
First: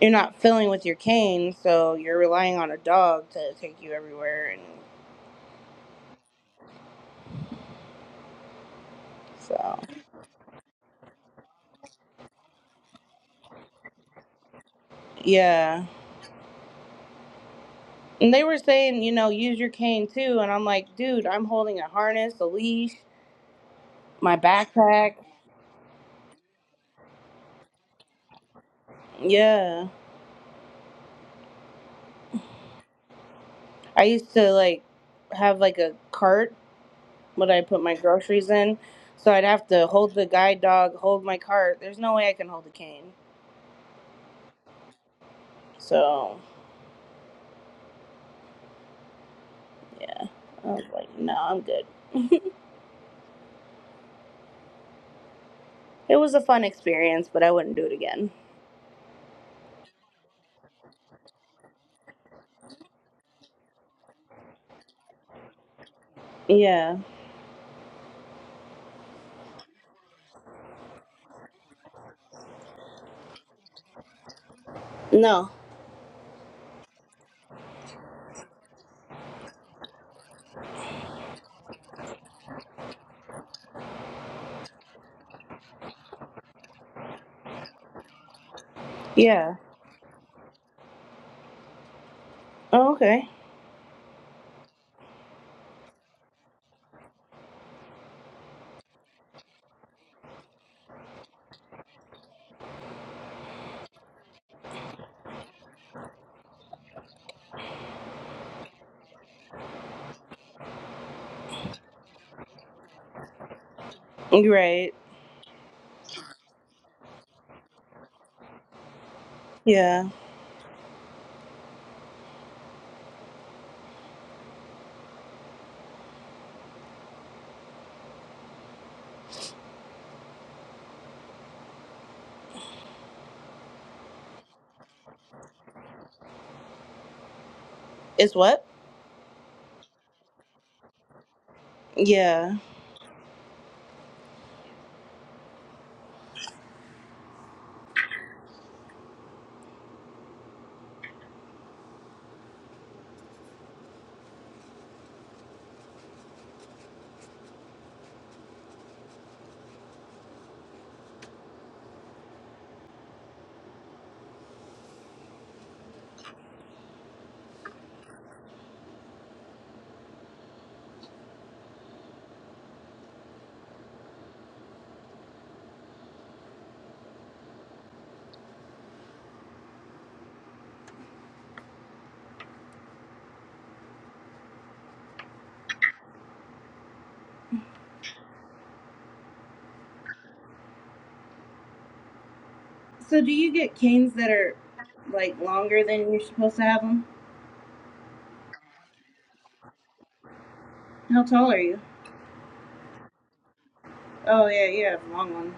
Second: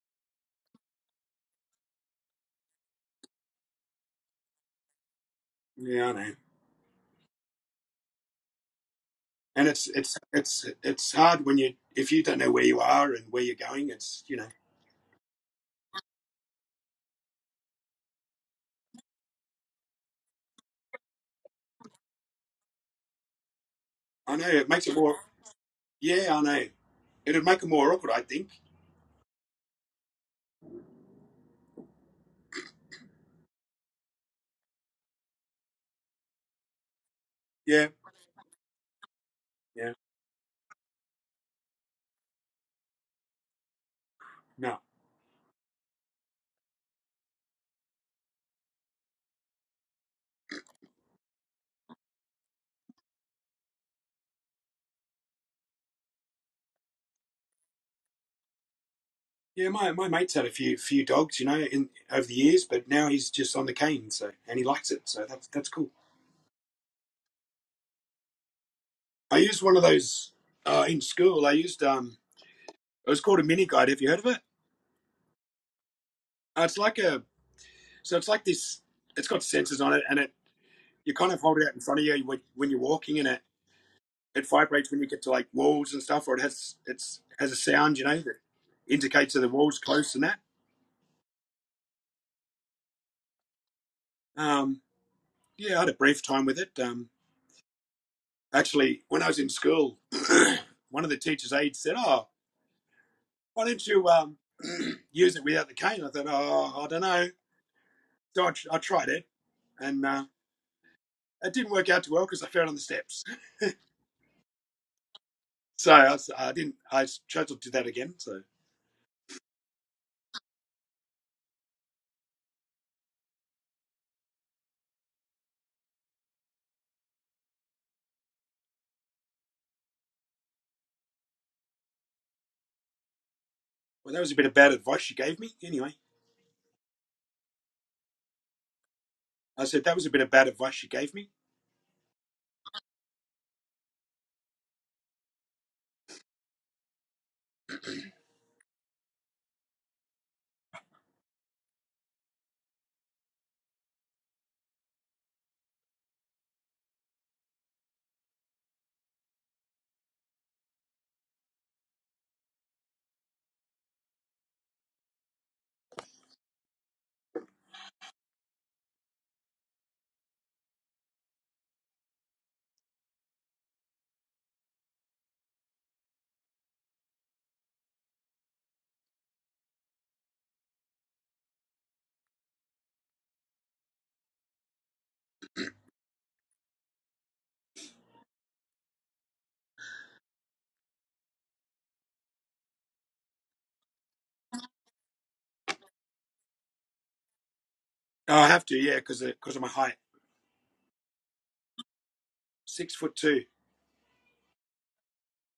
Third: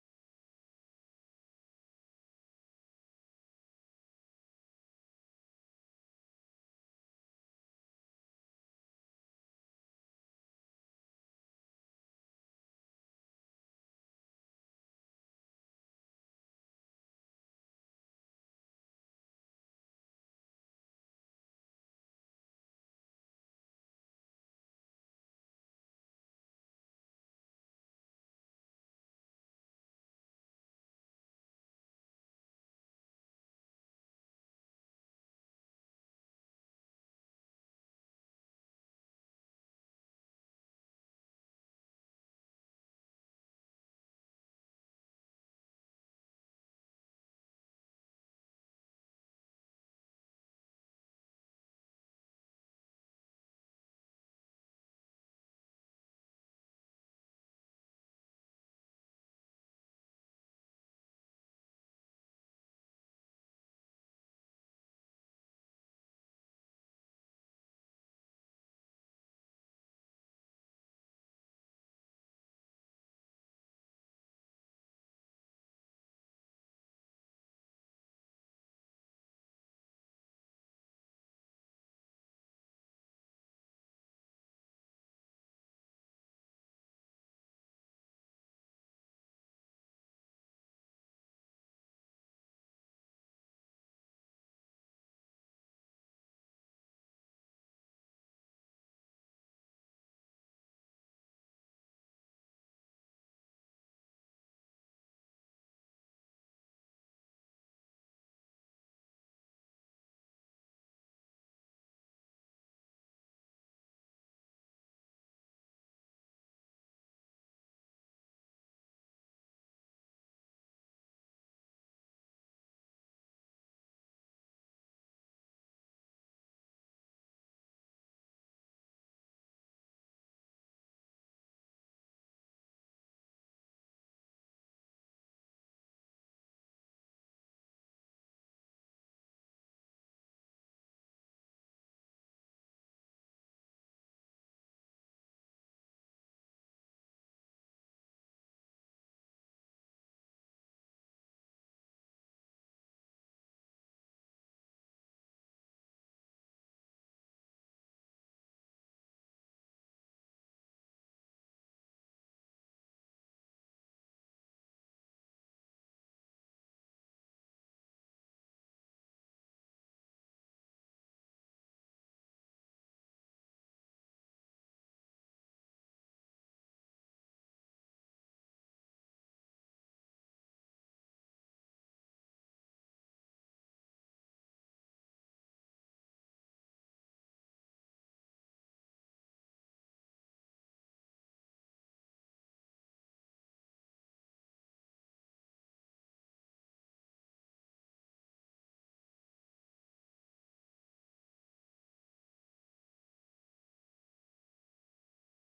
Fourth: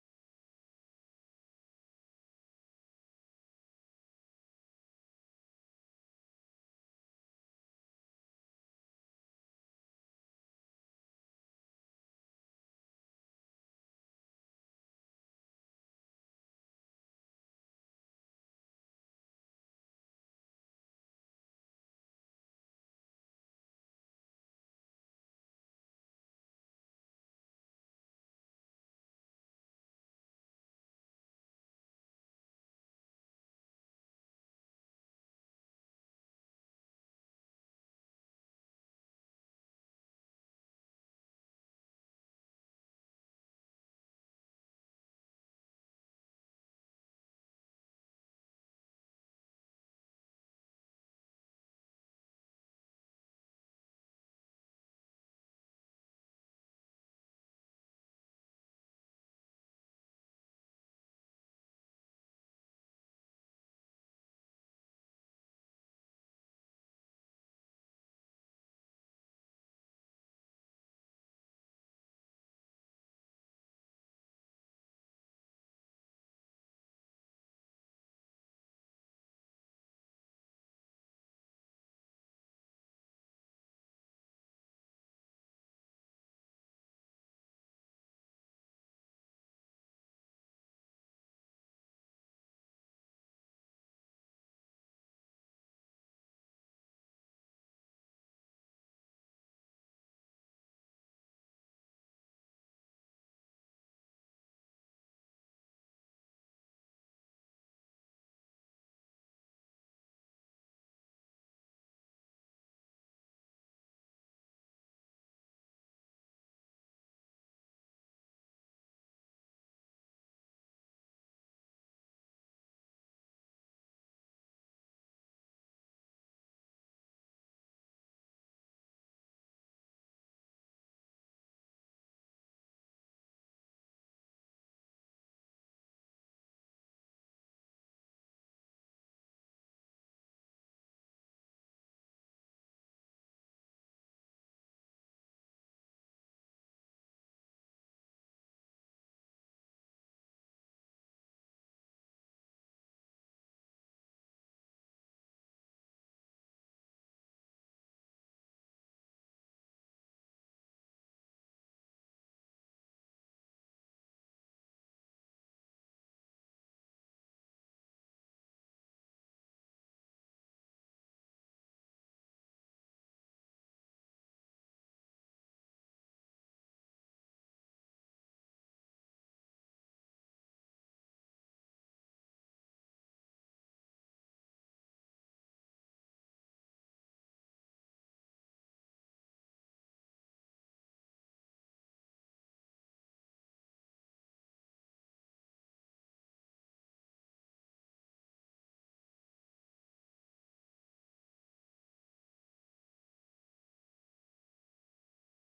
Speaker 2: you're not filling with your cane, so you're relying on a dog to take you everywhere. And
Speaker 1: yeah. I know. And
Speaker 2: so
Speaker 1: it's it's it's it's hard when you if you don't know where you are and where you're going. It's you know.
Speaker 2: yeah, and they were saying you know use your cane too, and I'm like, dude, I'm holding a harness, a leash,
Speaker 1: I
Speaker 2: my
Speaker 1: know it makes it more.
Speaker 2: backpack.
Speaker 1: Yeah, I know. It'd make it more awkward, I think.
Speaker 2: Yeah, I used to like have like a cart what I put
Speaker 1: Yeah,
Speaker 2: my groceries in. So I'd have to
Speaker 1: yeah,
Speaker 2: hold the guide dog, hold my cart. There's no way I can hold a cane.
Speaker 1: no,
Speaker 2: So yeah, I was like, no, I'm good. *laughs* It was a fun experience, but I wouldn't do it again.
Speaker 1: yeah. My my mate's had a few few dogs, you know, in over the years, but now he's just on the cane, so and he likes it, so that's that's cool.
Speaker 2: Yeah.
Speaker 1: I used one of those uh, in school. I used um, it was called a mini guide. Have you heard of it?
Speaker 2: No.
Speaker 1: Uh, it's like a so it's like this. It's got sensors on it, and it you kind of hold it out in front of you when, when you're walking, and it it vibrates when you get to like walls and stuff, or it has it's has a sound, you know, that indicates that the
Speaker 2: Yeah.
Speaker 1: wall's close and that.
Speaker 2: Oh, okay.
Speaker 1: Um, Yeah, I had a brief time with it. Um, actually, when I was in school, *clears throat* one of the teachers' aides said, "Oh, why don't you um, *clears throat* use it without the cane?" I thought, "Oh, I don't know." So I, I tried it, and uh, it didn't work out too well because I fell on the steps. *laughs*
Speaker 2: Right.
Speaker 1: So I s- I didn't. I chose to do that again. So
Speaker 2: Yeah.
Speaker 1: well, that was a bit of bad advice she gave me. Anyway,
Speaker 2: It's what?
Speaker 1: I said that was a bit of bad advice she gave me.
Speaker 2: Yeah. So do you get canes that are like longer than you're supposed to have them?
Speaker 1: Oh, I have to, yeah, because because of my height,
Speaker 2: How tall are you?
Speaker 1: six foot two.
Speaker 2: Oh yeah, you have a long one.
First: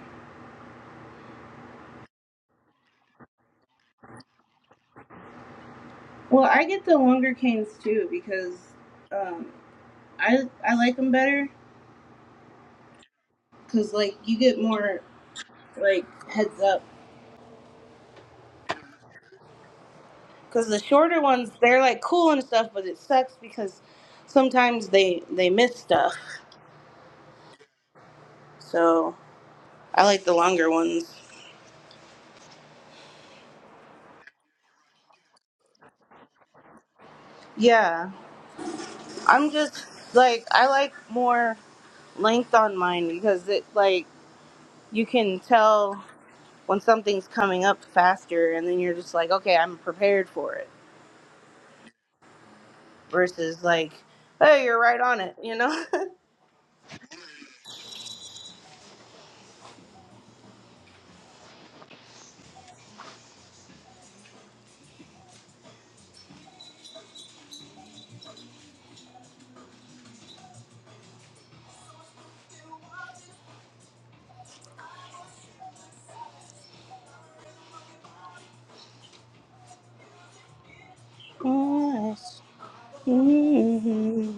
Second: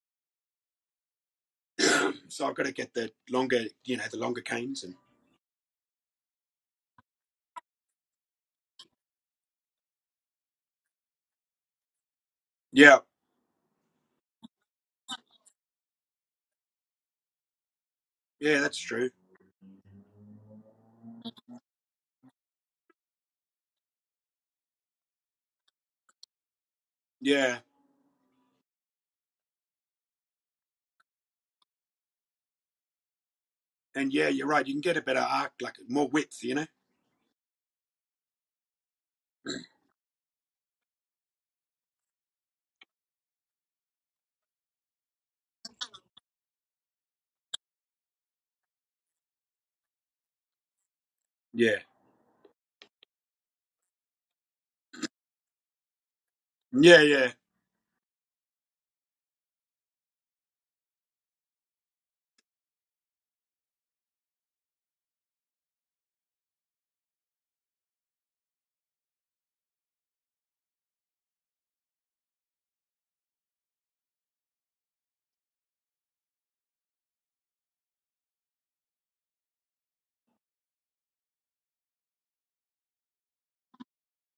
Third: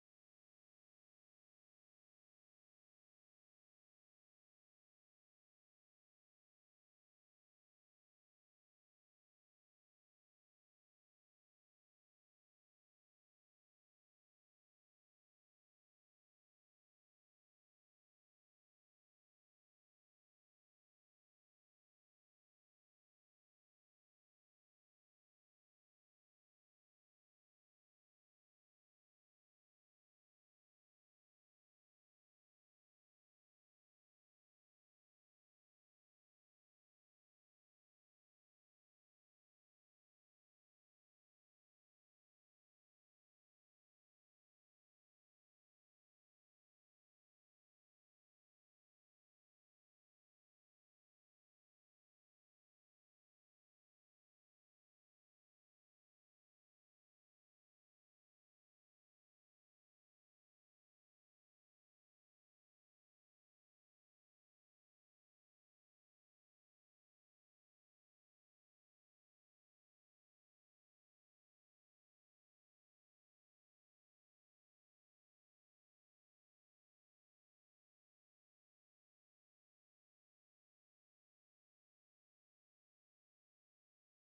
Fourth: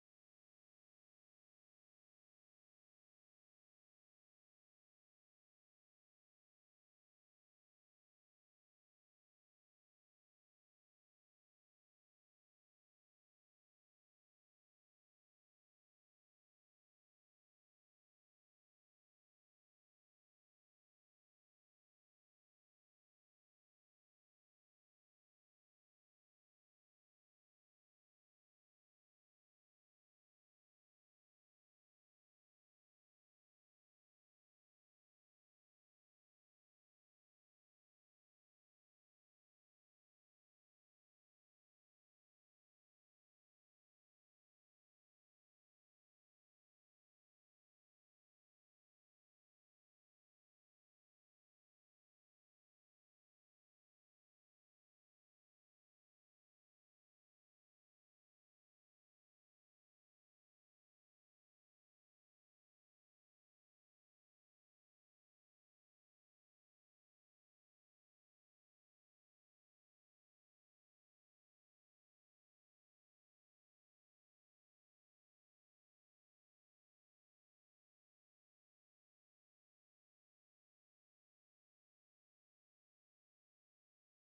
Speaker 1: *clears throat* So I've got to get the longer, you know, the longer canes. And
Speaker 2: Well, I get the longer canes too because um, I I like them better
Speaker 1: yeah,
Speaker 2: because like you get more like heads up.
Speaker 1: yeah, that's true.
Speaker 2: Because the shorter ones, they're like cool and stuff, but it sucks because sometimes they they miss stuff.
Speaker 1: Yeah,
Speaker 2: So I like the longer ones.
Speaker 1: And yeah, you're right. You can get a better arc, like more width, you know?
Speaker 2: Yeah, I'm just like I like more length on mine because it like you can tell when something's coming up faster, and then you're just like, okay, I'm prepared for it.
Speaker 1: Yeah.
Speaker 2: Versus like, hey, you're right on it, you know. *laughs*
Speaker 1: Yeah, yeah.
Speaker 2: Yes. Mhm.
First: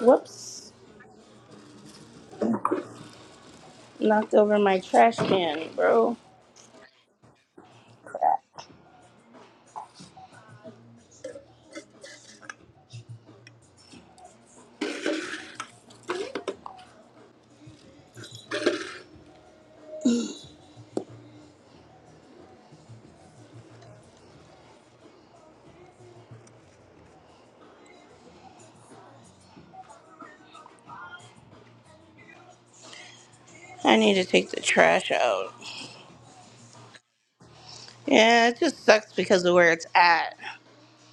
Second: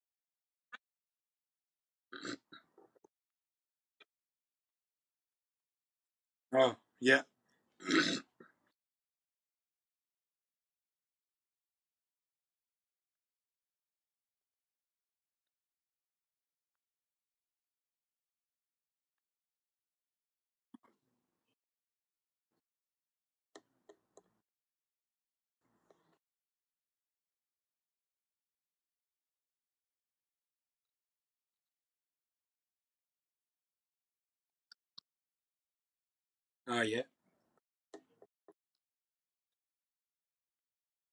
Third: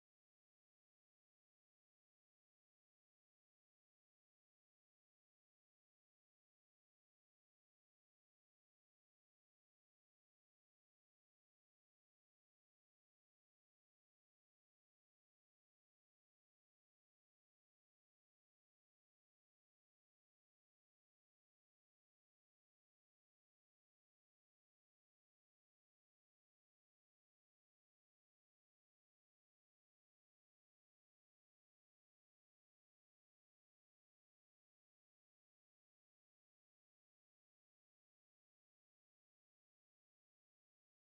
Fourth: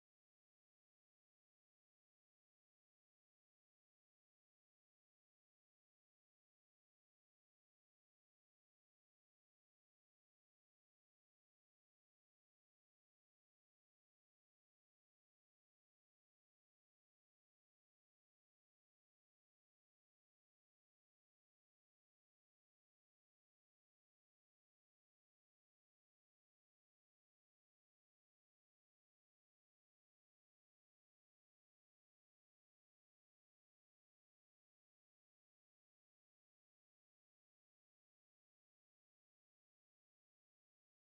Speaker 2: Whoops. Knocked over my trash can, bro.
Speaker 1: Oh, yeah.
Speaker 2: Crap. I need to take the trash out.
Speaker 1: Oh yeah.
Speaker 2: Yeah, it just sucks because of where it's at.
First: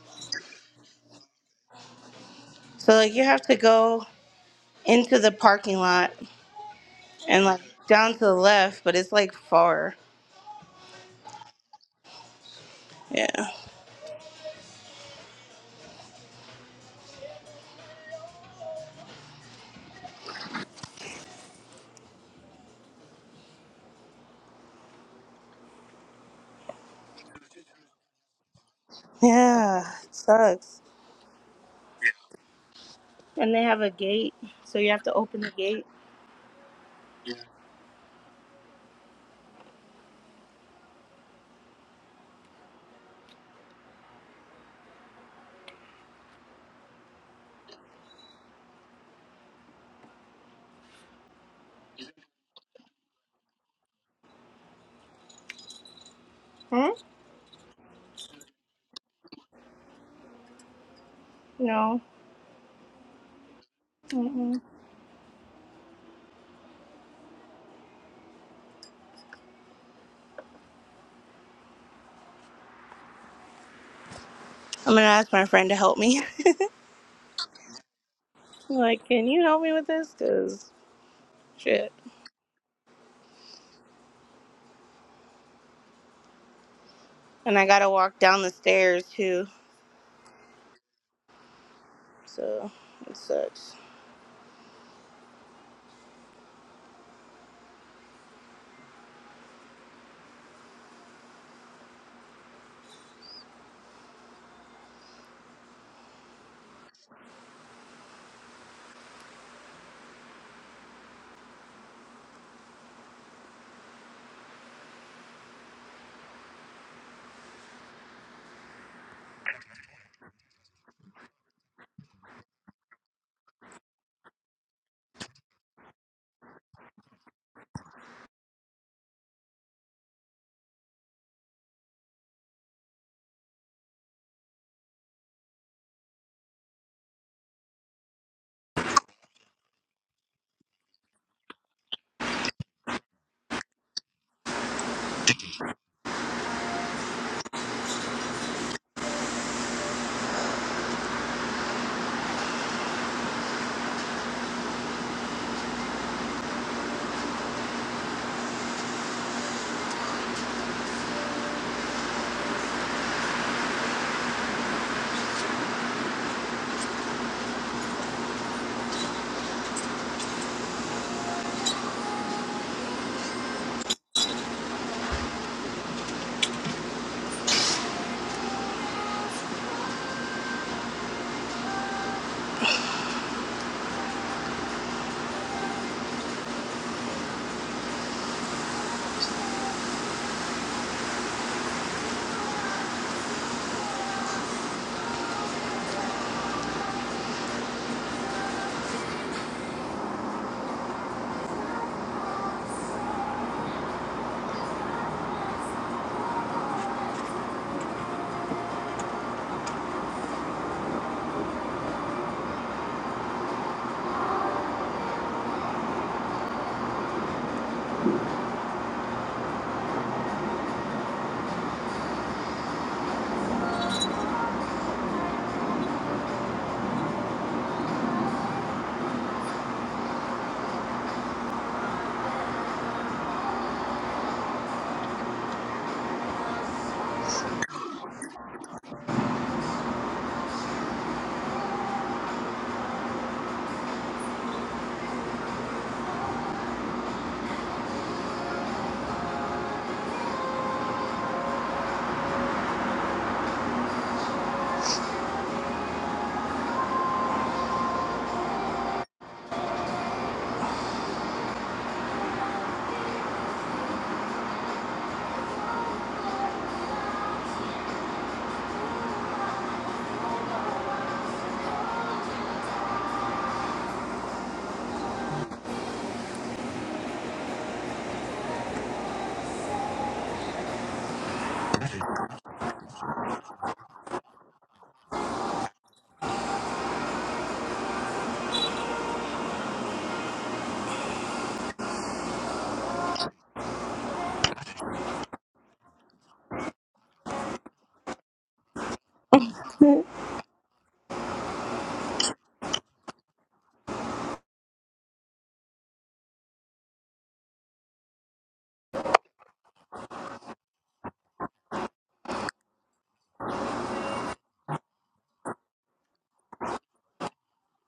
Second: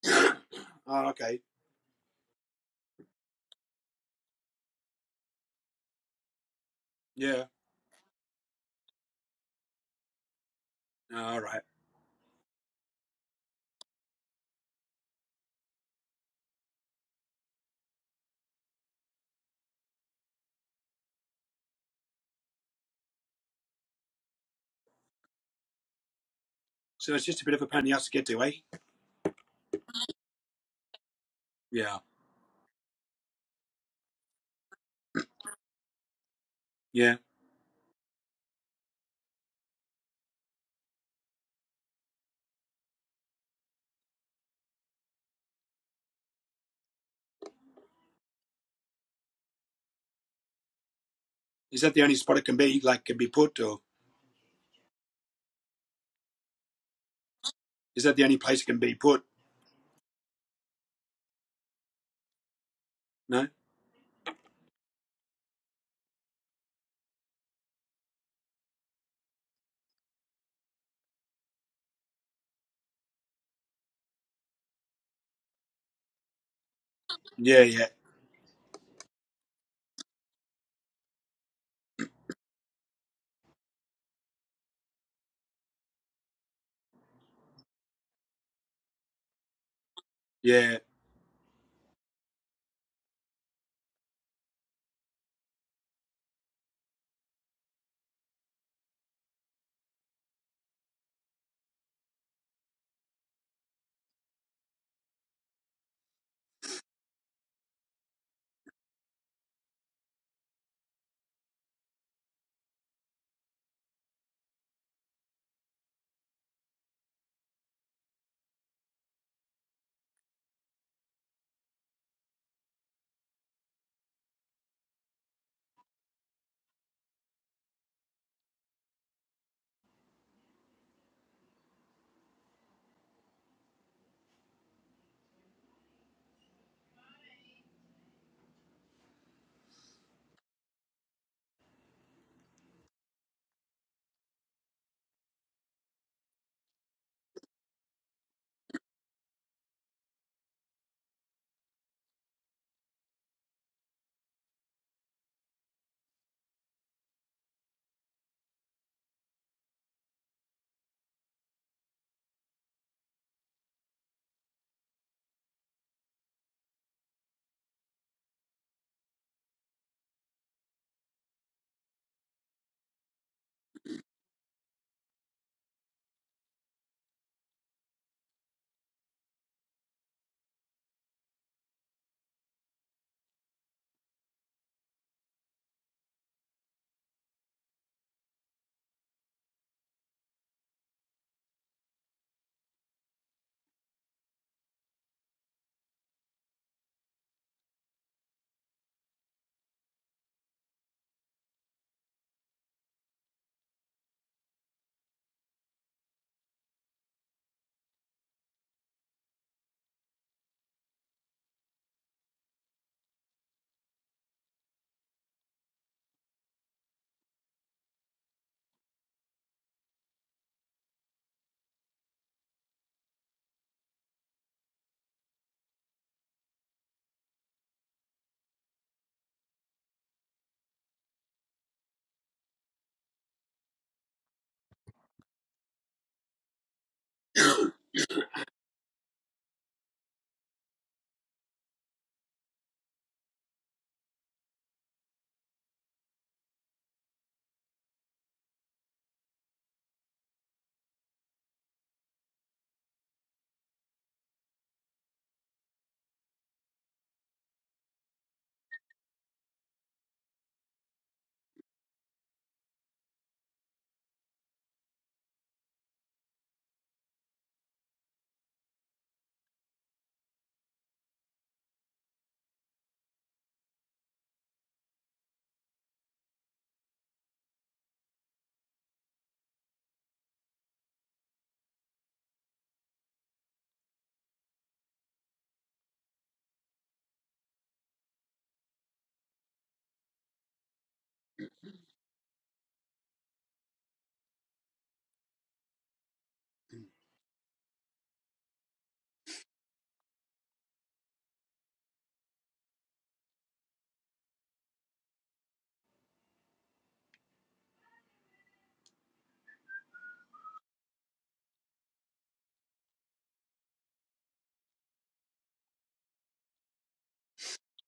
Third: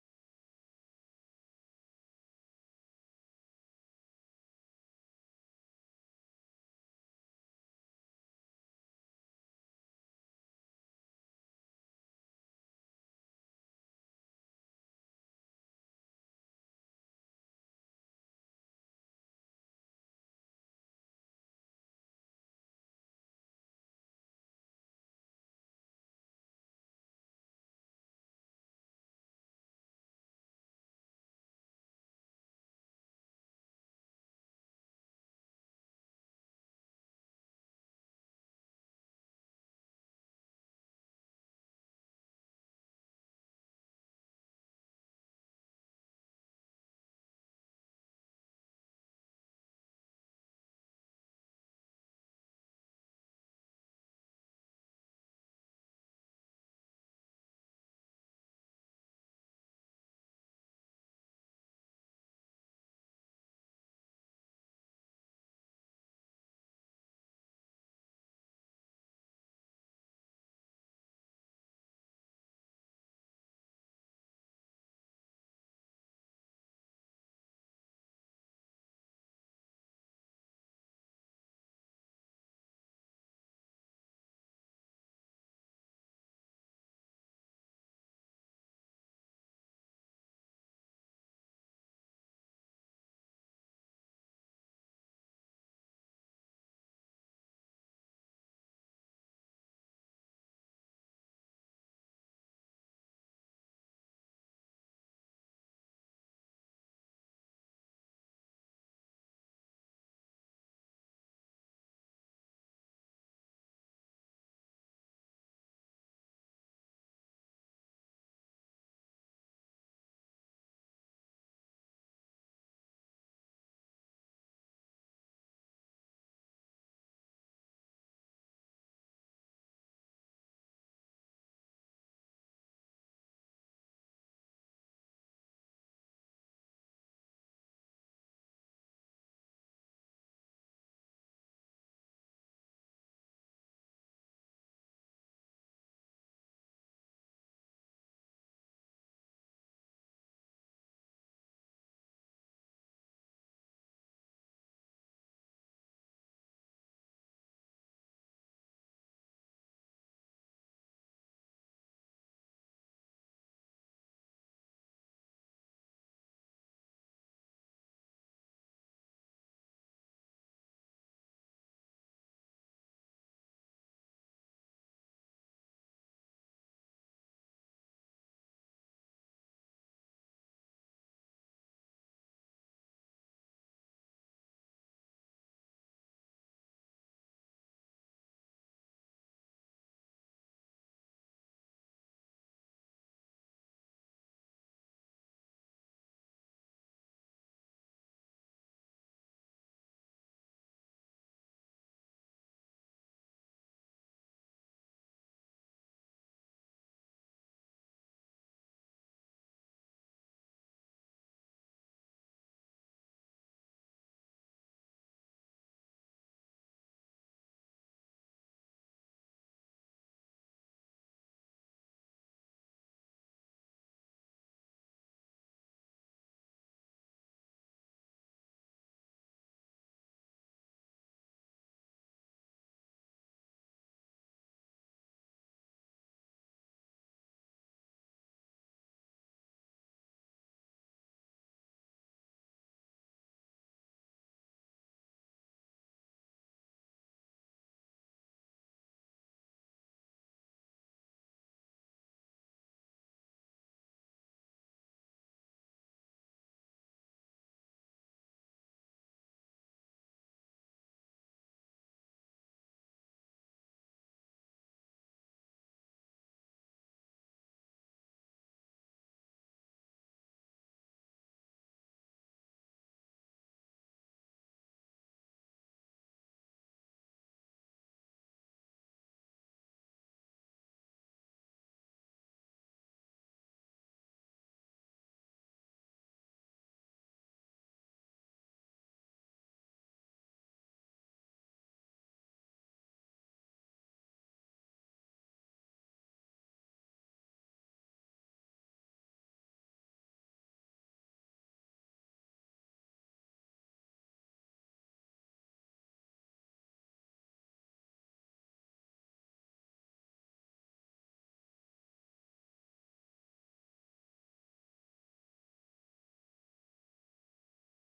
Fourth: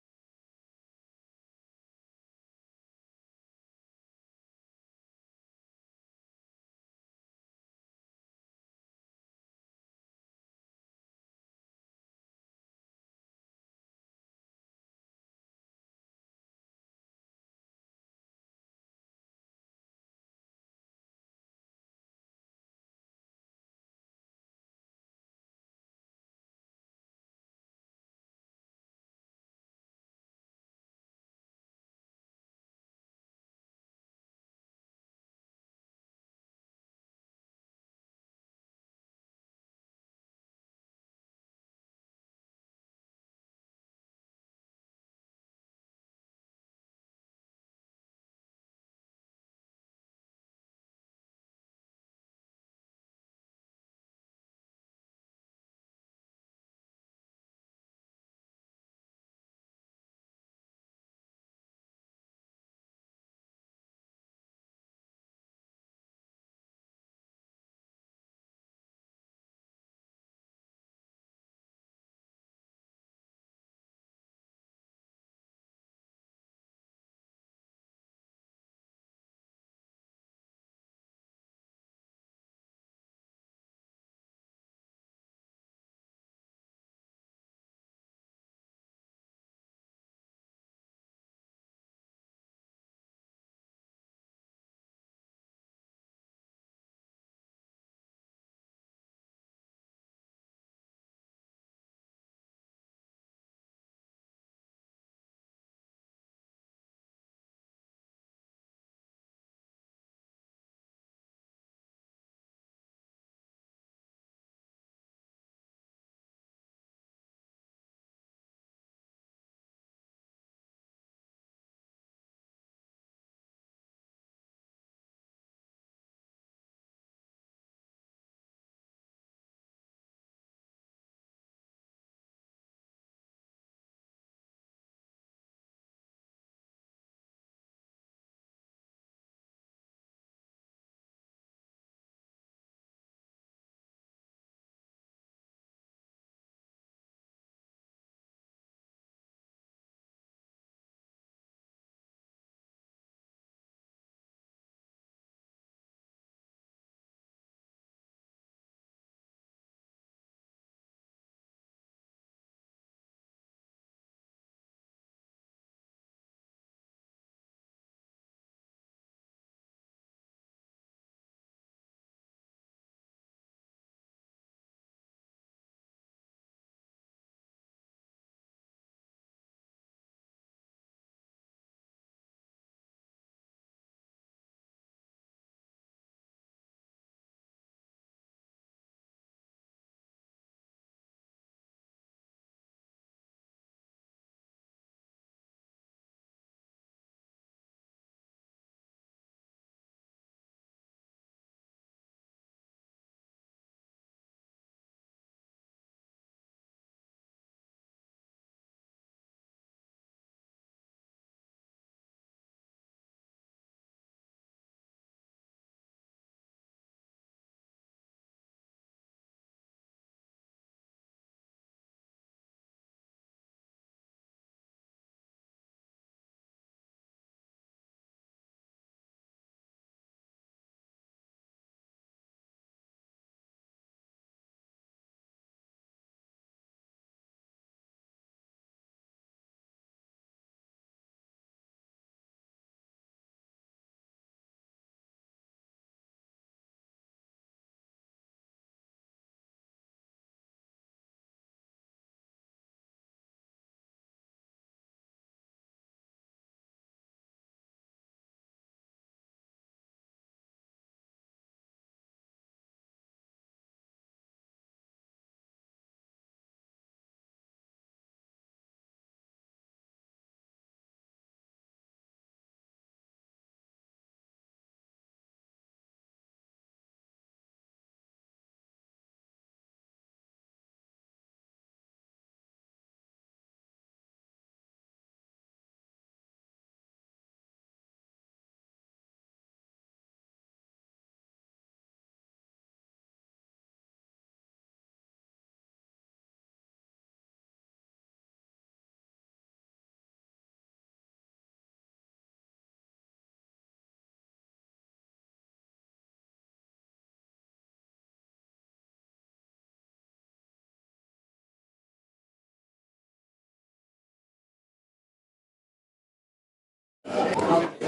Speaker 1: *coughs* Oh, okay.
Speaker 2: So, like, you have to go into the parking lot and,
Speaker 1: Yeah.
Speaker 2: like, down to the left, but it's, like, far.
Speaker 1: Oh, all right.
Speaker 2: Yeah.
Speaker 1: So it's just a bit of a pain in the ass to get to, eh?
Speaker 2: Yeah, it sucks.
Speaker 1: Yeah.
Speaker 2: And they have a gate, so you have to open the gate.
Speaker 1: Yeah. Is that the only spot it can be, like, can be put, or
Speaker 2: Huh?
Speaker 1: is that the only place it can be put?
Speaker 2: No.
Speaker 1: No.
Speaker 2: Mm-mm. I'm gonna ask my friend to help me.
Speaker 1: Yeah. Yeah.
Speaker 2: *laughs* like, can you help me with this? Cause shit. And I gotta walk down the stairs too.
Speaker 1: Yeah.
Speaker 2: So it sucks.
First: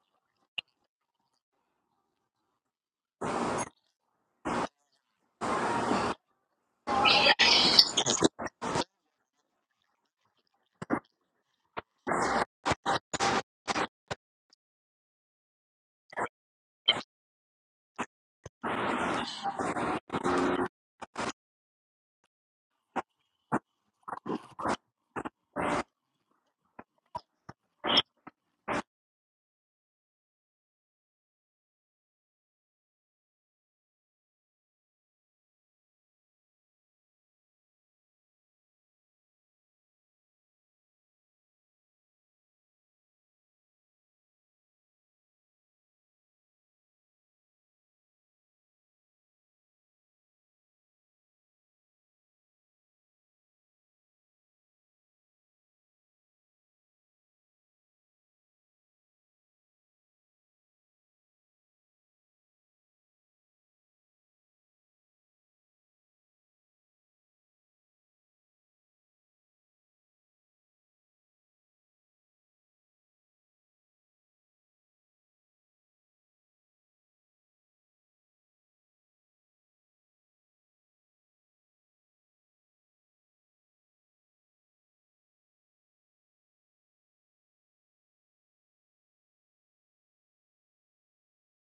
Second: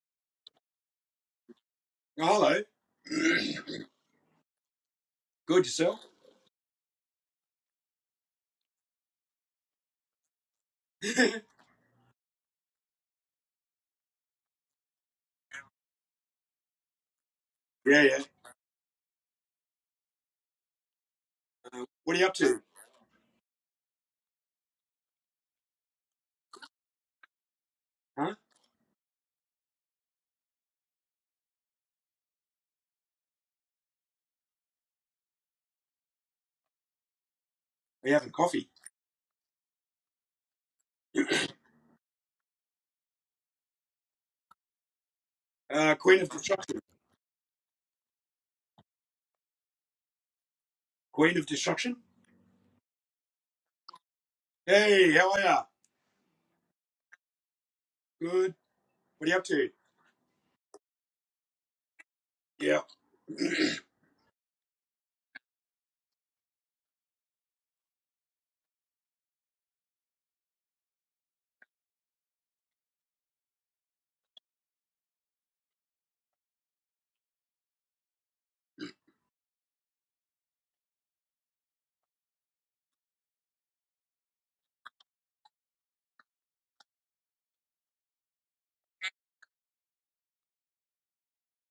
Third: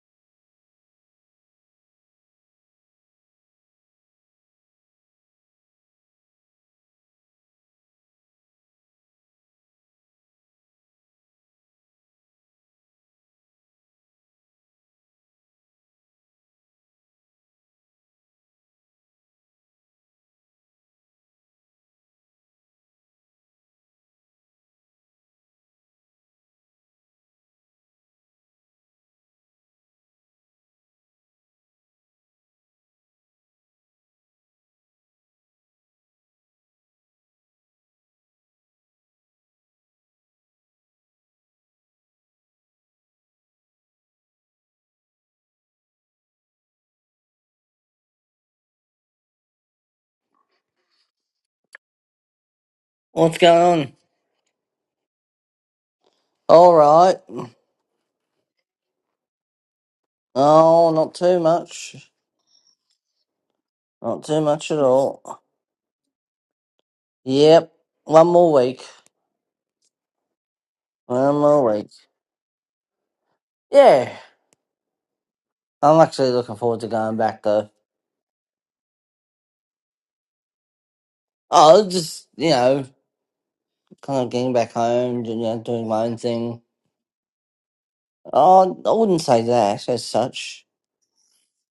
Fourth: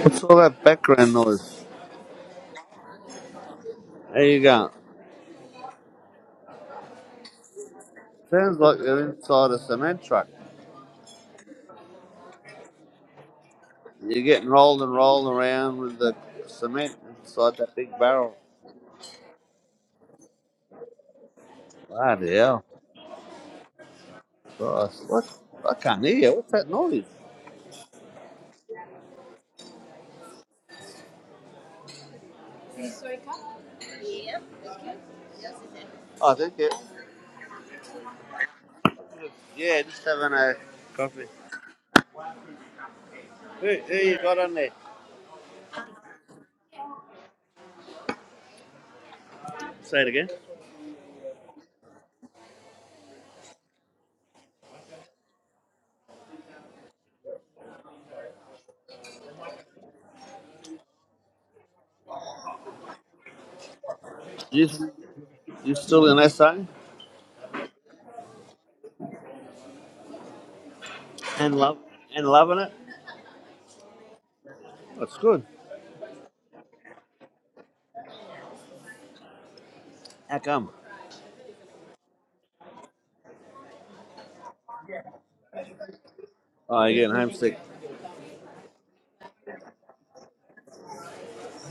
Speaker 3: What's all that background noise?
Speaker 1: Oh, hello.
Speaker 3: How you going?
Speaker 1: *coughs* Good yourself.
Speaker 3: Sounds like you're inside a cement truck.
Speaker 1: *laughs* yeah,
Speaker 3: You're getting rolled and rolled around with the cement inside that big
Speaker 1: yeah.
Speaker 3: barrel.
Speaker 1: Uh, what are you up
Speaker 3: Bloody
Speaker 1: to?
Speaker 3: hell. Christ. What? I can't hear you. What's that noise?
Speaker 1: Huh?
Speaker 3: Oh, thank you.
Speaker 1: Are you having coffee?
Speaker 3: Yeah, just having a
Speaker 1: *coughs*
Speaker 3: coffee. Who, who you got on there?
Speaker 1: Uh, Queen of Destruction.
Speaker 3: Say it again.
Speaker 1: Queen of Destruction.
Speaker 4: What's going on?
Speaker 1: Hey, how are ya?
Speaker 4: All right.
Speaker 1: Good. What are you up to?
Speaker 4: Oh, not too much.
Speaker 1: Yeah. *laughs*
Speaker 4: Not too
Speaker 3: You,
Speaker 4: much at all.
Speaker 3: you still in SA?
Speaker 4: Yep. One more week. One
Speaker 3: And
Speaker 4: more
Speaker 3: love
Speaker 4: week.
Speaker 3: and loving it?
Speaker 4: Yeah.
Speaker 3: That's good.
Speaker 4: I'm actually looking forward to going back though.
Speaker 3: How come?
Speaker 4: Oh, just you know, kind of getting back home, you know, doing my own thing.
Speaker 3: Oh, you're getting homesick.
Speaker 4: Oh, I wouldn't say that as such.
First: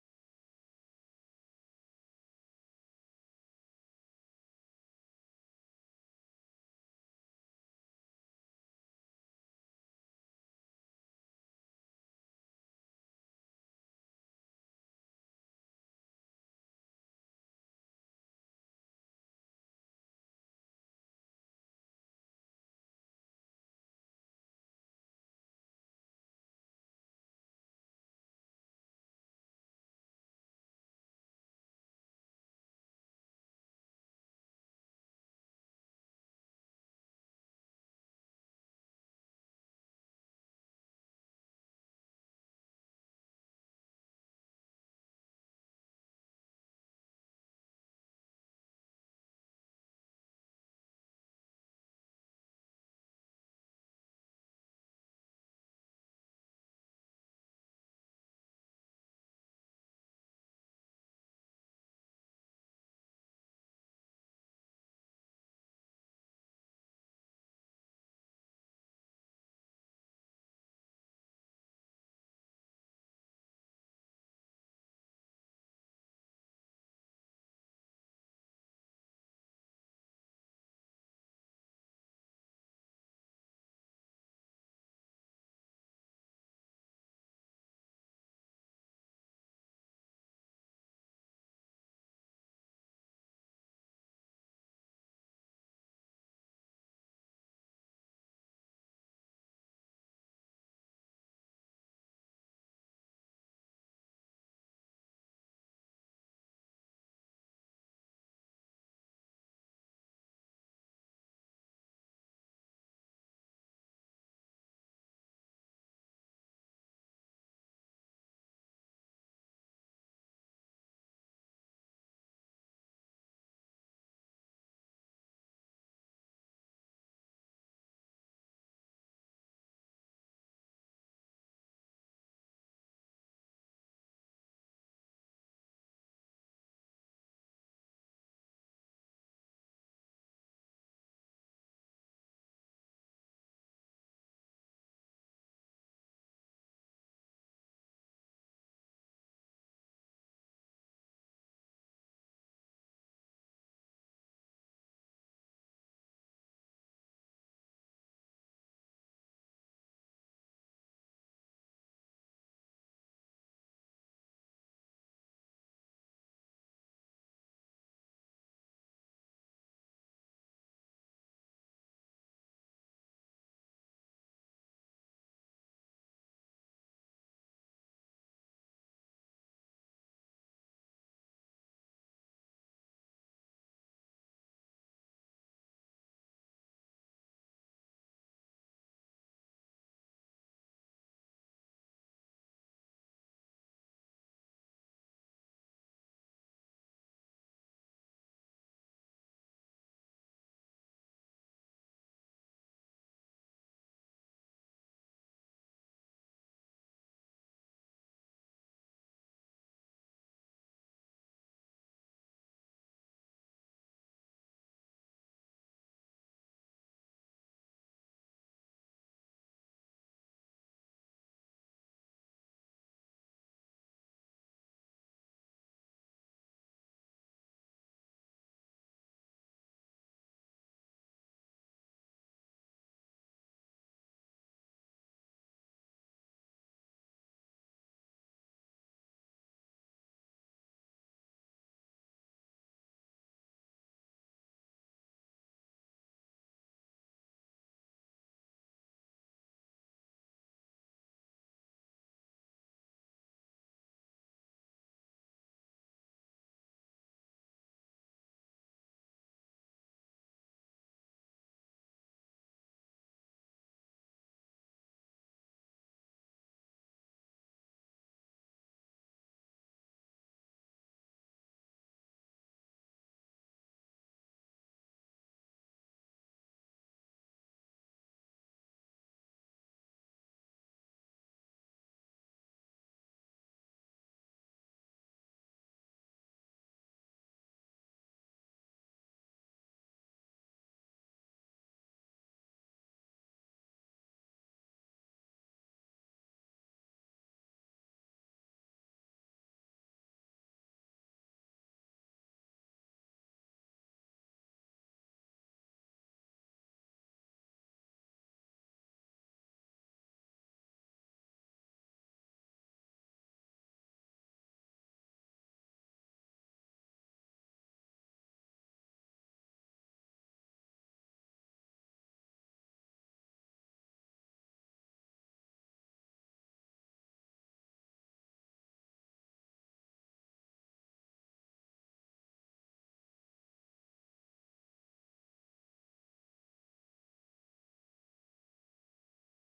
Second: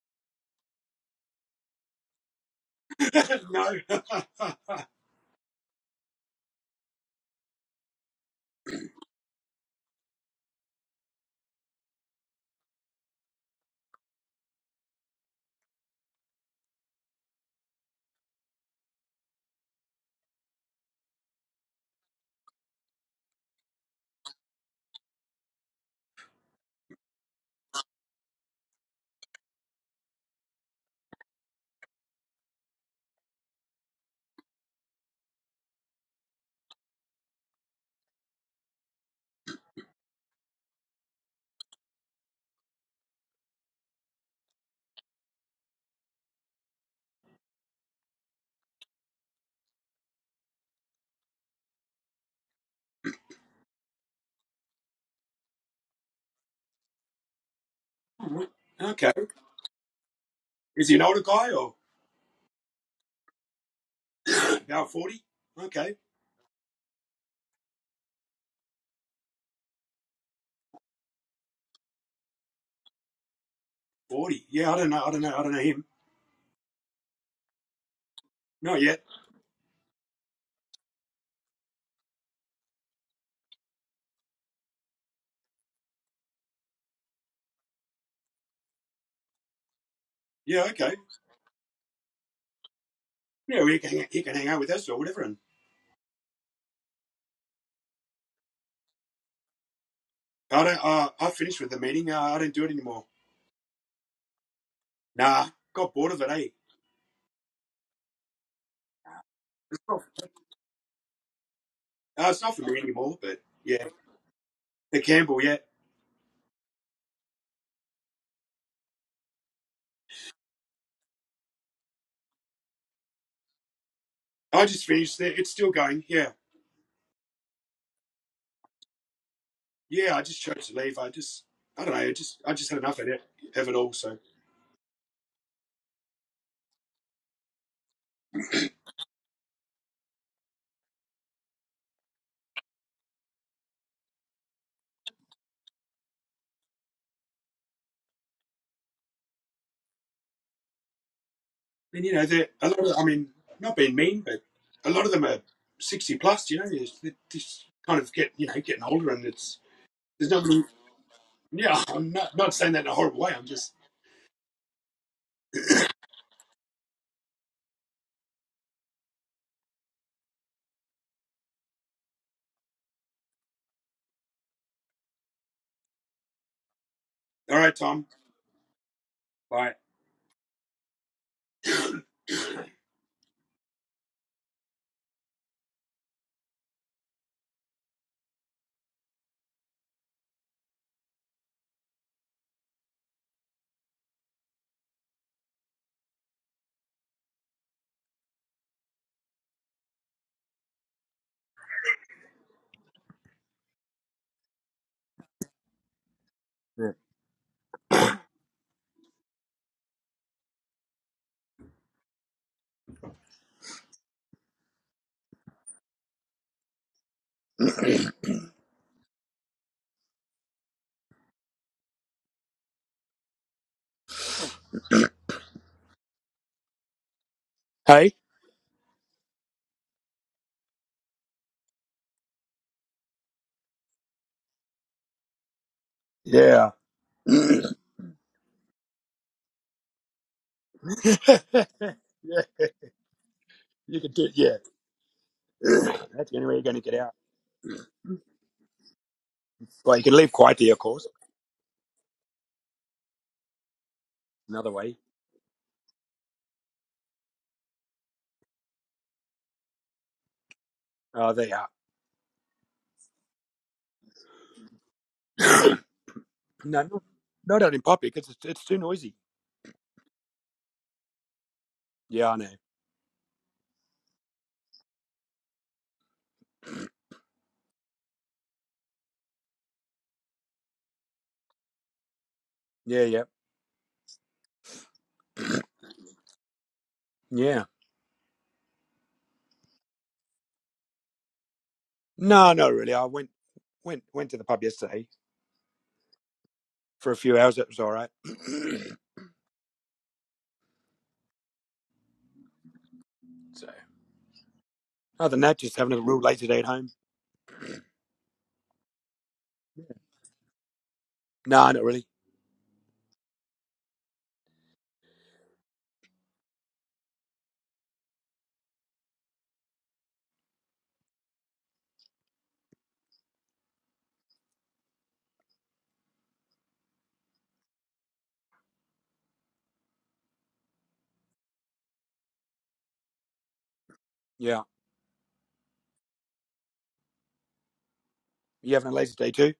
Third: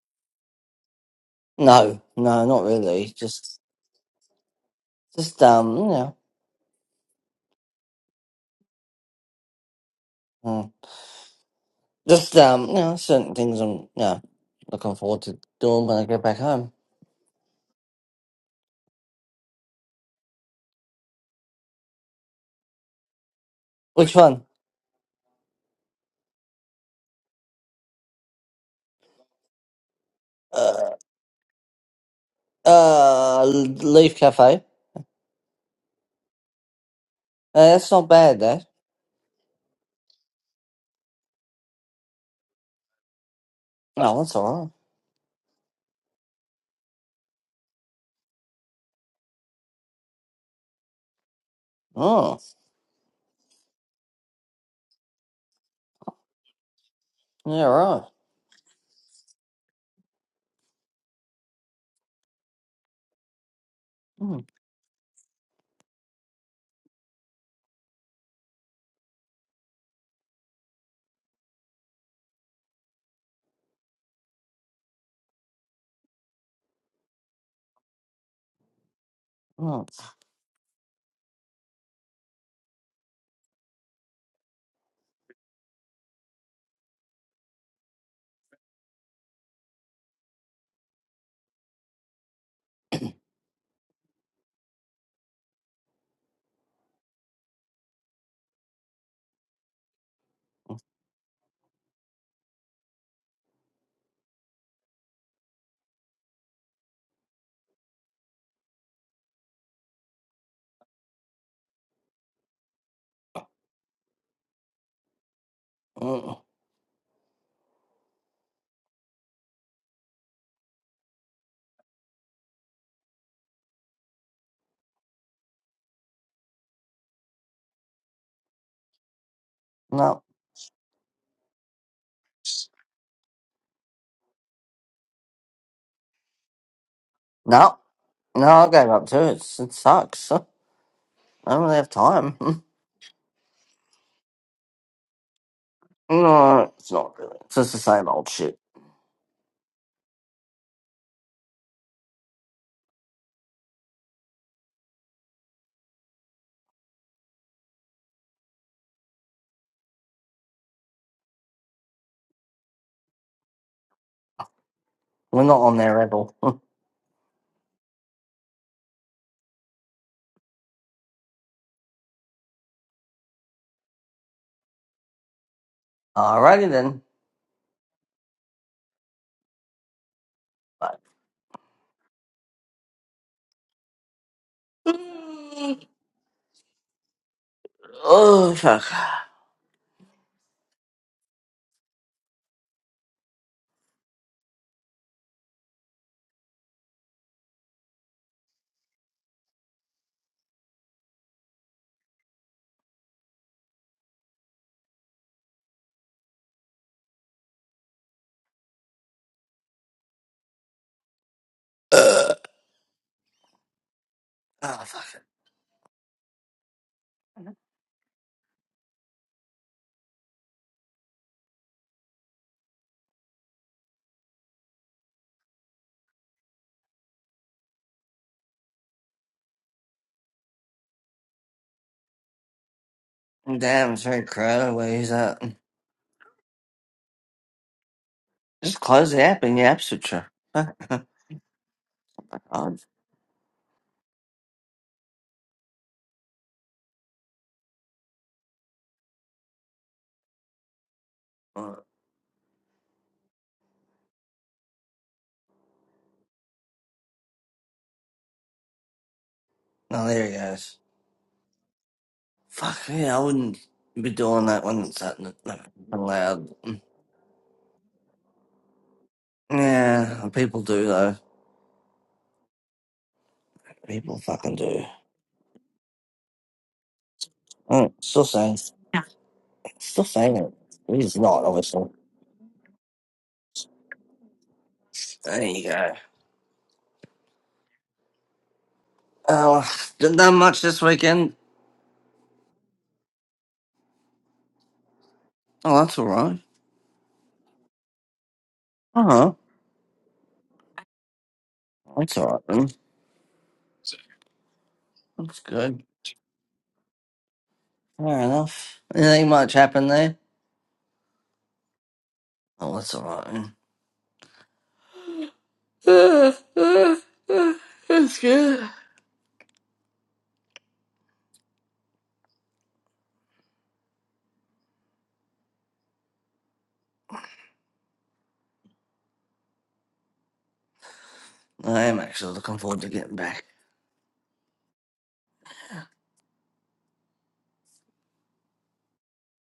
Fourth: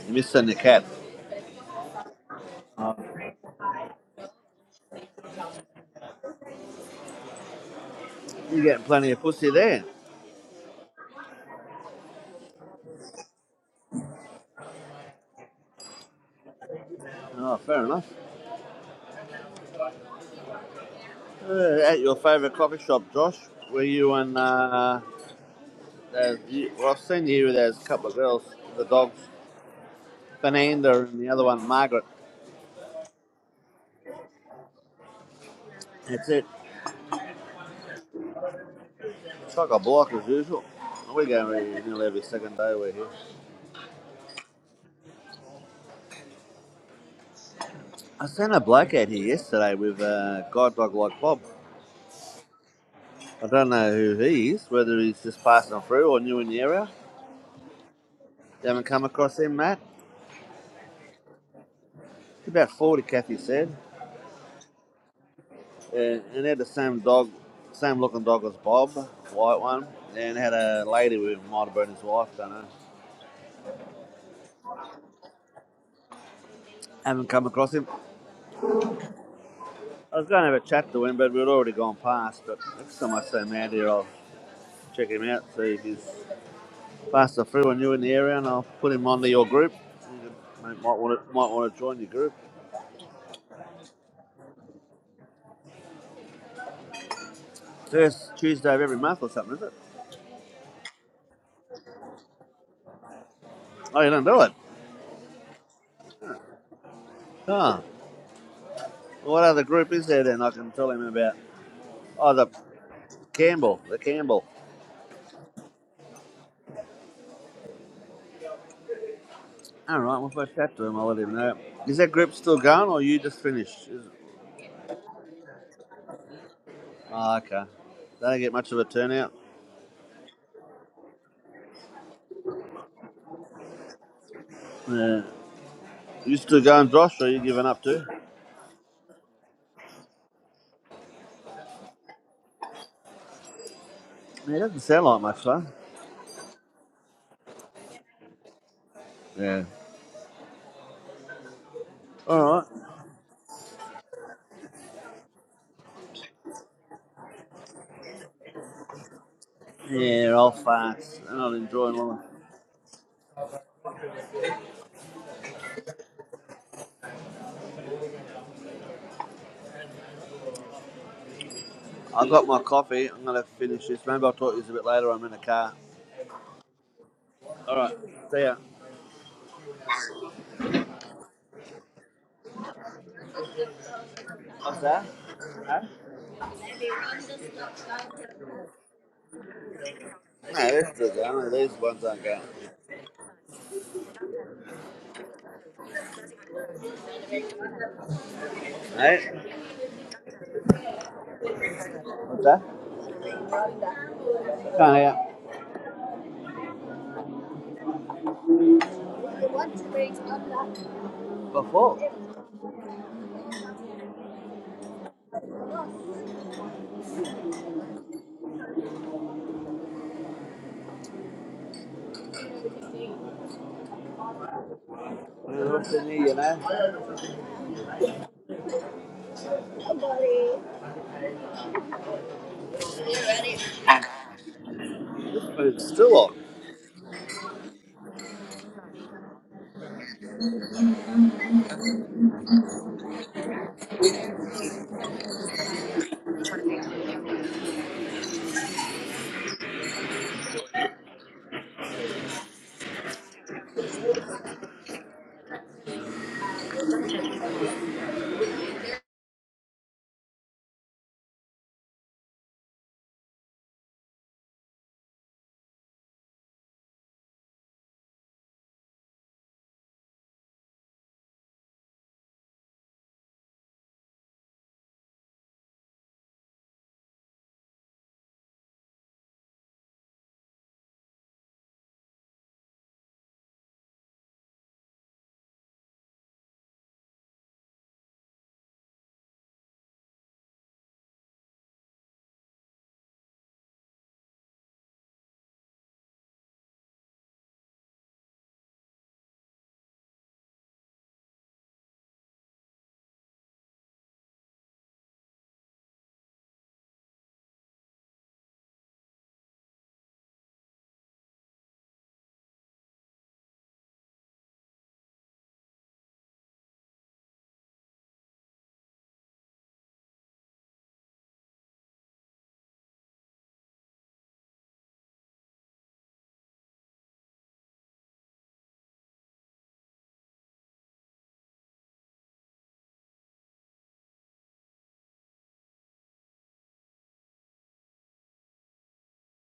Speaker 3: You're missing the cat.
Speaker 4: No, no, not
Speaker 3: Oh,
Speaker 4: really. Just,
Speaker 1: no.
Speaker 4: just um, you know,
Speaker 3: you're getting plenty of pussy there.
Speaker 4: mm, just um, you know, certain things I'm, you know, looking forward to doing when I get back home.
Speaker 3: Oh, fair enough. Uh, at your favourite coffee shop, Josh, were you
Speaker 4: Which
Speaker 3: and
Speaker 4: one?
Speaker 3: uh, there's, you, well, I've seen you. There's a couple of girls, the dogs,
Speaker 4: Uh,
Speaker 3: Fernanda and the other one, Margaret.
Speaker 4: Uh, Leaf Cafe. Uh,
Speaker 3: That's it.
Speaker 4: that's not bad, though.
Speaker 3: It's like a block as usual. We go every- nearly every second day we're here.
Speaker 4: No, that's alright.
Speaker 3: I seen a bloke out here yesterday with a guide dog like Bob.
Speaker 4: Oh,
Speaker 3: I don't know who he is, whether he's just passing through or new in the area.
Speaker 4: yeah, right.
Speaker 3: You
Speaker 1: *laughs*
Speaker 3: haven't come
Speaker 1: okay.
Speaker 3: across him, Matt?
Speaker 1: Is he an older guy or
Speaker 3: About 40, Kathy said.
Speaker 4: Mm,
Speaker 1: about forty? Okay,
Speaker 3: and, and they had the same dog, same looking dog as Bob, white one, and had a lady with him, might have been his wife, don't know.
Speaker 1: forty. Yeah, I don't know. I don't know. I don't know him.
Speaker 3: Haven't come across him.
Speaker 1: Not yet.
Speaker 4: mm,
Speaker 3: I was going to have a chat to him, but we'd already gone past. But next time I see him out here, I'll check him out, see if he's passed a through and you in the area, and I'll put him onto your group. You
Speaker 1: Yeah.
Speaker 3: might
Speaker 1: Okay.
Speaker 3: want to might want to join your group.
Speaker 1: Yeah, well, he can hang, he can hang out with us or whatever. And
Speaker 3: First Tuesday of every month or something, is it?
Speaker 1: I don't. Uh, I finished with the meeting. Uh, I don't do it anymore.
Speaker 3: Oh, you don't do it?
Speaker 1: Nah, got bored of it. Eh.
Speaker 3: Huh. Well, What other group is there then? I can tell him about.
Speaker 1: Uh,
Speaker 3: Oh,
Speaker 1: it's
Speaker 3: the
Speaker 1: not for me anymore. But
Speaker 3: Campbell,
Speaker 1: yeah,
Speaker 3: the Campbell.
Speaker 1: the Campbell. Yeah,
Speaker 4: mm.
Speaker 3: All right, well, if I chat to him, I'll let him know. Is that group still going, or you just finished? Is-
Speaker 1: I just finished. It. It's still going. Yeah.
Speaker 3: Oh, okay. They don't get much of a turnout.
Speaker 1: Yeah.
Speaker 4: No,
Speaker 1: I just chose to leave. I just. I don't know. I just. I just had enough of it. Of it all. So.
Speaker 3: Yeah. You still going, Josh, or you giving
Speaker 4: no,
Speaker 3: up too?
Speaker 4: no, I gave up too. It's, it sucks. *laughs* I don't really have time. *laughs*
Speaker 3: Yeah, it doesn't sound like much fun.
Speaker 4: no, it's not really. It's just the same old shit.
Speaker 3: Yeah.
Speaker 1: And you know, they're
Speaker 3: All right.
Speaker 1: a lot of. I mean, not being mean, but a lot of them are sixty plus. You know, they just kind of get you know getting older, and it's there's
Speaker 3: Yeah,
Speaker 1: not.
Speaker 3: old
Speaker 1: Really,
Speaker 3: farts. I'm not
Speaker 1: yeah,
Speaker 3: enjoying
Speaker 1: I'm
Speaker 3: life.
Speaker 1: not not saying that in a horrible way. I'm just
Speaker 4: We're not on their level. *laughs*
Speaker 3: I got my coffee. I'm going to finish this. Maybe I'll talk to you a bit later. I'm in the car.
Speaker 4: Alrighty then.
Speaker 1: all right,
Speaker 3: All right.
Speaker 1: Tom.
Speaker 3: See ya.
Speaker 1: Bye.
Speaker 4: Bye.
Speaker 3: What's that? Huh?
Speaker 4: Mm. Oh, fuck.
Speaker 3: No, they're still going. These ones aren't going. Hey? What's that? Can't hear. Before?
Speaker 4: *sighs* Uh, oh, fuck.
Speaker 3: Good afternoon, you know.
Speaker 1: Hey?
Speaker 3: Somebody.
Speaker 4: Damn, it's very crowded. Where he's at.
Speaker 3: This food's still on.
Speaker 1: Yeah.
Speaker 4: Just close the app and your app switcher. *laughs*
Speaker 1: *laughs* yeah,
Speaker 4: Oh,
Speaker 1: you can do it. Yeah. That's the only way you're going to get out. Well, you can leave quietly, of course. Another way.
Speaker 4: Oh, there he goes.
Speaker 1: Oh, there you are.
Speaker 4: Fuck, yeah, I wouldn't be doing that when it's that, that loud.
Speaker 1: No, no, no, not in public. It's, it's too noisy.
Speaker 4: Yeah, people do, though.
Speaker 1: Yeah, I know.
Speaker 4: People fucking do. Oh, still saying, still saying it. He's not, obviously.
Speaker 1: Yeah, yeah,
Speaker 4: There you go.
Speaker 1: yeah.
Speaker 4: Oh, didn't that much this weekend.
Speaker 1: No, no, really. I went went went to the pub yesterday
Speaker 4: Oh, that's all right.
Speaker 1: for a few hours. It was all right. *clears throat*
Speaker 4: Uh-huh. That's all right, then.
Speaker 1: so other
Speaker 4: That's
Speaker 1: than that, just
Speaker 4: good.
Speaker 1: having a real lazy day at home.
Speaker 4: Fair enough. Anything much happened there?
Speaker 1: No, not really.
Speaker 4: Oh, that's all right, then. Uh, uh, uh, *laughs* that's good. I am actually looking forward to getting back.
Speaker 1: Yeah, you having a lazy day too?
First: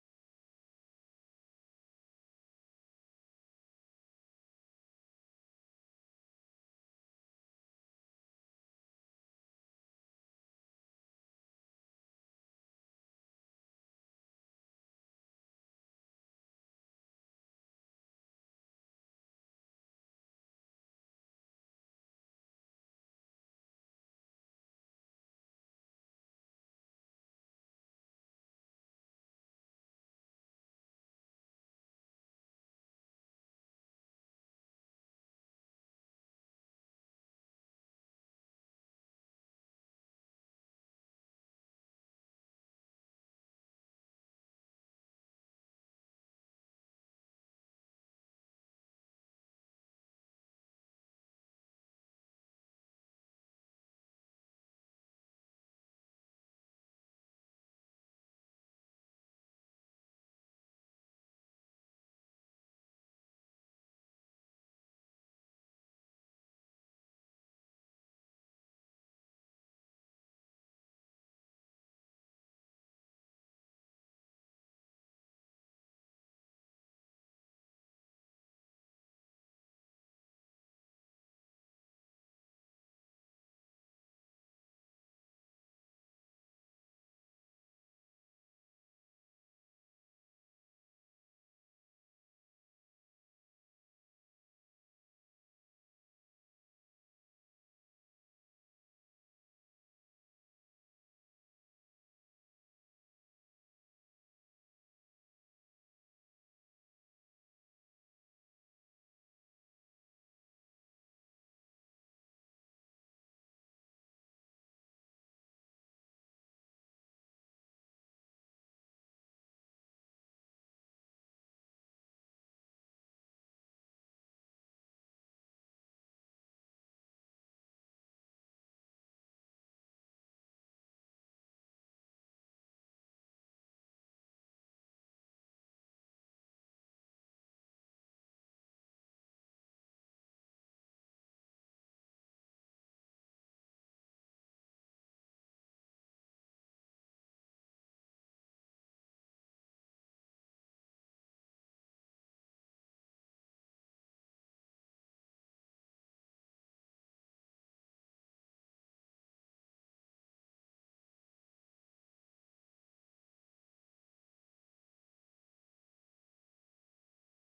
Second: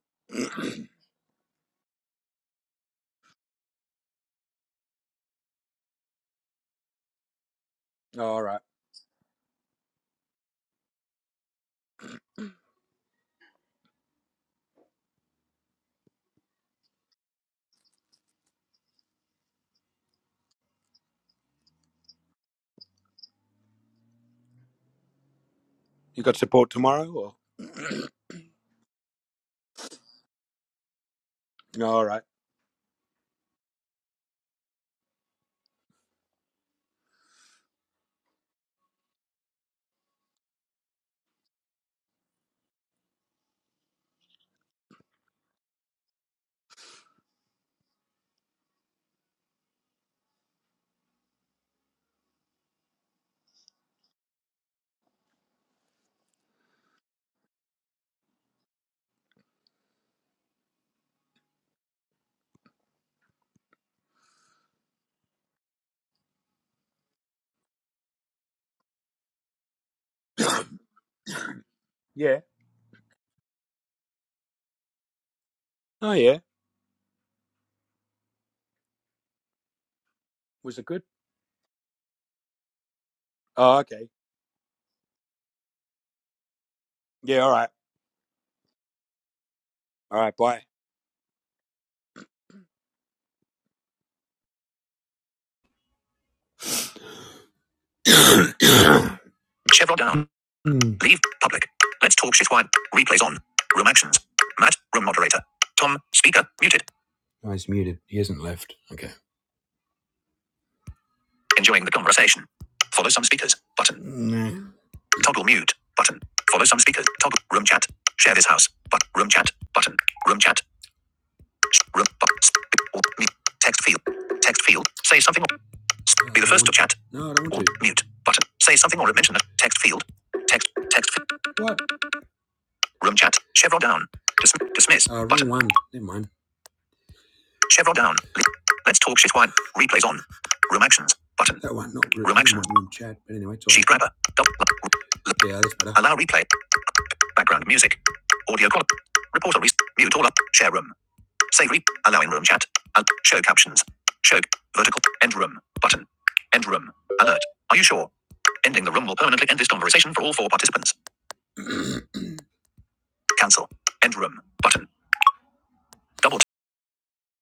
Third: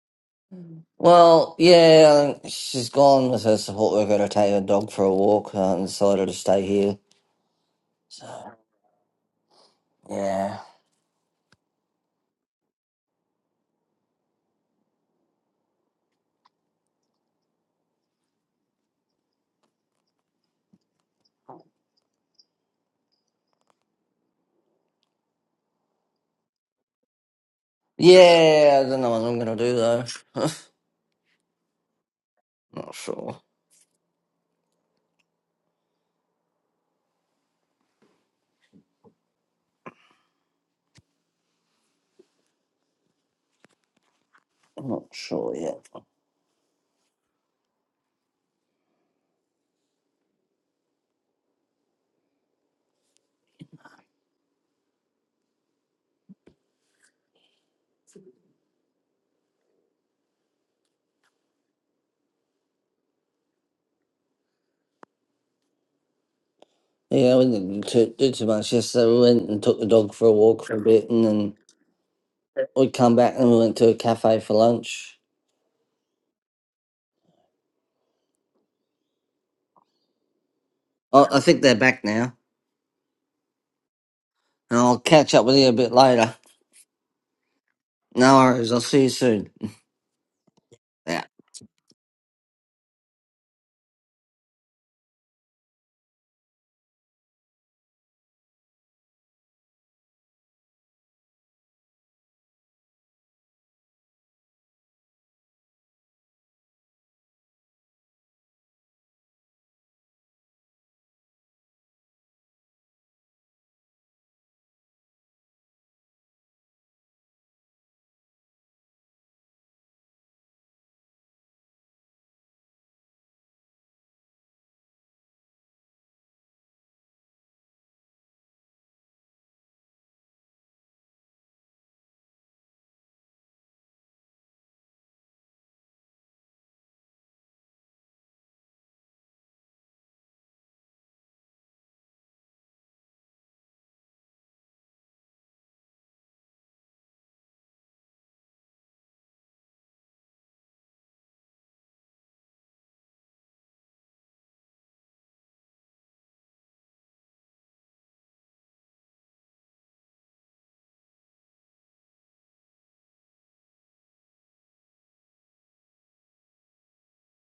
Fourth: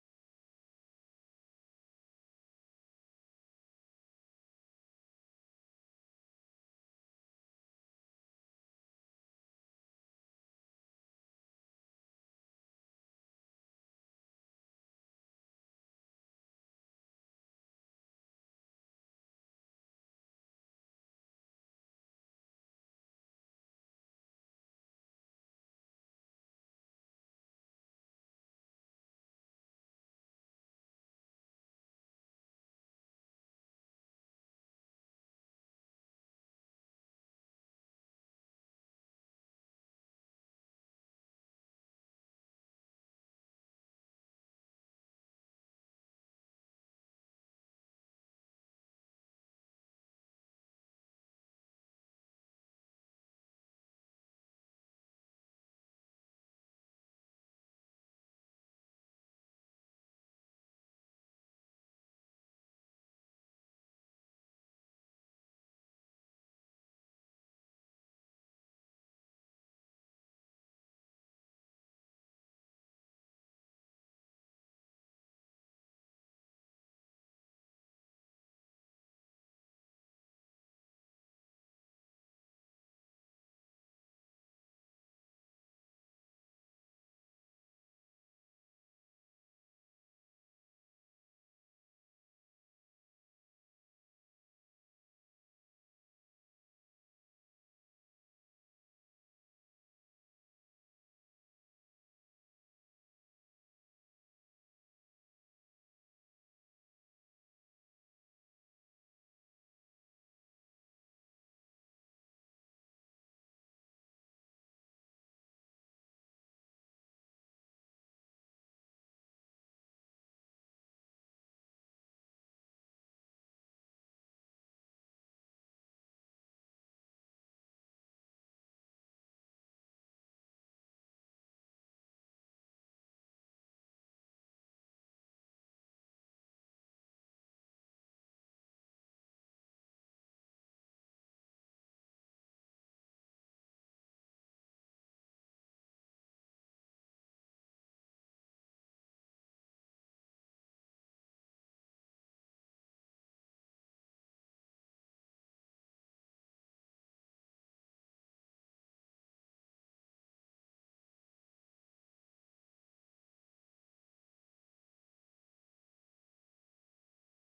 Speaker 4: Well, yeah, she's gone with her support worker to take her dog for a walk uh, and decided to stay here.
Speaker 1: Oh,
Speaker 4: So,
Speaker 1: all right.
Speaker 4: yeah.
Speaker 1: You got support tomorrow, or
Speaker 4: Yeah, I don't know what I'm going to do though. *laughs*
Speaker 1: no? All right.
Speaker 4: not sure. not sure yet. Yeah, we didn't too, do too much yesterday. We went and took the dog for a walk for a bit and then
Speaker 1: Yeah.
Speaker 4: we come back and we went to a cafe for lunch.
Speaker 1: Oh yeah. Was it good?
Speaker 4: I, I think they're back now.
Speaker 1: Oh okay.
Speaker 4: And I'll catch up with you a bit later.
Speaker 1: Yeah. All right.
Speaker 4: No worries. I'll see you soon.
Speaker 1: All right. Bye.
Speaker 4: Yeah.
Speaker 1: *coughs* Chevron down. Hmm. Leave public. Let's talk shit. Wide. Replays on. Room actions. Matt, room moderator. Tom, speaker, muted. No, he's muted. He hasn't left. Okay. Enjoying the conversation. Follow some speakers. Button. No. Toggle mute button. Follow some speakers. Toggle room chat. Share this house. But room chat button. Room chat. Room but, Text field. Text field. Say something. Or, be the first to chat. No, I don't want to. Mute button. Say something or mention a text field. Text. Text. What? Room chat. Chevron down. Dis- dismiss. Uh, button. Rewind. Never mind. Chevron down. Let's talk shit. Wine. Replays on. Room actions button. That one. Not room, room actions. Room chat. But anyway, right. sheet grabber. Double, yeah, that's better. Allow replay. Background music. Audio quality. Report on mute all up. Share room. Save re- allow room chat. Al- show captions. Show vertical end room button. End room alert. Are you sure? Ending the room will permanently end this conversation for all four participants. *clears throat* *coughs* Cancel. End room button. Double.